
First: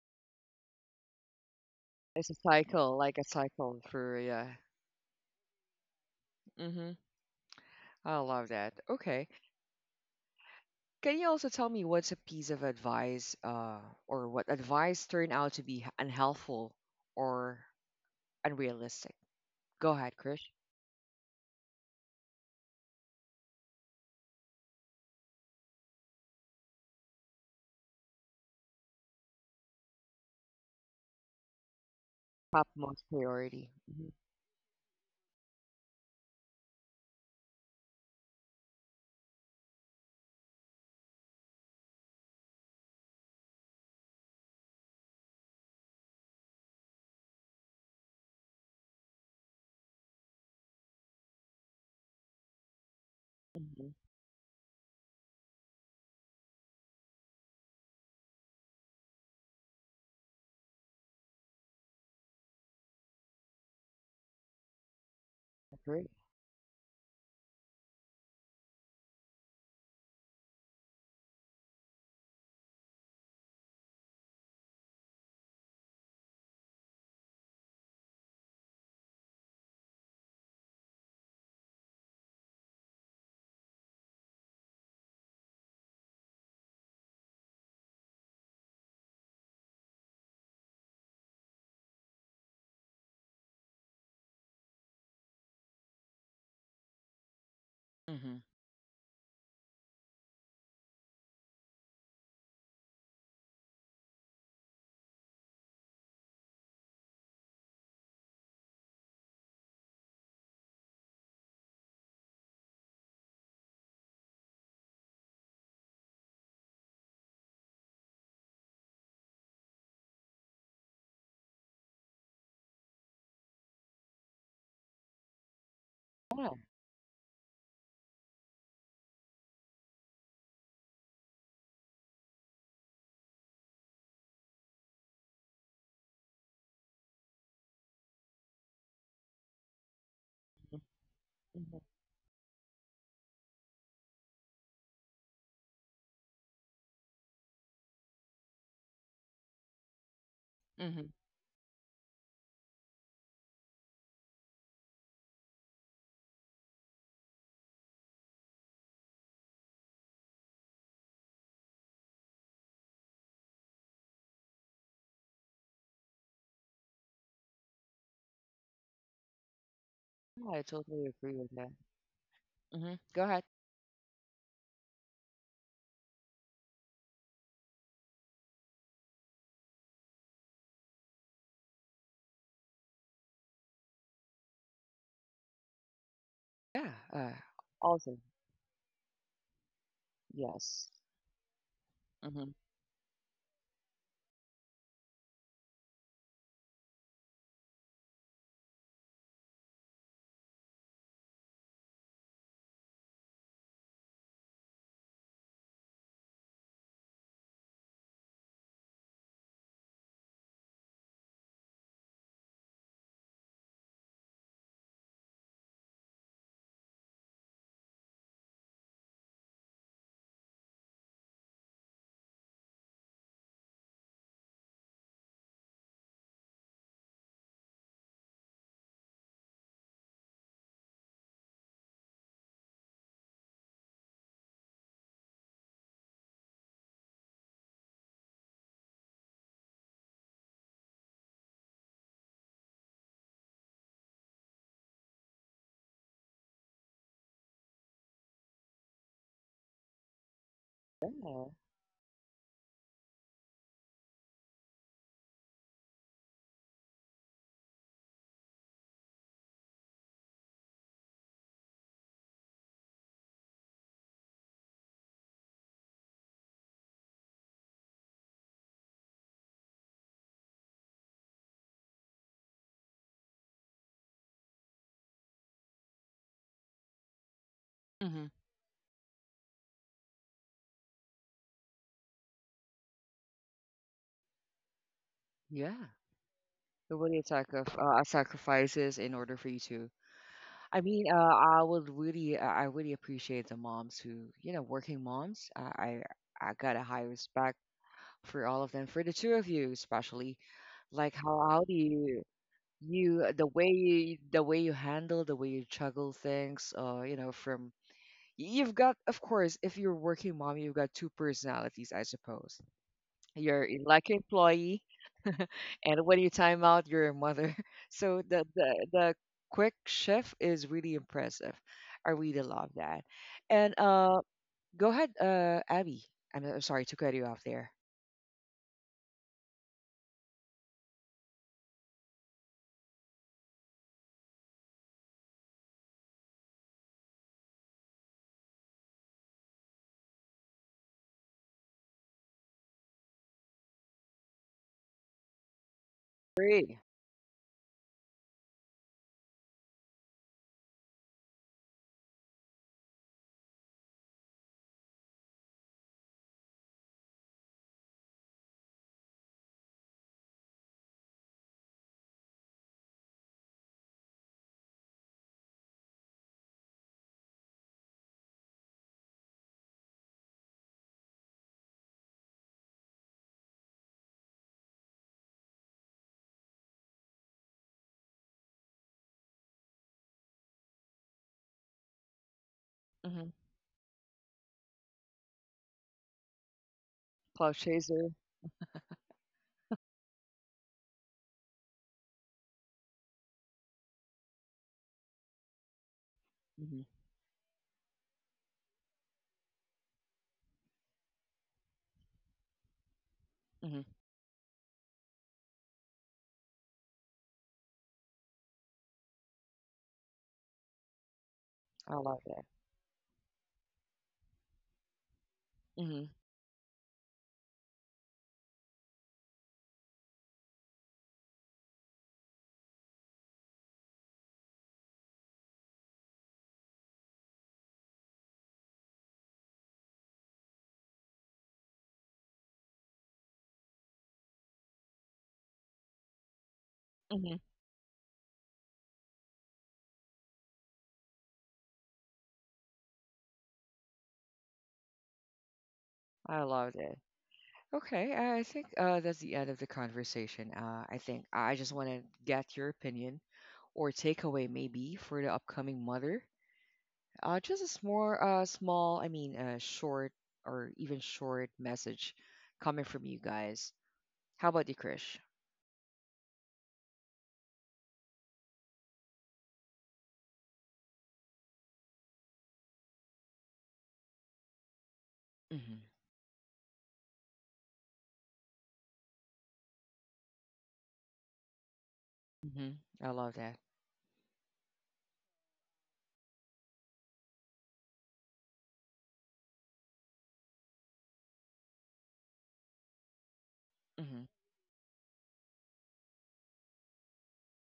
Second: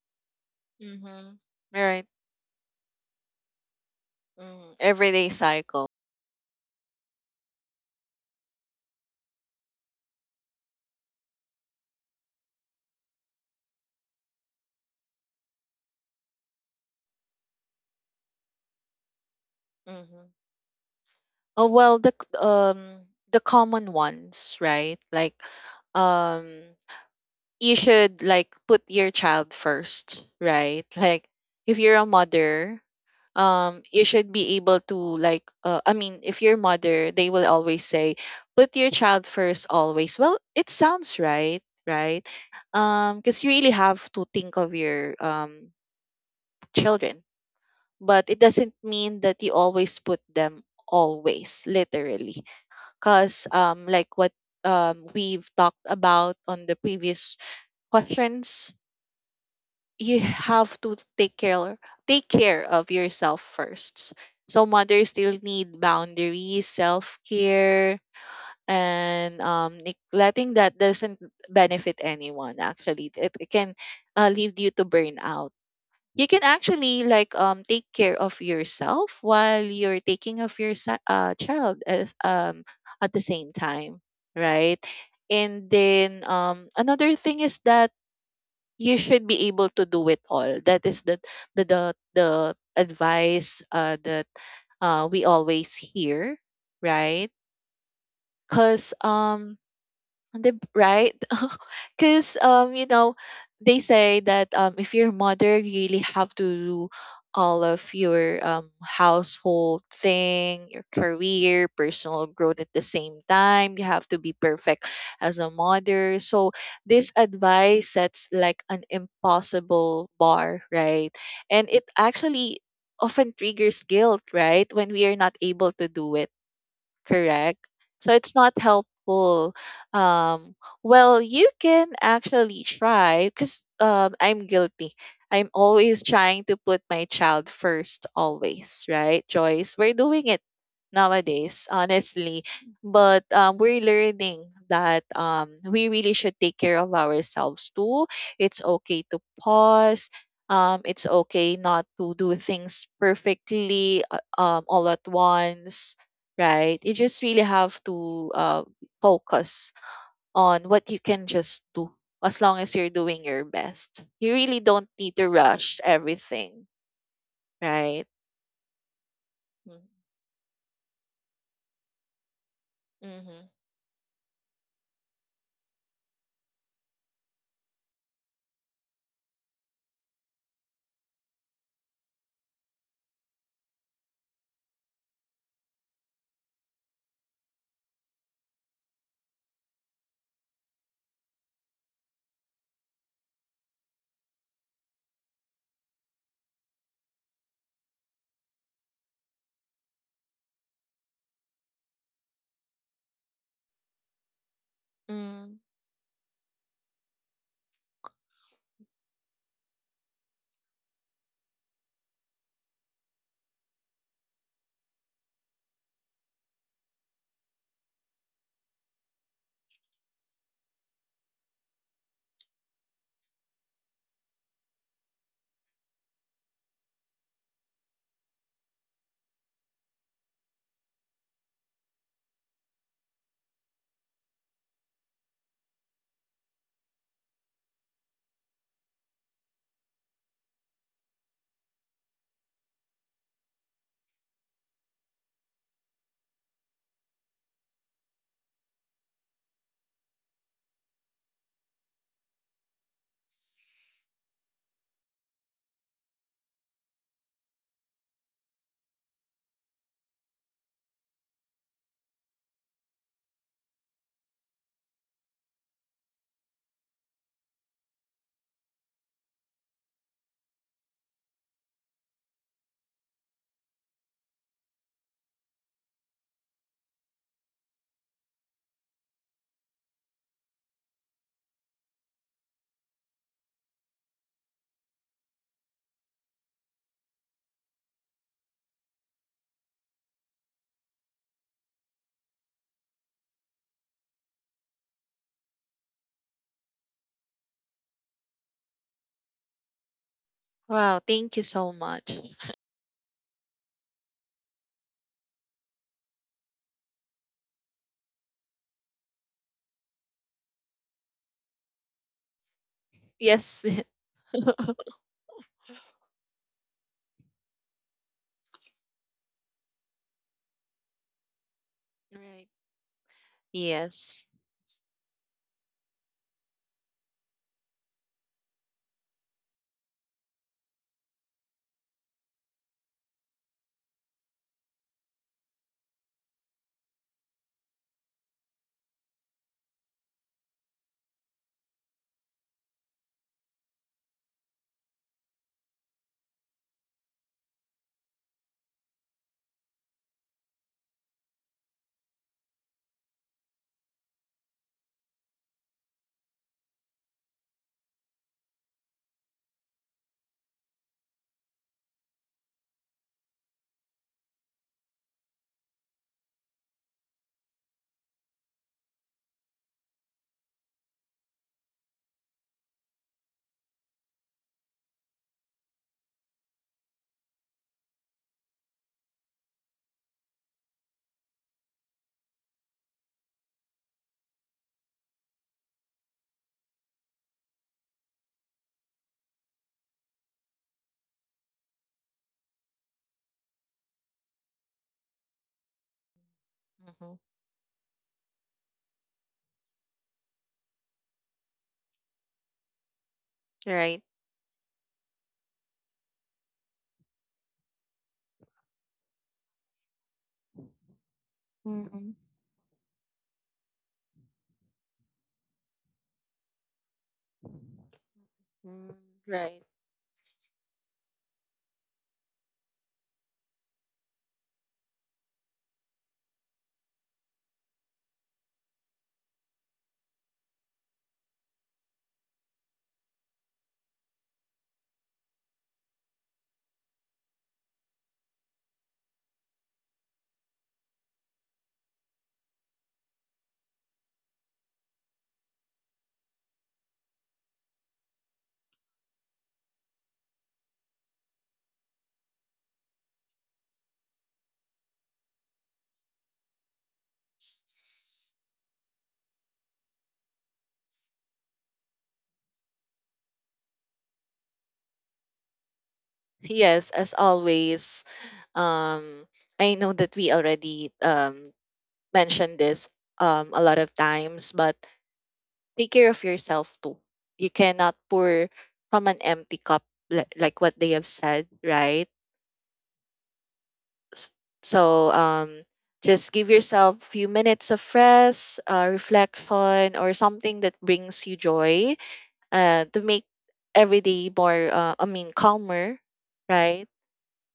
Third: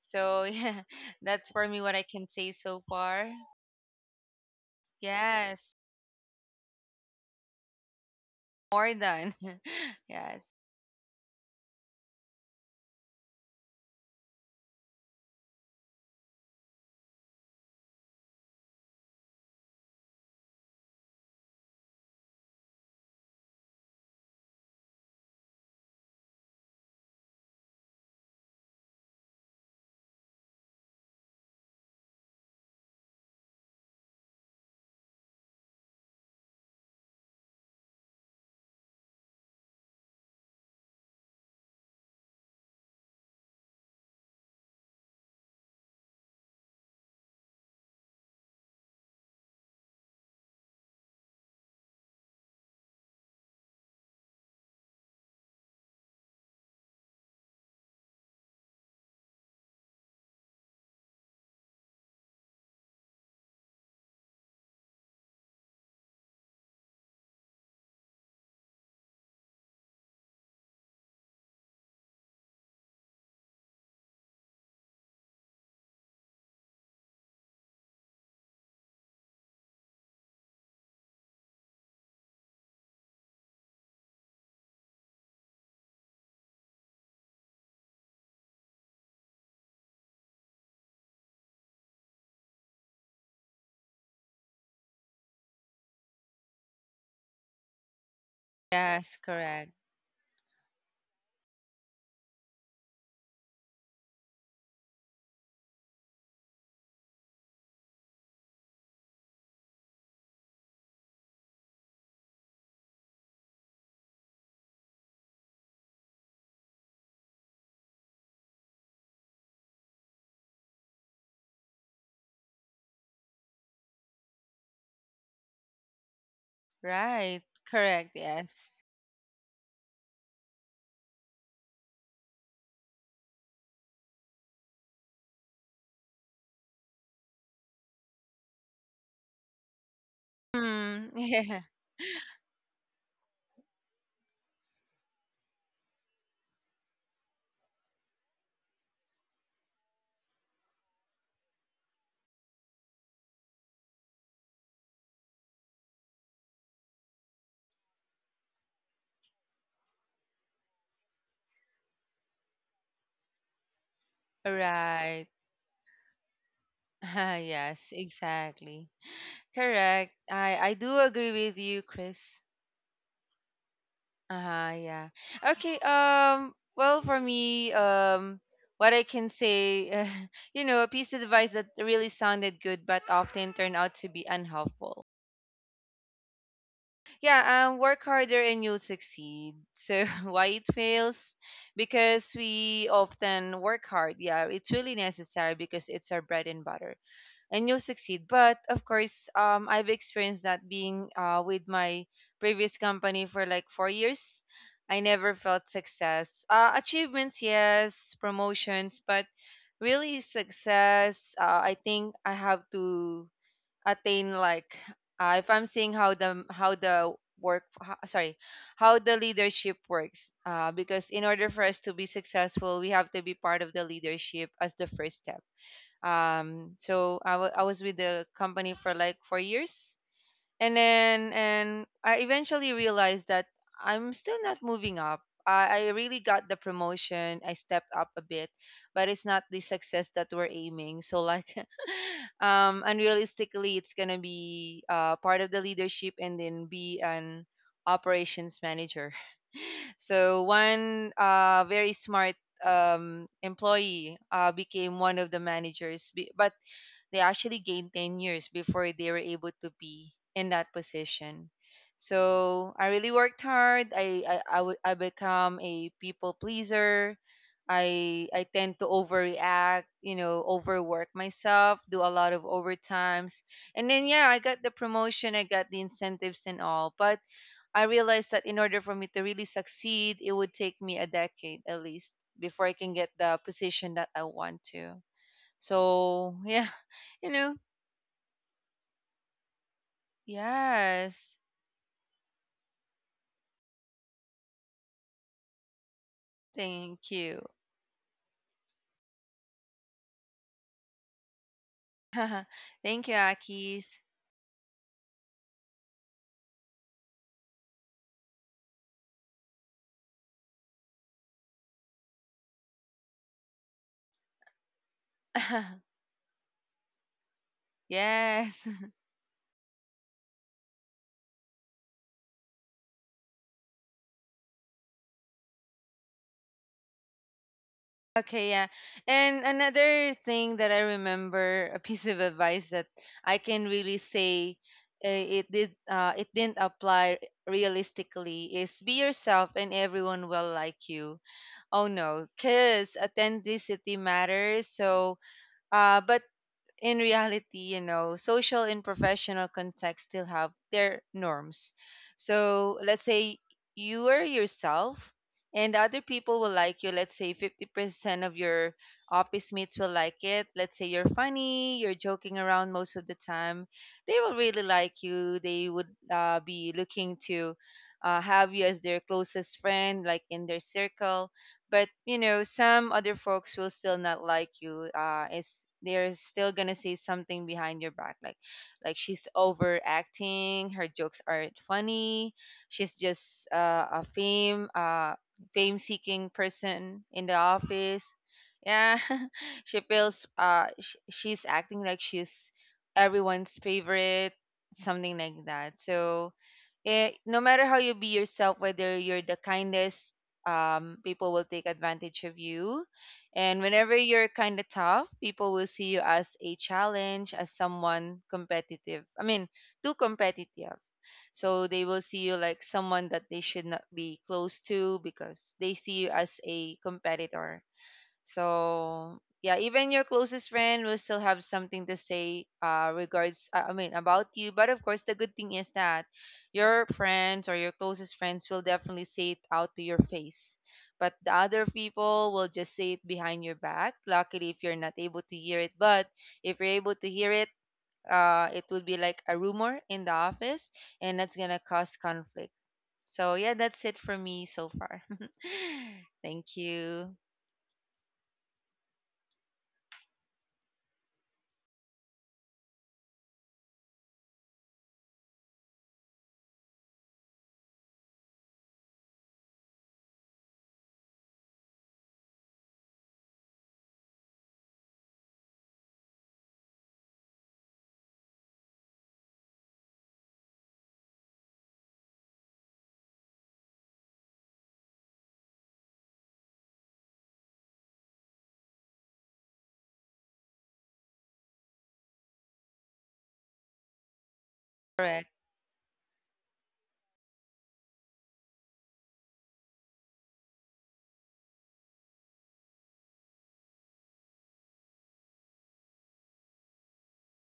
S2: So (laughs) yeah,
S3: Mm-hmm.
S2: that's for me
S3: All
S2: what I
S3: right.
S2: can
S1: It's a
S2: say so
S1: cycle, like a
S2: far.
S1: cycle through, yeah.
S3: Mm-hmm. Everyday
S2: Yes,
S3: cycle.
S1: Mhm. I love that.
S2: more
S1: Okay.
S2: than (laughs) yes.
S1: Can you also tell me what's a piece of advice or what advice turned out to be unhelpful or unrealistic? Go ahead,
S3: Mm-hmm.
S1: Krish.
S3: Oh well, the the common ones, right? Like um you should like put your child first, right? (laughs) Like if you're a
S1: Top
S3: mother,
S1: most priority.
S3: you
S1: Hmm.
S3: should be able to like I mean, if you're a mother, they will always say put your child first always. Well, it sounds right, right? Because you really have to think of your children, but it doesn't mean that you always put them always literally, because
S1: Mhm.
S3: like what we've talked about on the previous questions, you have to take care of yourself first, so mothers still need
S1: Agree.
S3: boundaries, self-care, and neglecting that doesn't benefit anyone. Actually it can lead you to burnout. You can actually like take care of yourself while you're taking of your child as at the same time, right? And then another thing is that you should be able to do it all. That is the the the, the advice that we always hear, right?
S1: Mhm.
S3: Because
S2: Yes, correct.
S3: right. (laughs) Because you know, they say that if you're a mother, you really have to do all of your household thing, your career, personal growth at the same time. You have to be perfect as a mother. So this advice sets like an impossible bar, right? And it actually often triggers guilt, right? When we are not able to do it,
S1: Yeah.
S2: Right.
S3: correct?
S2: Correct,
S3: So it's not
S2: yes.
S3: helpful. Um, well, you can actually try because I'm guilty. I'm always trying to put my child first, always, right, Joyce? We're doing it
S2: Hmm. (laughs) Yeah.
S3: nowadays,
S1: Hmm.
S3: honestly. But we're learning that we really should take care of ourselves too. It's okay to pause. It's
S1: Mhm.
S3: okay not to do things perfectly all at once, right? You just really have to focus on what you can just do as long as you're doing your best. You really don't need
S2: Right.
S3: to rush everything,
S2: (laughs) Yes,
S3: right?
S2: exactly. Correct,
S1: Yeah,
S2: i
S1: I
S2: i do
S1: totally agree
S2: agree
S1: with
S2: with
S1: that.
S2: you, Chris.
S1: Mhm. Go ahead.
S3: Mm-hmm.
S2: Uh-huh, yeah. Okay, well for me, what I can say, (laughs) a piece of advice that really sounded good but often turned out to be unhelpful.
S1: Yeah. Uh,
S2: Yeah, work
S1: also,
S2: harder and you'll succeed. So (laughs) why it
S1: yes.
S2: fails? Because
S1: Mhm.
S2: we often work hard. Yeah, it's really necessary because it's our bread and butter and you'll succeed. But of course, I've experienced that being with my previous company for like 4 years. I never
S3: Mm.
S2: felt success. Achievements, yes, promotions, but really success, I think I have to attain like, if I'm seeing how the work sorry, how the leadership works, because in order for us to be successful we have to be part of the leadership as the first step. So I was with the company for like 4 years, and then and I eventually realized that I'm still not moving up. I really got the promotion. I stepped up a bit, but it's not the success that we're aiming. So like, (laughs) unrealistically, it's gonna be part of the leadership and then be an operations manager. (laughs) So one
S1: Yeah.
S2: very smart employee became one of the managers, but they actually gained 10 years before they were able to be in that position. So I really worked hard. I become a people pleaser. I tend to overreact, you know, overwork myself, do a lot of overtimes. And then yeah, I got the promotion, I got the incentives and all. But I
S1: Mhm.
S2: realized that in order for me to really succeed, it would take me a decade at least before I can get the position that I want to.
S1: Yeah.
S2: So yeah,
S1: The what are your
S2: (laughs) you know,
S1: sacrifices in order for you to? I mean,
S2: yes.
S1: I really appreciate the moms who, working moms. I got a high
S2: Thank you.
S1: respect for all of them, for the two of you especially.
S3: Wow,
S1: Like,
S3: thank you
S1: how
S3: so much.
S2: (laughs) Thank you,
S1: the way
S2: Akis.
S1: you, the way you handle, the way you juggle things, from you've got, of course, if you're a working mom, you've got two personalities, I suppose. You're
S3: Yes.
S1: like an
S3: (laughs)
S1: employee, and
S2: (laughs)
S1: when you time out, you're a mother. (laughs) So the the
S2: yes.
S1: the
S2: (laughs)
S1: quick shift is really impressive. I really
S3: Right.
S1: love that. And
S3: Yes.
S1: go ahead, Abby. I'm sorry to cut you off there.
S2: Okay, yeah. And another thing that I remember, a piece of advice that I can really say it didn't apply realistically is be yourself and everyone will like you. Oh no, cause authenticity matters. So, but
S1: Great.
S2: in reality, you know, social and professional contexts still have their norms. So let's say you are yourself and other people will like you. Let's say 50% of your office mates will like it. Let's say you're funny, you're joking around most of the time. They will really like you. They would be looking to have you as their closest friend, like in their circle, but you know some other folks will still not like you, is they're still gonna say something behind your back, like she's overacting, her jokes aren't funny, she's
S1: Mm-hmm.
S2: just a fame fame seeking person in
S1: Cloud
S2: the
S1: chaser.
S2: office. Yeah, (laughs) she feels she's acting like she's everyone's favorite, something like that. So
S1: Hmm.
S3: Mm-hmm.
S2: it, no matter how you be yourself, whether you're the kindest, people will take advantage of you.
S1: Hmm.
S2: And whenever
S3: Right.
S2: you're kind of tough, people will see you as a challenge, as someone competitive. I mean, too competitive. So
S1: I
S2: they
S1: love
S2: will
S3: Mm-hmm.
S2: see
S1: that.
S2: you like someone that they should not be close to because they
S1: Hmm.
S2: see you as a competitor.
S3: Mm,
S2: So yeah,
S3: right.
S2: even your closest friend will still have something to say, I mean, about you. But of course, the good thing is that your friends or your closest friends will definitely say it out to your face. But the other people will just say it behind your back. Luckily, if you're not able to hear it, but if you're able to
S1: Hmm.
S2: hear it, it would be like a rumor in the office, and that's gonna cause conflict. So yeah, that's it for me so far.
S1: I
S2: (laughs)
S1: love
S2: Thank
S1: that.
S2: you.
S1: Okay, I think that's the end of the conversation. I think I just want to get your opinion or takeaway maybe for the upcoming mother. Just a small, I mean, short or even short message coming from you guys. How about you, Krish?
S3: Yes, as always, um, I know that we already mentioned this a lot of times, but
S1: Mm-hmm.
S3: take care of yourself too. You cannot pour from an empty cup, like what they have said, right?
S1: Hmm. I love that.
S3: S-
S2: All
S3: So,
S2: right.
S3: just give yourself a few minutes of rest, reflection, or something that brings you joy to make every
S1: Hmm.
S3: day more, I mean, calmer, right?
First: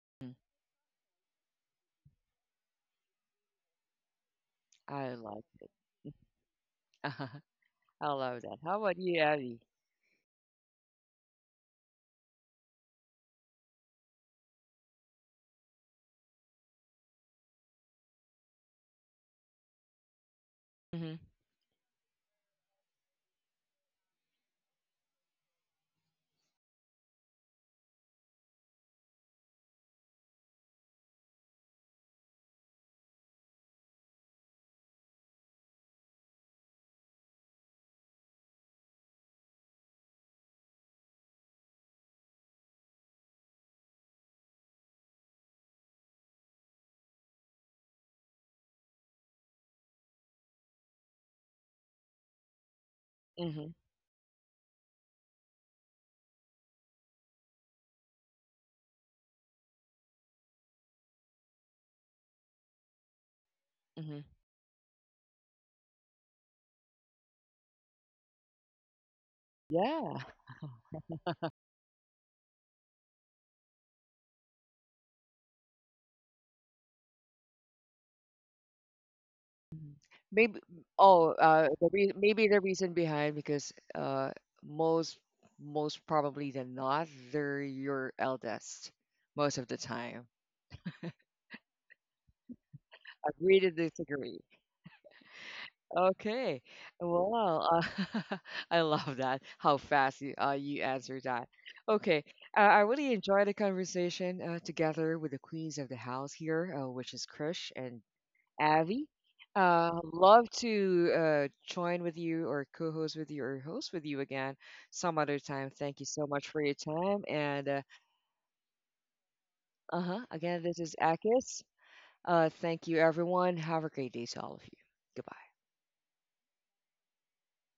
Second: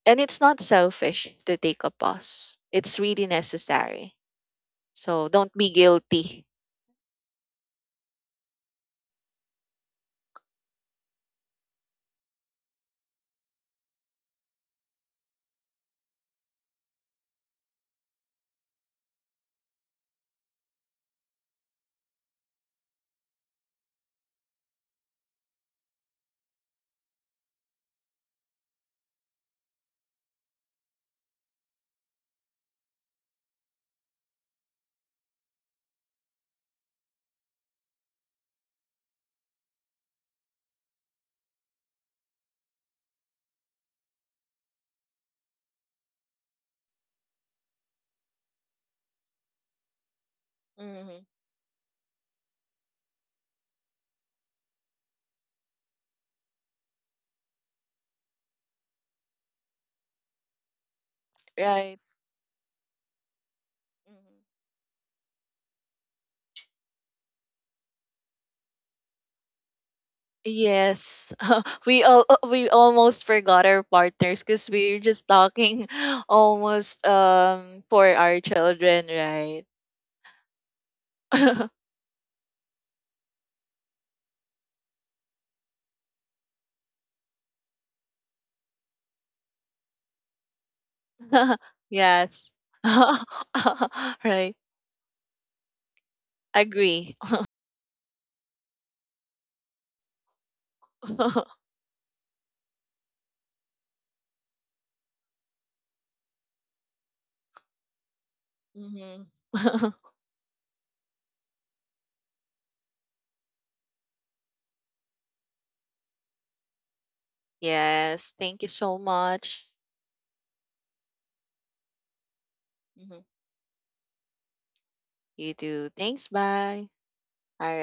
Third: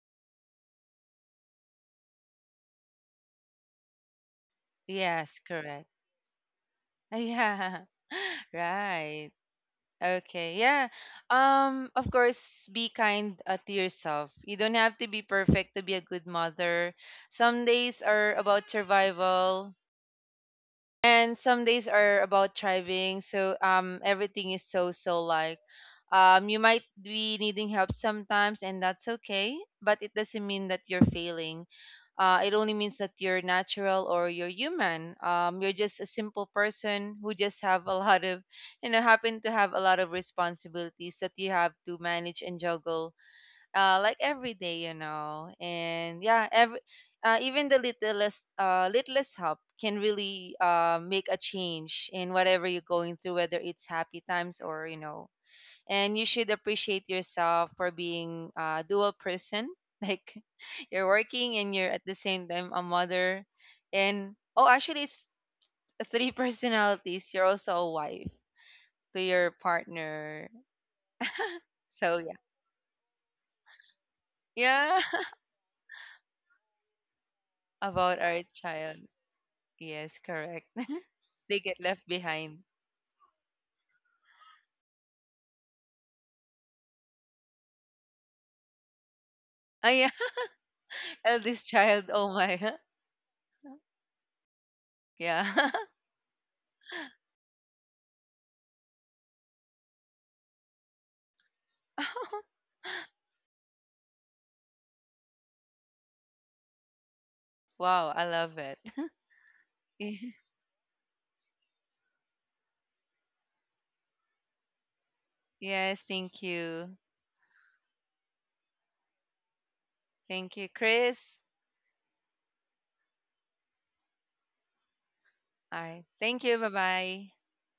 S3: And it's not selfish to take a pause, it's really necessary.
S1: I
S3: So,
S2: Yes,
S1: like
S3: don't be
S1: it.
S2: correct.
S3: guilty.
S2: (laughs)
S1: (laughs)
S2: Yeah.
S1: I love
S2: (laughs)
S1: that. How about you,
S2: Right.
S1: Abby?
S2: Okay. Yeah. Of course be kind to yourself. You don't have to be perfect to be a good mother. Some days are about survival,
S1: Mm.
S2: and some days are about thriving. So everything is so, you might be needing help sometimes and that's okay, but it doesn't mean that you're failing. It only means that you're natural or you're human. You're just a simple person who just have a lot of, you know, happen to have a lot of responsibilities that you have to manage and juggle, like every day, you know. And yeah, every, even the littlest littlest help can really
S3: Mhm.
S2: make a change in whatever you're going through,
S1: Hmm.
S2: whether
S1: Hmm.
S2: it's happy times or you know. And you should appreciate yourself for being a dual person, (laughs) like you're working and you're
S3: Right.
S2: at the same time a mother, and
S3: Mhm.
S1: Hmm.
S2: oh, actually, it's three (laughs) personalities. You're also a wife to your
S1: Yeah.
S2: partner.
S1: (laughs)
S3: Yes, (laughs) we
S2: So
S3: all,
S2: yeah,
S3: we almost forgot our partners because we were
S2: yeah,
S3: just talking (laughs) almost
S2: (laughs)
S3: for
S2: about
S3: our
S2: our child.
S3: children, right?
S2: Yes, correct.
S1: Maybe, oh
S2: (laughs) They get
S3: (laughs)
S1: the
S2: left
S1: re maybe
S2: behind.
S1: the reason behind, because most most probably than not they're your eldest most of the
S2: Oh yeah,
S1: time.
S2: (laughs) eldest child. Oh
S3: Yes,
S2: my. (laughs)
S1: Agree
S3: (laughs)
S1: to disagree.
S3: right.
S2: Yeah.
S1: Okay.
S3: Agree.
S1: Well, (laughs) I love that. How fast you answered that.
S3: (laughs)
S1: Okay.
S2: (laughs)
S1: I really enjoyed the conversation together with the queens of the house here, which is Krish and
S2: Wow, I love it. (laughs)
S1: Avi.
S3: Mhm.
S1: Uh,
S3: (laughs)
S2: Y-
S1: love to join with you or co-host with you or host with you again some other time.
S2: Yes,
S1: Thank you so
S2: thank
S1: much for your
S2: you.
S1: time. And
S3: Yes, thank you so much.
S1: uh-huh.
S2: Thank you,
S1: Again, this is
S2: Chris.
S1: Akis. Thank you,
S3: Mhm.
S1: everyone. Have a great day to all of you.
S3: You
S1: Goodbye.
S2: All
S3: too.
S2: right.
S3: Thanks.
S2: Thank you.
S3: Bye.
S2: Bye-bye.
S3: All right.